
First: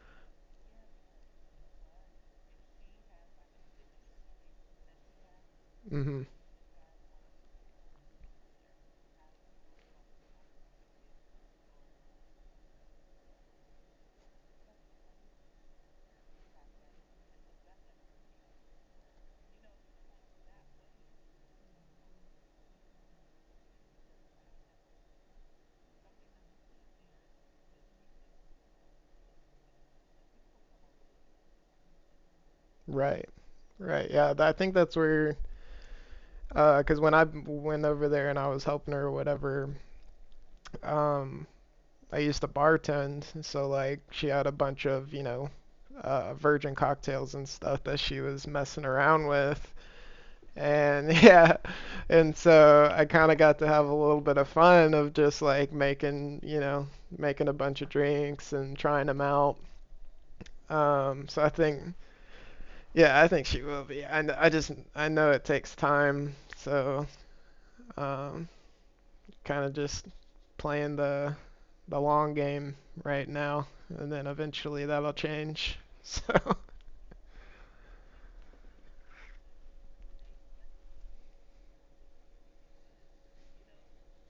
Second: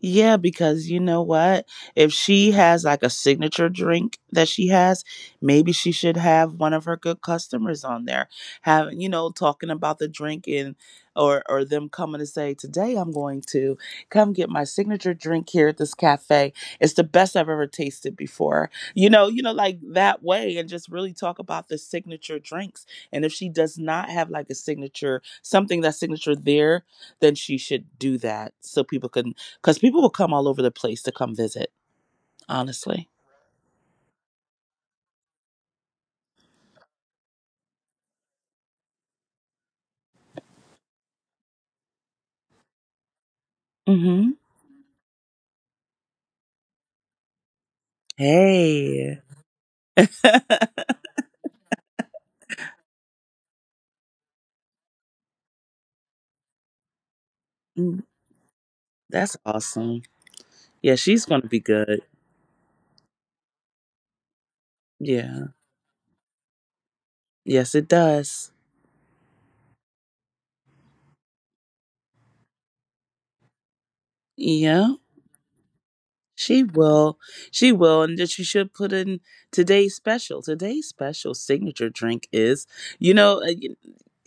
[SPEAKER 2] Yeah, because you know what? If she has like a signature drink that she has, maybe she should
[SPEAKER 1] hmm
[SPEAKER 2] have one of her good customers on there, having, you know, talking about the drink, and or them coming to say, today I'm going to come get my signature drink here at this cafe. It's the best I've ever tasted before. You know, like that way, and just really talk about the signature drinks. And if she does not have like a signature, something that's signature there, then she should do that so people can, because people will come all over the place to come visit. Honestly.
[SPEAKER 1] Right. Right. Yeah. I think that's where, 'cause when I went over there and I was helping her or whatever, um, I used to bartend. So like she
[SPEAKER 2] Mm-hmm.
[SPEAKER 1] had a bunch of, you know, virgin cocktails and stuff that she was messing around
[SPEAKER 2] Hey,
[SPEAKER 1] with. And yeah, and so I kind of got to have a little bit of fun of just like making, you know, making a bunch of drinks and trying them
[SPEAKER 2] that's
[SPEAKER 1] out.
[SPEAKER 2] awesome. Yeah,
[SPEAKER 1] Um,
[SPEAKER 2] she's
[SPEAKER 1] so I
[SPEAKER 2] gonna be
[SPEAKER 1] think,
[SPEAKER 2] good.
[SPEAKER 1] yeah, I think she will be. I just, I know it
[SPEAKER 2] Yeah.
[SPEAKER 1] takes time, so
[SPEAKER 2] Yes, it
[SPEAKER 1] um,
[SPEAKER 2] does.
[SPEAKER 1] kind of just playing the long game right now, and then eventually
[SPEAKER 2] Yeah.
[SPEAKER 1] that'll change. So
[SPEAKER 2] She will. She will. And that you should put in, today's special. Today's special signature drink is, you know,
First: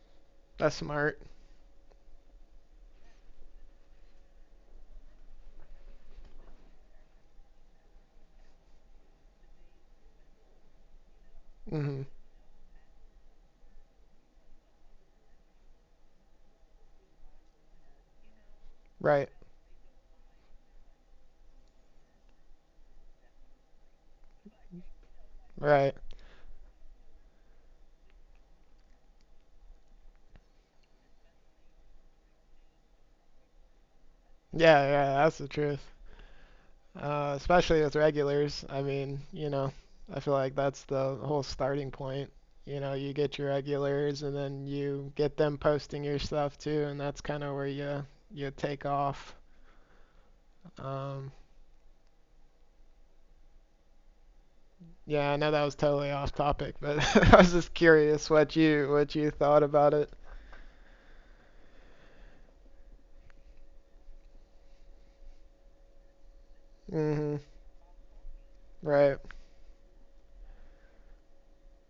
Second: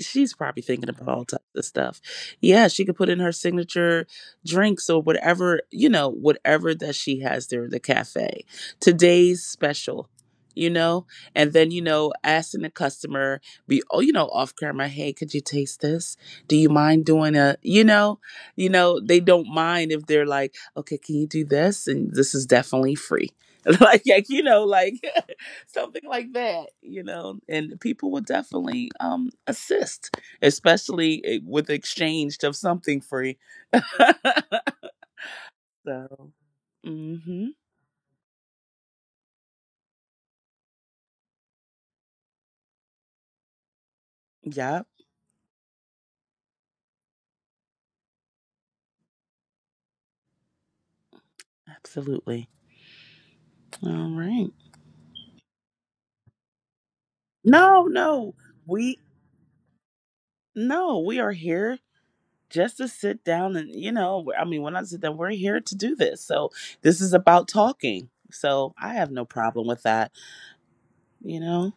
[SPEAKER 2] she's probably
[SPEAKER 1] that's
[SPEAKER 2] thinking about
[SPEAKER 1] smart.
[SPEAKER 2] all types of stuff. Yeah, she could put in her signature drinks or whatever, you know, whatever that she has there at the cafe. Today's special. You know, and then, you
[SPEAKER 1] hmm
[SPEAKER 2] know, asking the customer, be oh, you know, off camera, hey, could you taste this? Do you mind doing a, you know? You know, they
[SPEAKER 1] Right,
[SPEAKER 2] don't mind. If they're like, okay, can you do this? And this is definitely free. Like, you know, like
[SPEAKER 1] right.
[SPEAKER 2] something like that, you know, and people will definitely assist, especially with exchange of something free.
[SPEAKER 1] Yeah, yeah, that's the truth.
[SPEAKER 2] So, mm-hmm.
[SPEAKER 1] Especially with regulars. I mean, you know, I feel like that's the whole starting point. You know, you get your regulars and then
[SPEAKER 2] Yep,
[SPEAKER 1] you get them posting your stuff too, and that's kind of where you take off. Um,
[SPEAKER 2] absolutely. All right.
[SPEAKER 1] yeah, I know that was totally off topic, but I was just
[SPEAKER 2] No,
[SPEAKER 1] curious
[SPEAKER 2] no, we,
[SPEAKER 1] what you thought about it.
[SPEAKER 2] no, we are here just to sit down and, you know, I mean, when I sit down, we're here to do this. So this is
[SPEAKER 1] Mhm.
[SPEAKER 2] about talking, so I
[SPEAKER 1] Right.
[SPEAKER 2] have no problem with that, you know.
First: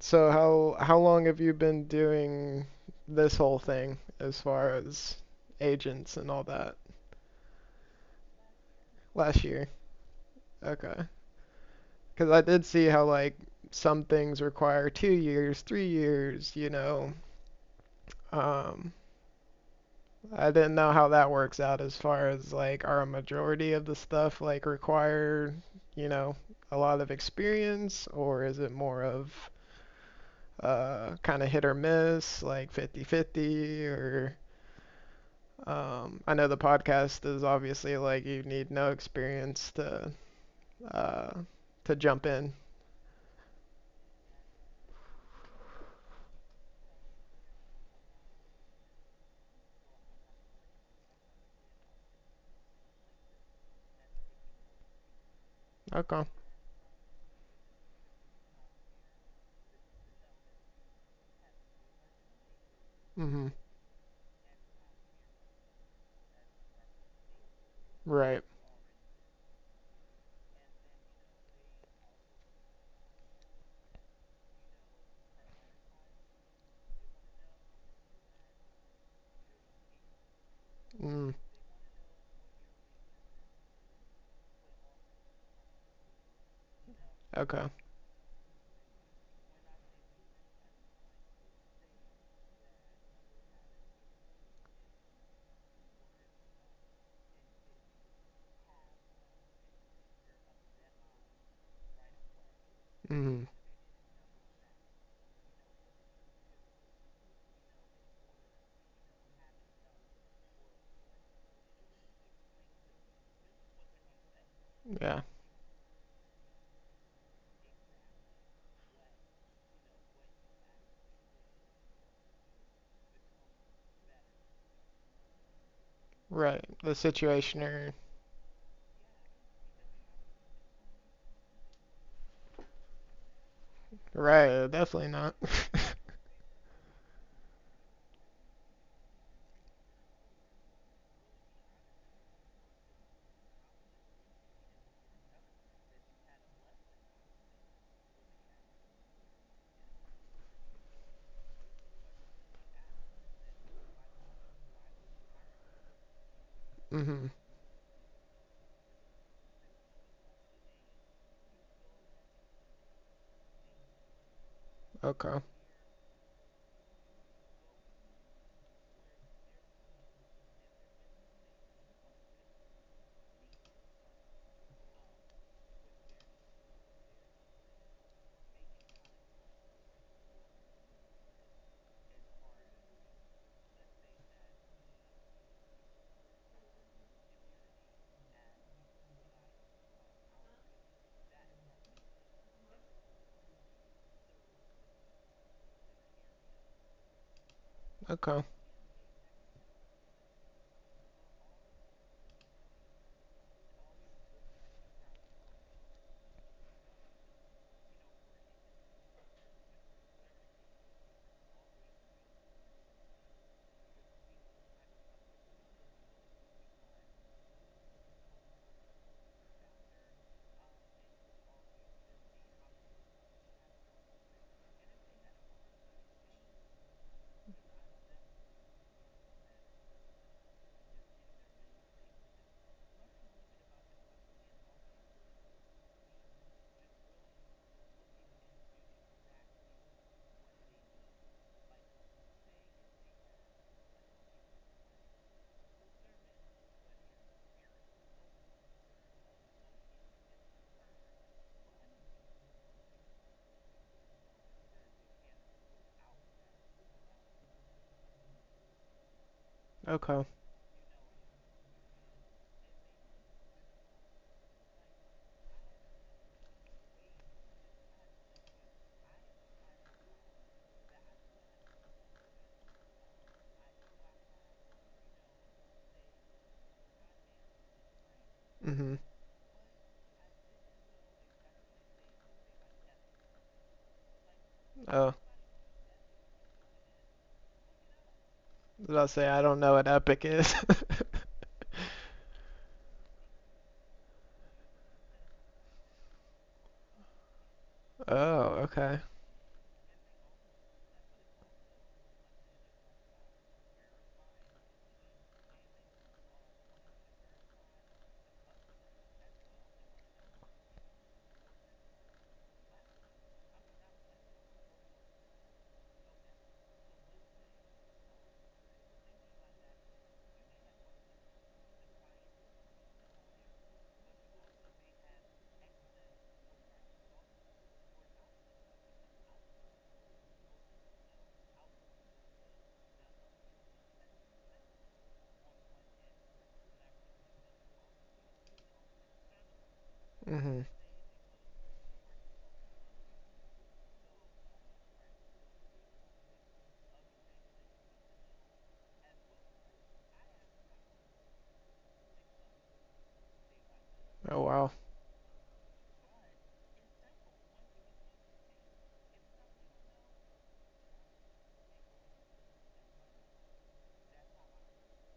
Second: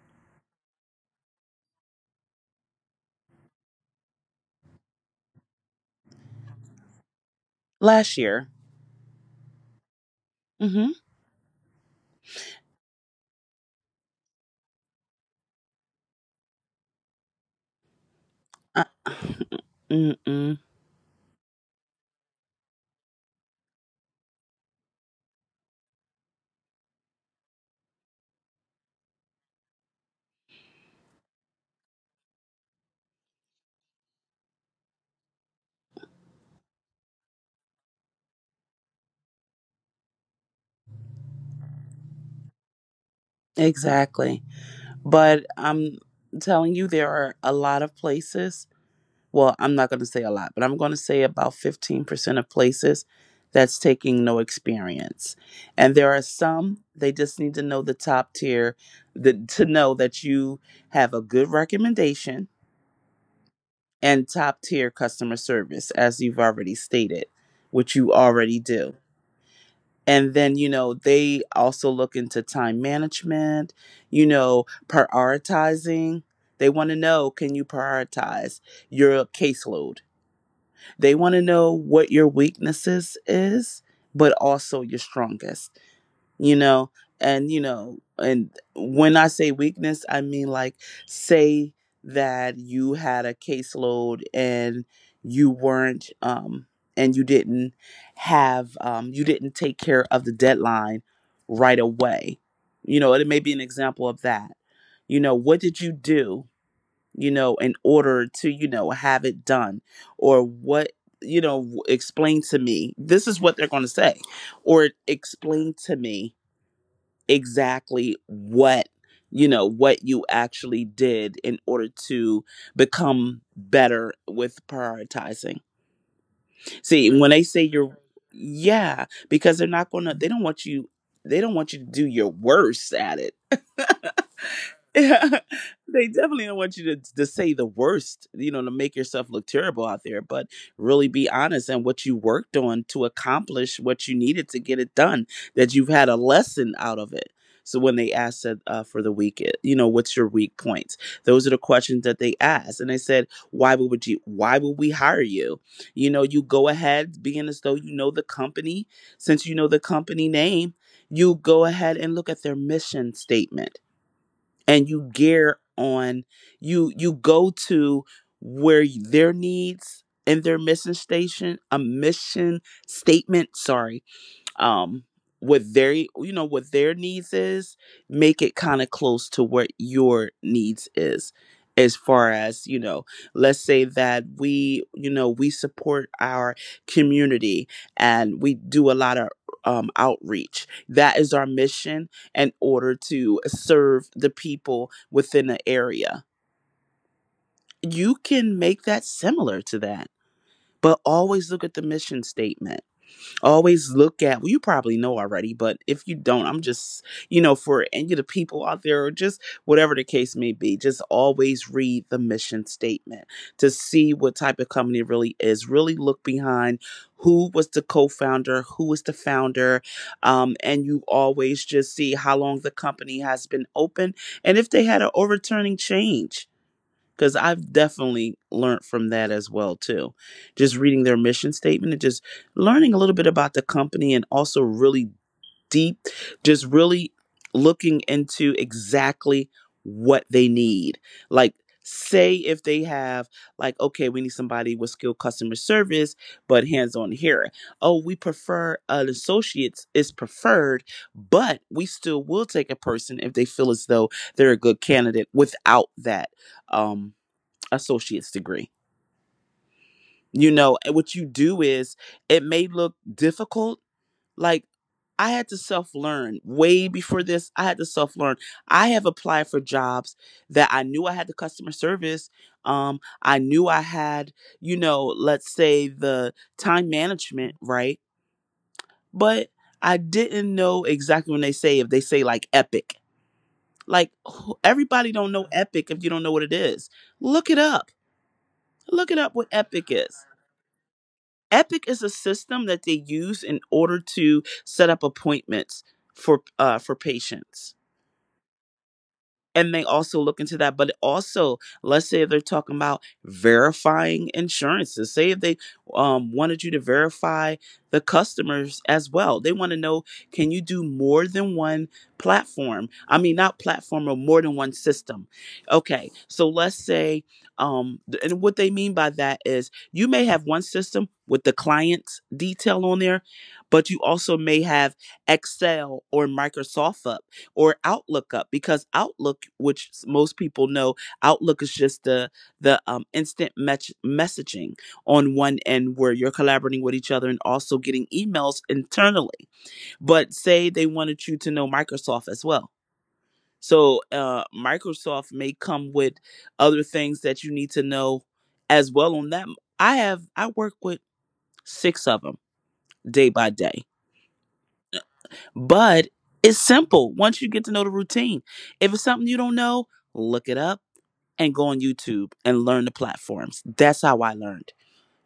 [SPEAKER 1] So how long have you been doing this whole thing as far as agents and all that?
[SPEAKER 2] Last year.
[SPEAKER 1] Last year.
[SPEAKER 2] Mm-hmm
[SPEAKER 1] Okay. Because I did see how like some things require 2 years, 3 years, you know.
[SPEAKER 2] uh,
[SPEAKER 1] Um, I
[SPEAKER 2] mm-mm,
[SPEAKER 1] didn't know how that works out as far as like are a majority of the stuff like require, you know, a lot of experience or is it more of kind of hit or miss, like fifty-fifty? Or I know the podcast is obviously like you need no experience uh, to jump in.
[SPEAKER 2] exactly. But I'm telling you, there are a lot of places, well I'm not going to say a lot, but I'm going to say about 15% of places that's taking no experience. And there
[SPEAKER 1] Okay.
[SPEAKER 2] are some, they just need to know the top tier, the, to know that you have a good recommendation
[SPEAKER 1] Mhm.
[SPEAKER 2] and top tier customer service, as you've already stated, which you
[SPEAKER 1] Right.
[SPEAKER 2] already do. And then, you know, they also look into time management, you know, prioritizing. They want to know, can you prioritize your caseload? They
[SPEAKER 1] Mm.
[SPEAKER 2] want to know what your weaknesses is, but also your strongest, you know. And you
[SPEAKER 1] Okay.
[SPEAKER 2] know and when I say weakness, I mean like, say that you had a caseload and you weren't and you didn't have you didn't take care of the deadline right away, you know, it may be
[SPEAKER 1] Mm,
[SPEAKER 2] an example of that. You know, what did you do, you know, in order to, you know, have it done, or what, you know, explain to me, this is what they're going to say, or
[SPEAKER 1] yeah,
[SPEAKER 2] explain to me exactly what, you know, what you actually did in order to become better with prioritizing.
[SPEAKER 1] right. The
[SPEAKER 2] See when they say you're,
[SPEAKER 1] situationer.
[SPEAKER 2] yeah, because they're not gonna, they don't want you, they don't want you to do your worst at it.
[SPEAKER 1] Right, definitely
[SPEAKER 2] Yeah,
[SPEAKER 1] not.
[SPEAKER 2] they definitely don't want you to say the worst, you know, to make yourself look terrible out there, but really be honest and what you worked on to accomplish what you needed to get it done, that you've had a lesson out of it. So when they asked that, for the week, it- you know, what's your weak points? Those are the questions that they asked. And they said, why would you, why would we hire you? You know, you go ahead
[SPEAKER 1] hmm.
[SPEAKER 2] being as though you know the company, since you know the company name, you go ahead and look at their mission statement, and you
[SPEAKER 1] Okay.
[SPEAKER 2] gear on, you go to where their needs and their mission station, a mission statement, sorry, um what their, you know, what their needs is, make it kind of close to what your needs is, as far as, you know, let's say that we, you know, we support our community, and we do a lot of outreach, that is our mission in order to serve the people within the area. You
[SPEAKER 1] Okay.
[SPEAKER 2] can make that similar to that, but always look at the mission statement. Always look at, well, you probably know already, but if you don't, I'm just, you know, for any of the people out there, or just whatever the case may be, just always read the mission statement to see what type of company it really is, really look behind, who was the co-founder, who was the founder, and you always just see how long the company has been open, and if they had an overturning change, because I've definitely learned from that as well too. Just reading their mission statement and just learning a little bit about the company and also really deep, just really looking into exactly what they need. Like say if they have like okay we need somebody with skilled customer service but hands on here. Oh, we prefer an associate is preferred, but we still will take a person if they feel as though they're a good candidate without that Um, associate's degree.
[SPEAKER 1] Okay.
[SPEAKER 2] You know, and what you do is it may look difficult. Like I had to self learn way before this. I had to self learn. I have applied for jobs that I knew I had the customer service. I knew I had, you know, let's say the time management, right?
[SPEAKER 1] Hmm.
[SPEAKER 2] But I didn't know exactly when they say if they say like Epic. Like everybody
[SPEAKER 1] Oh,
[SPEAKER 2] don't know Epic if you don't know what it is. Look it up.
[SPEAKER 1] did
[SPEAKER 2] Look
[SPEAKER 1] I
[SPEAKER 2] it up
[SPEAKER 1] say
[SPEAKER 2] what
[SPEAKER 1] I don't know
[SPEAKER 2] Epic
[SPEAKER 1] what
[SPEAKER 2] is.
[SPEAKER 1] epic is?
[SPEAKER 2] Epic is a system that they use in order to set up appointments for patients,
[SPEAKER 1] Oh, okay.
[SPEAKER 2] and they also look into that. But also let's say they're talking about verifying insurances. Say if they wanted you to verify the customers as well, they want to know can you do more than one platform I mean not platform, or more than one system. Okay, so let's say um and what they mean by that is you may have one system with the client's detail on there, but you also may have Excel or Microsoft up, or Outlook up. Because Outlook, which most people know, Outlook is just the instant match messaging on one end where you're collaborating with each other and also getting emails internally. But
[SPEAKER 1] Hmm.
[SPEAKER 2] say they wanted you to know Microsoft as well. So Microsoft may come with other things that you need to know as well on that. I work with six of them day by day.
[SPEAKER 1] Oh, wow.
[SPEAKER 2] But it's simple once you get to know the routine. If it's something you don't know, look it up and go on YouTube and learn the platforms. That's how I learned.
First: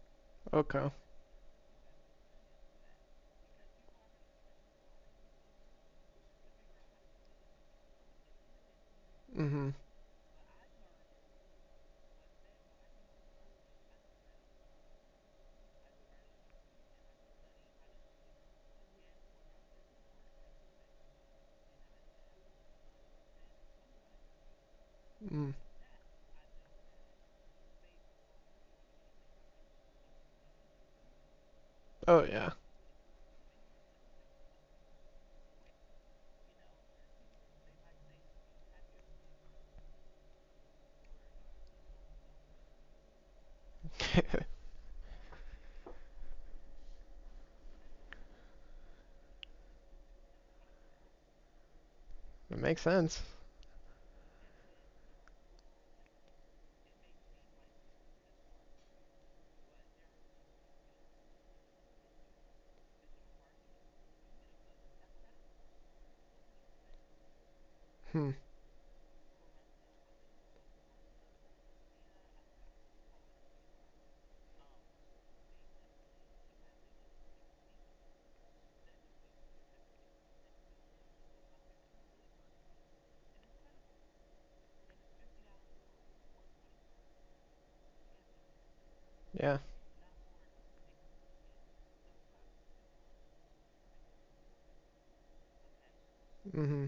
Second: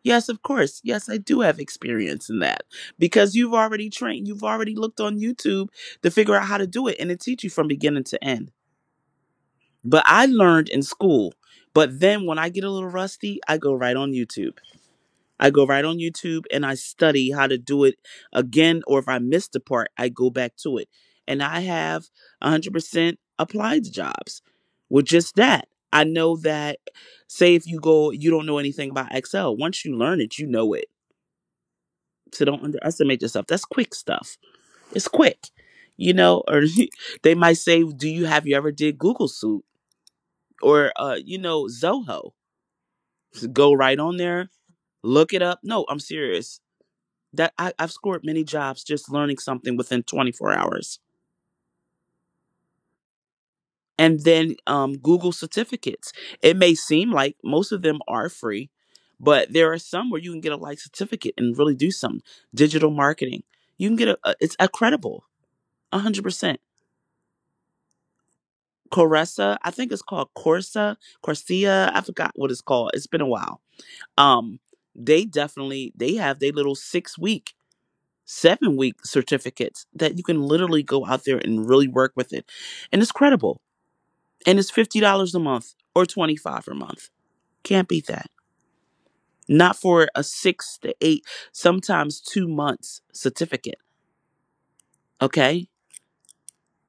[SPEAKER 2] Yes, of course.
[SPEAKER 1] Okay.
[SPEAKER 2] Yes, I do have experience in that, because you've already trained, you've already looked on YouTube to figure out how to do it and it teach you from beginning to end.
[SPEAKER 1] Hmm.
[SPEAKER 2] But I learned in school. But then when I get a little rusty, I go right on YouTube. I go right on YouTube and I study how to do it again, or if I missed a part, I go back to it. And I have 100% applied to jobs with just
[SPEAKER 1] Mm.
[SPEAKER 2] that. I know that, say, if you go, you don't know anything about Excel. Once you learn it, you know it.
[SPEAKER 1] Oh,
[SPEAKER 2] So
[SPEAKER 1] yeah.
[SPEAKER 2] don't underestimate yourself. That's quick stuff. It's quick. Or they might say, "Do you ever did Google Suite or you know Zoho?" Just go right on there, look it up. No, I'm serious that I've scored many jobs just learning something within 24 hours.
[SPEAKER 1] It makes sense.
[SPEAKER 2] And then Google certificates. It may seem like most of them are free, but there are some where you can get a like certificate and really do something. Digital marketing, you can get a it's accredible, 100%.
[SPEAKER 1] Hmm.
[SPEAKER 2] Coressa, I think it's called Corsa, Corsia. I forgot what it's called. It's been a while. Um, they definitely they have their little 6 week 7 week certificates that you can literally go out there and really work with it. And it's credible. And it's $50 a month or $25 a month. Can't beat that.
[SPEAKER 1] Yeah.
[SPEAKER 2] Not for a six to eight, sometimes 2 months certificate. Okay.
[SPEAKER 1] Hmm.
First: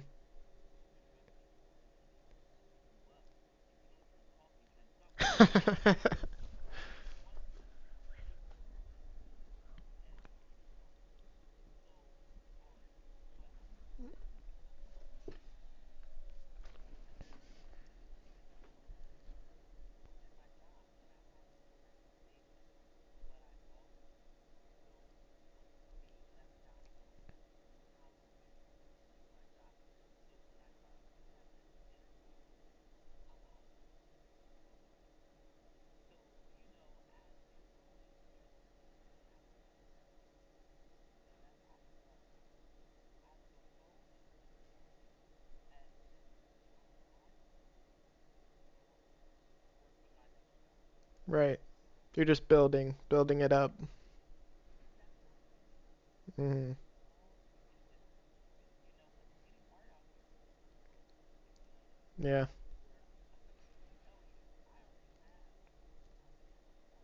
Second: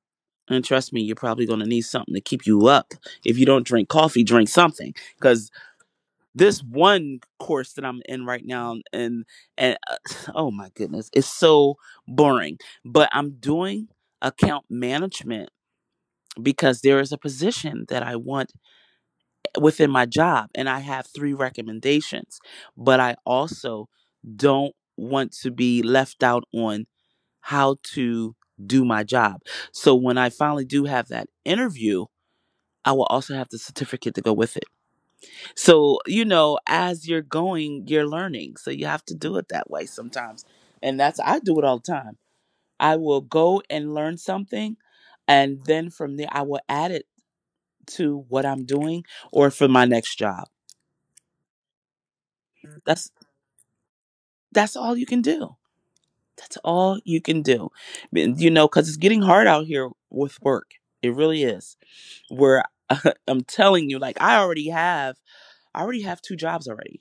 [SPEAKER 2] And trust me, you're probably going to need something to keep you up. If you don't drink coffee, drink something. Because this one course that I'm in right now, and oh my goodness, it's so boring. But I'm doing account management because there is a position that I want within my job and I have three recommendations, but I also don't want to be left out on how to do my job. So when I finally do have that interview, I will also have the certificate to go with it. So, you know, as you're going, you're learning. So you have to do it that way sometimes. And that's, I do it all the time. I will go and learn something. And then from there, I will add it to what I'm doing or for my next job.
[SPEAKER 1] Right. You're just building,
[SPEAKER 2] That's
[SPEAKER 1] building it up.
[SPEAKER 2] that's all you can do. That's
[SPEAKER 1] Hmm.
[SPEAKER 2] all you can do. You know, cuz it's getting hard out here with work. It really is.
[SPEAKER 1] Yeah.
[SPEAKER 2] Where I'm telling you like I already have two jobs already.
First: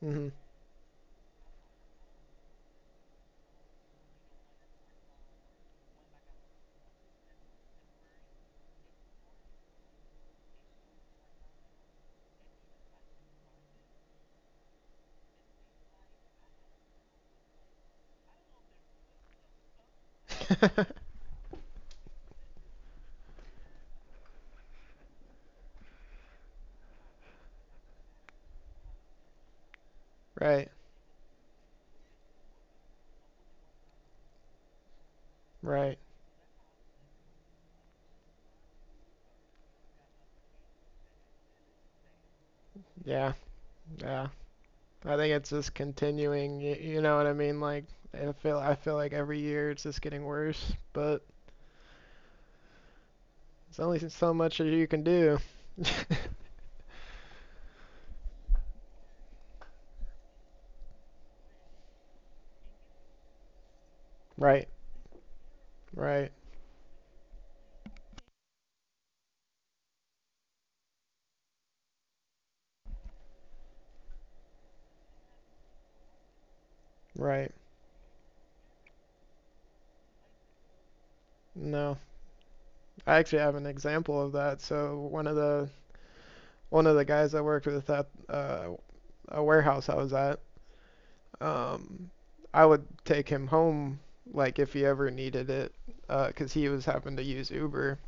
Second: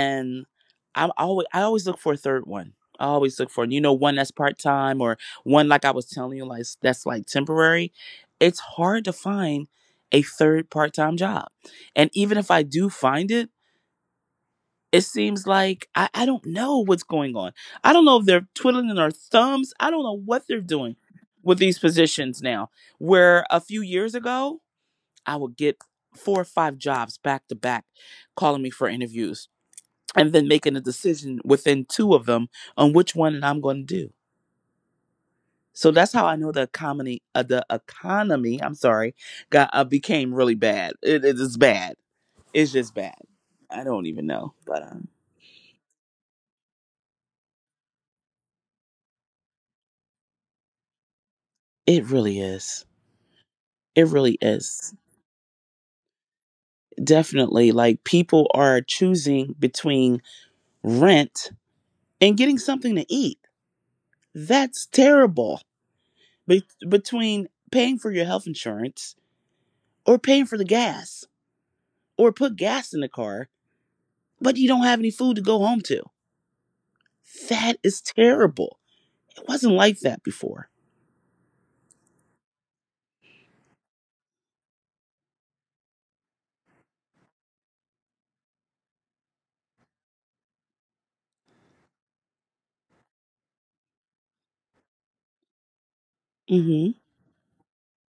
[SPEAKER 1] Hmm.
[SPEAKER 2] I always look for a third one. I always look for, you know, one that's part-time, or one like I was telling you like that's like temporary. It's hard to find a third part-time job. And even if I do find it, it seems like I don't know what's going on. I don't know if they're twiddling their thumbs. I don't know what they're doing with these positions now. Where a few years ago, I would get four or five jobs back to back calling me for interviews and then
[SPEAKER 1] Right.
[SPEAKER 2] making a decision within two of them on which one I'm going to do. So
[SPEAKER 1] Right.
[SPEAKER 2] that's how I know the economy, I'm sorry, got became really bad. It is bad. It's just bad.
[SPEAKER 1] Yeah.
[SPEAKER 2] I don't even
[SPEAKER 1] Yeah,
[SPEAKER 2] know, but
[SPEAKER 1] I think it's just continuing. You know what I mean? Like, I feel like every year it's just getting worse, but
[SPEAKER 2] it really is.
[SPEAKER 1] it's only
[SPEAKER 2] It
[SPEAKER 1] so
[SPEAKER 2] really
[SPEAKER 1] much as you
[SPEAKER 2] is.
[SPEAKER 1] can do.
[SPEAKER 2] Definitely. Like people are choosing between rent and getting something to eat.
[SPEAKER 1] Right,
[SPEAKER 2] That's terrible.
[SPEAKER 1] right,
[SPEAKER 2] Between paying for your health insurance or paying for the gas or put gas in the car, but you don't have any food to go home to.
[SPEAKER 1] right.
[SPEAKER 2] That is terrible. It wasn't like that before.
[SPEAKER 1] No, I actually have an example of that. So one of the guys I worked with at a warehouse I was at, um, I would take him home like if he ever needed it, uh, 'cause he was
[SPEAKER 2] Mm
[SPEAKER 1] having to use Uber.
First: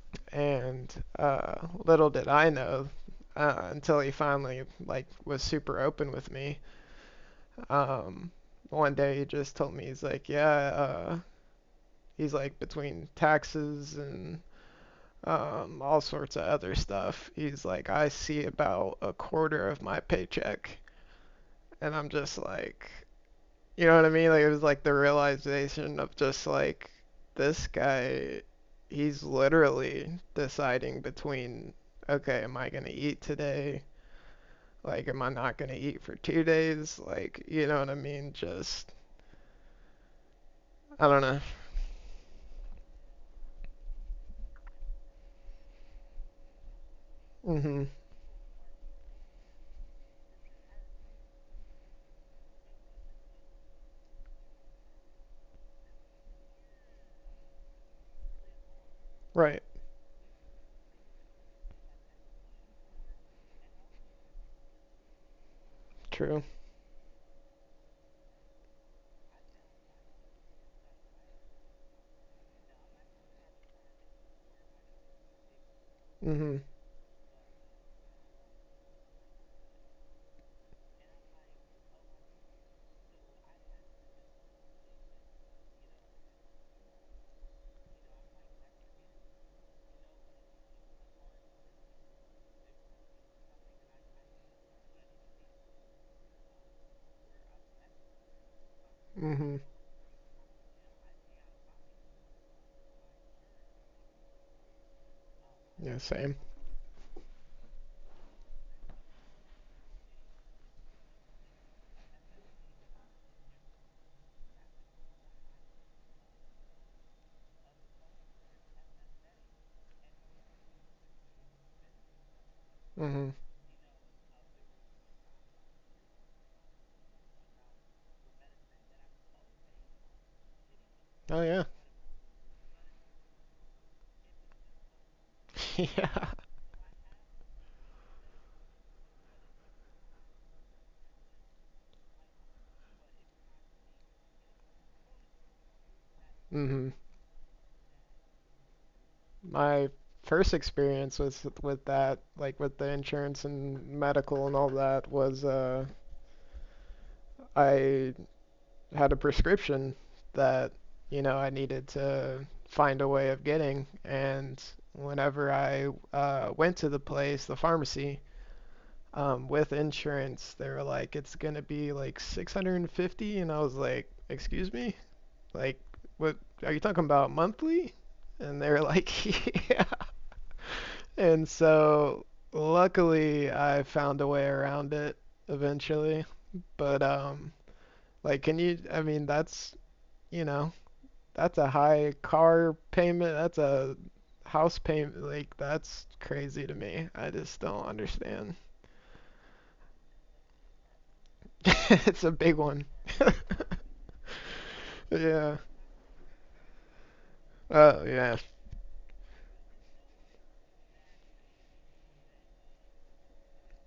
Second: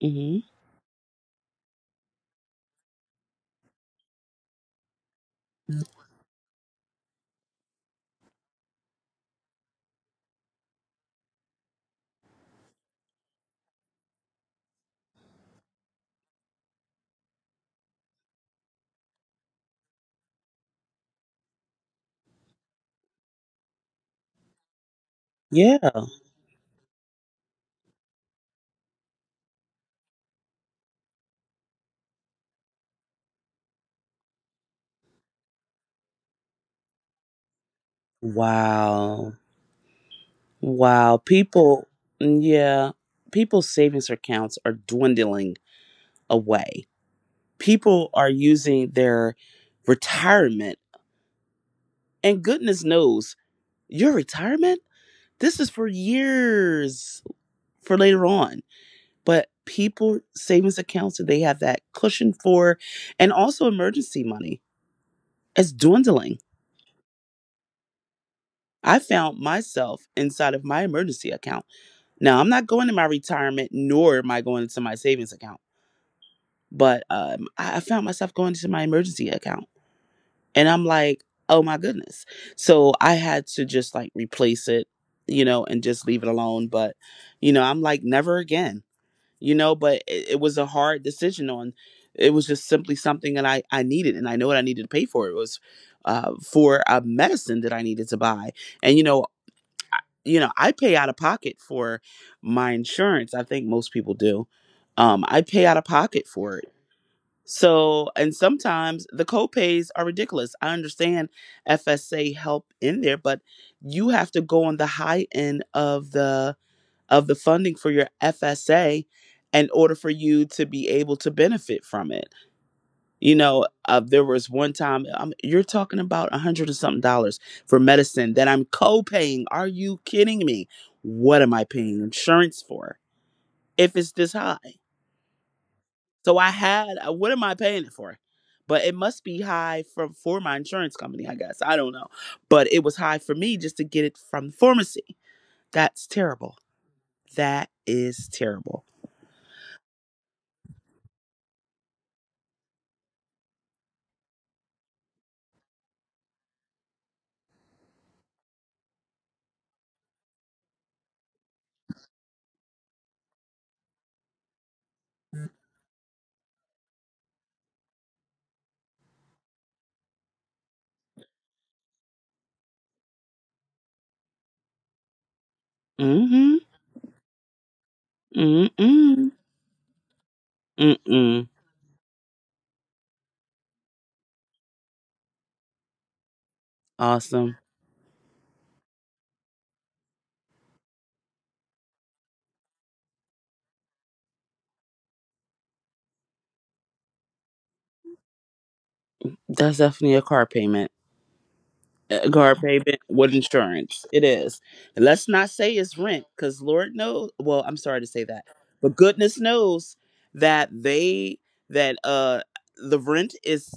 [SPEAKER 2] hmm. Mm
[SPEAKER 1] And little did I know until he finally like was super
[SPEAKER 2] hmm.
[SPEAKER 1] open with me. Um, one day he just told me he's like, yeah, he's like between taxes and all sorts of other stuff. He's like, I see about a quarter of my paycheck, and I'm just like, you know what I mean? Like it was like the
[SPEAKER 2] Yeah.
[SPEAKER 1] realization of just like this guy, he's literally deciding between, okay, am I gonna eat today? Like, am I not gonna eat for 2 days? Like, you know what I mean? Just,
[SPEAKER 2] Wow.
[SPEAKER 1] I
[SPEAKER 2] Wow.
[SPEAKER 1] don't know.
[SPEAKER 2] People, yeah, people's savings accounts are dwindling away.
[SPEAKER 1] Mm-hmm.
[SPEAKER 2] People are using their retirement, and goodness knows your retirement this is for years for later on. But
[SPEAKER 1] Right.
[SPEAKER 2] people savings accounts that they have that cushion for, and also emergency money, it's dwindling.
[SPEAKER 1] True.
[SPEAKER 2] I found myself inside of my emergency account. Now I'm not going to my retirement, nor am I going into my savings account,
[SPEAKER 1] Mm-hmm.
[SPEAKER 2] but I found myself going to my emergency account. And I'm like, oh my goodness. So I had to just like replace it, you know, and just leave it alone. But, you know, I'm like, never again, you know, but it was a hard decision on it. Was just simply something that I needed and I know what I needed to pay for. It was for a medicine that I needed to buy. And, you know,
[SPEAKER 1] Mm-hmm.
[SPEAKER 2] I pay out of pocket for my insurance. I think most people do. I pay out of
[SPEAKER 1] Yeah,
[SPEAKER 2] pocket
[SPEAKER 1] same.
[SPEAKER 2] for it. So, and sometimes the copays are ridiculous. I understand FSA help in there, but you have to go on the high end of the funding for your FSA in order for you to be able to benefit from it.
[SPEAKER 1] Mm-hmm.
[SPEAKER 2] You know, there was one time you're talking about a hundred and something dollars for medicine that I'm co-paying. Are you kidding me?
[SPEAKER 1] Oh
[SPEAKER 2] What am
[SPEAKER 1] yeah.
[SPEAKER 2] I paying insurance for if it's this high?
[SPEAKER 1] Yeah.
[SPEAKER 2] So I had what am I paying it for? But it must be high from for my insurance company, I guess. I don't know. But it was high for me just to get it from the pharmacy. That's terrible.
[SPEAKER 1] Mm-hmm.
[SPEAKER 2] That is terrible.
[SPEAKER 1] My first experience with that, like with the insurance and medical and all that was I had a prescription that, you know, I needed to find a way of getting. And whenever I went to the place, the pharmacy, with insurance, they were like, it's gonna be like 650. And I was like, excuse me? Like, what
[SPEAKER 2] Mm-hmm.
[SPEAKER 1] are you talking about monthly? And they were
[SPEAKER 2] Mm-mm.
[SPEAKER 1] like, yeah.
[SPEAKER 2] Mm-mm.
[SPEAKER 1] And so luckily I found a way around it eventually. But,
[SPEAKER 2] Awesome.
[SPEAKER 1] like, can you, I mean, that's, you know, that's a high car payment. That's a house payment. Like that's crazy to me. I just don't understand.
[SPEAKER 2] That's definitely a car payment.
[SPEAKER 1] It's a
[SPEAKER 2] A
[SPEAKER 1] big
[SPEAKER 2] car
[SPEAKER 1] one.
[SPEAKER 2] payment with insurance. It is. And let's
[SPEAKER 1] Yeah.
[SPEAKER 2] not say it's rent, because Lord knows, well, I'm
[SPEAKER 1] Oh
[SPEAKER 2] sorry to say
[SPEAKER 1] yeah.
[SPEAKER 2] that. But goodness knows that they that the rent is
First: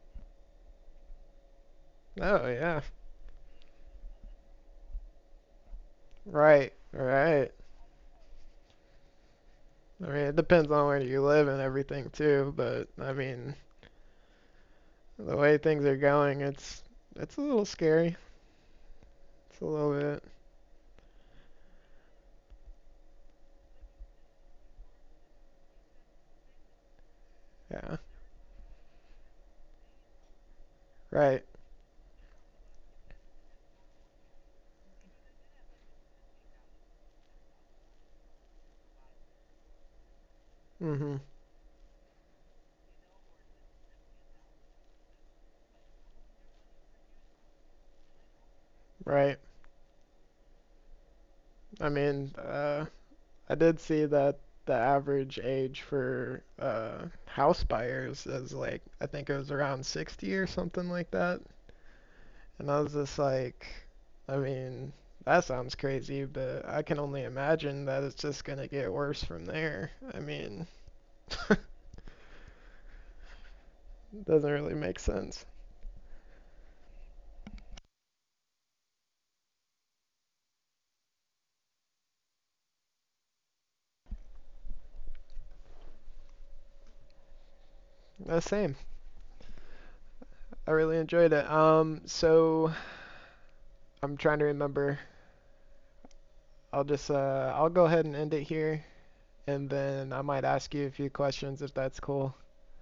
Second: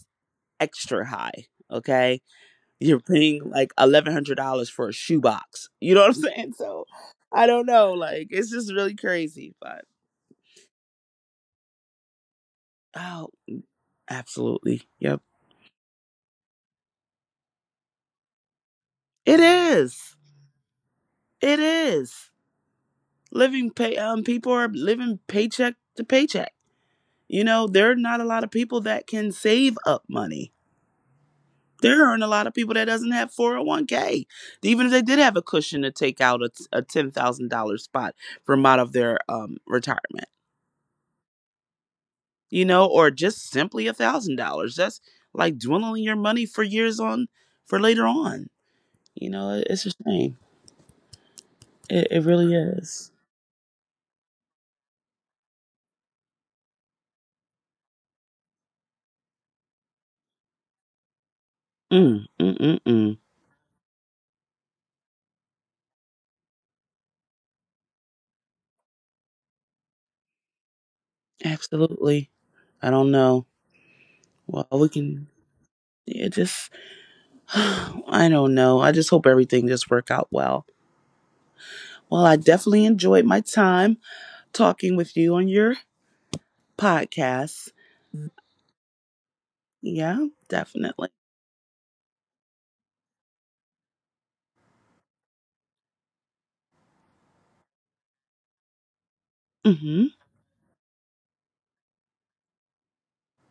[SPEAKER 2] extra high. Okay.
[SPEAKER 1] Oh yeah.
[SPEAKER 2] You're paying like $1,100 for a shoebox. You know what I'm saying?
[SPEAKER 1] Right.
[SPEAKER 2] So I
[SPEAKER 1] Right.
[SPEAKER 2] don't know. Like it's just really crazy. But
[SPEAKER 1] I mean, it depends on where you live and everything too, but I
[SPEAKER 2] oh,
[SPEAKER 1] mean,
[SPEAKER 2] absolutely. Yep.
[SPEAKER 1] the way things are going, it's a little scary.
[SPEAKER 2] It
[SPEAKER 1] It's a little
[SPEAKER 2] is.
[SPEAKER 1] bit.
[SPEAKER 2] It is. Living pay People are living paycheck to paycheck. You know, there are
[SPEAKER 1] Yeah.
[SPEAKER 2] not a lot of people that can save up money.
[SPEAKER 1] Right.
[SPEAKER 2] There aren't a lot of people that doesn't have 401k. Even if they did have a cushion to take out a $10,000 spot from out of their retirement.
[SPEAKER 1] Mhm.
[SPEAKER 2] You know, or just simply $1,000. That's like dwindling your money for years on for later on. You know,
[SPEAKER 1] Right.
[SPEAKER 2] it's a shame.
[SPEAKER 1] I
[SPEAKER 2] It really
[SPEAKER 1] mean,
[SPEAKER 2] is.
[SPEAKER 1] I did see that the average age for house buyers is like, I think it was around 60 or something like that.
[SPEAKER 2] Mm, mm, mm,
[SPEAKER 1] And
[SPEAKER 2] mm.
[SPEAKER 1] I was just like, I mean, that sounds crazy, but I can only imagine that it's just going to get worse from there. I mean, it
[SPEAKER 2] Absolutely. I don't know. Well, we
[SPEAKER 1] doesn't
[SPEAKER 2] can.
[SPEAKER 1] really make sense.
[SPEAKER 2] Yeah, just I don't know. I just hope everything just work out well. Well, I definitely enjoyed my time talking with you on your podcast.
[SPEAKER 1] The same.
[SPEAKER 2] Yeah, definitely.
[SPEAKER 1] I really enjoyed it. So I'm trying to remember. I'll just I'll go ahead and end it here,
[SPEAKER 2] Hmm.
[SPEAKER 1] and then I might ask you a few questions if that's cool.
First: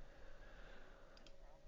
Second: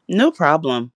[SPEAKER 2] No problem.